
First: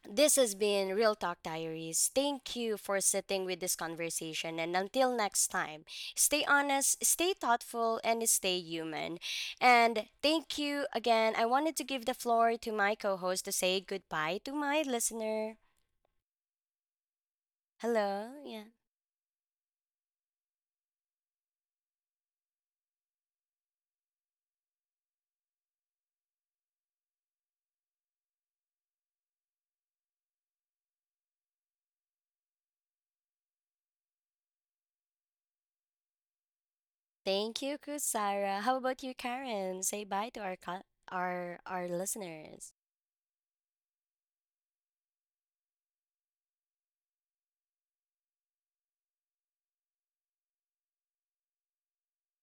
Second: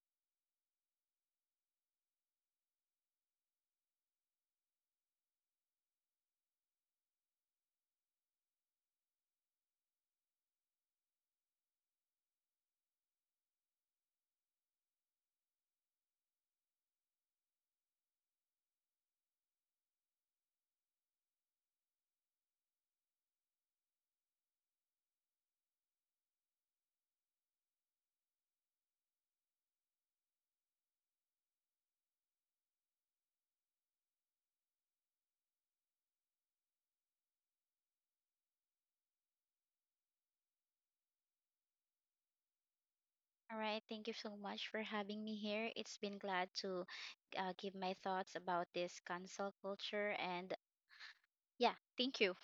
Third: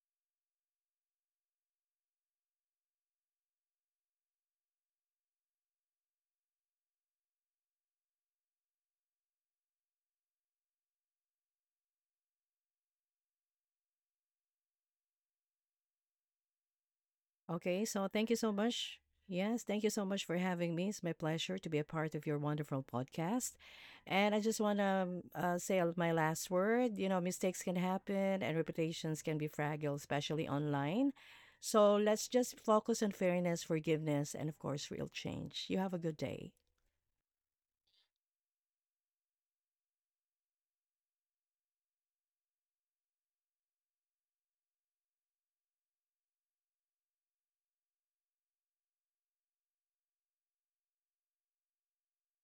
Speaker 1: this has been Real Talk Diaries. Thank you for sitting with this conversation. And until next time, stay honest, stay thoughtful, and stay human. And thank you again. I wanted to give the floor to my co host to say goodbye to my listener.
Speaker 2: Okay, so thank
Speaker 1: Hello.
Speaker 2: you so
Speaker 1: Yeah.
Speaker 2: much. Yes, thank you so much for having me. It's my pleasure to be a part of your wonderful podcast. And I just want to say my last word. You know, mistakes can happen and reputations can be fragile, especially online. So let's just focus on fairness, forgiveness, and of course, real change. You have a good day.
Speaker 1: Thank you, Kusara. How about you, Karen? Say bye to our our listeners.
Speaker 3: All right, thank you so much for having me here. It's been glad to give my thoughts about this cancel culture, and yeah, thank you.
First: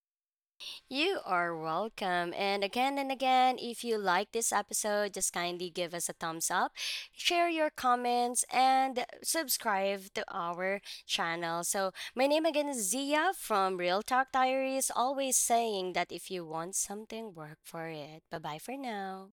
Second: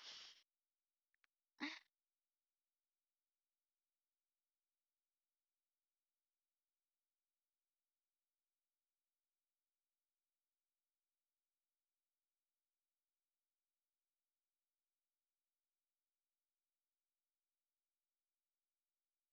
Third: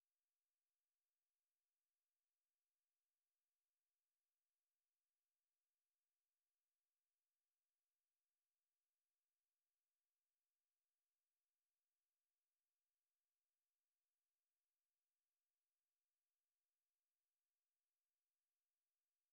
Speaker 1: You are welcome. And again, if you like this episode, just kindly give us a thumbs up, share your comments, and subscribe to our channel. So, my name again is Zia from Real Talk Diaries, always saying that if you want something, work for it. Bye bye for now.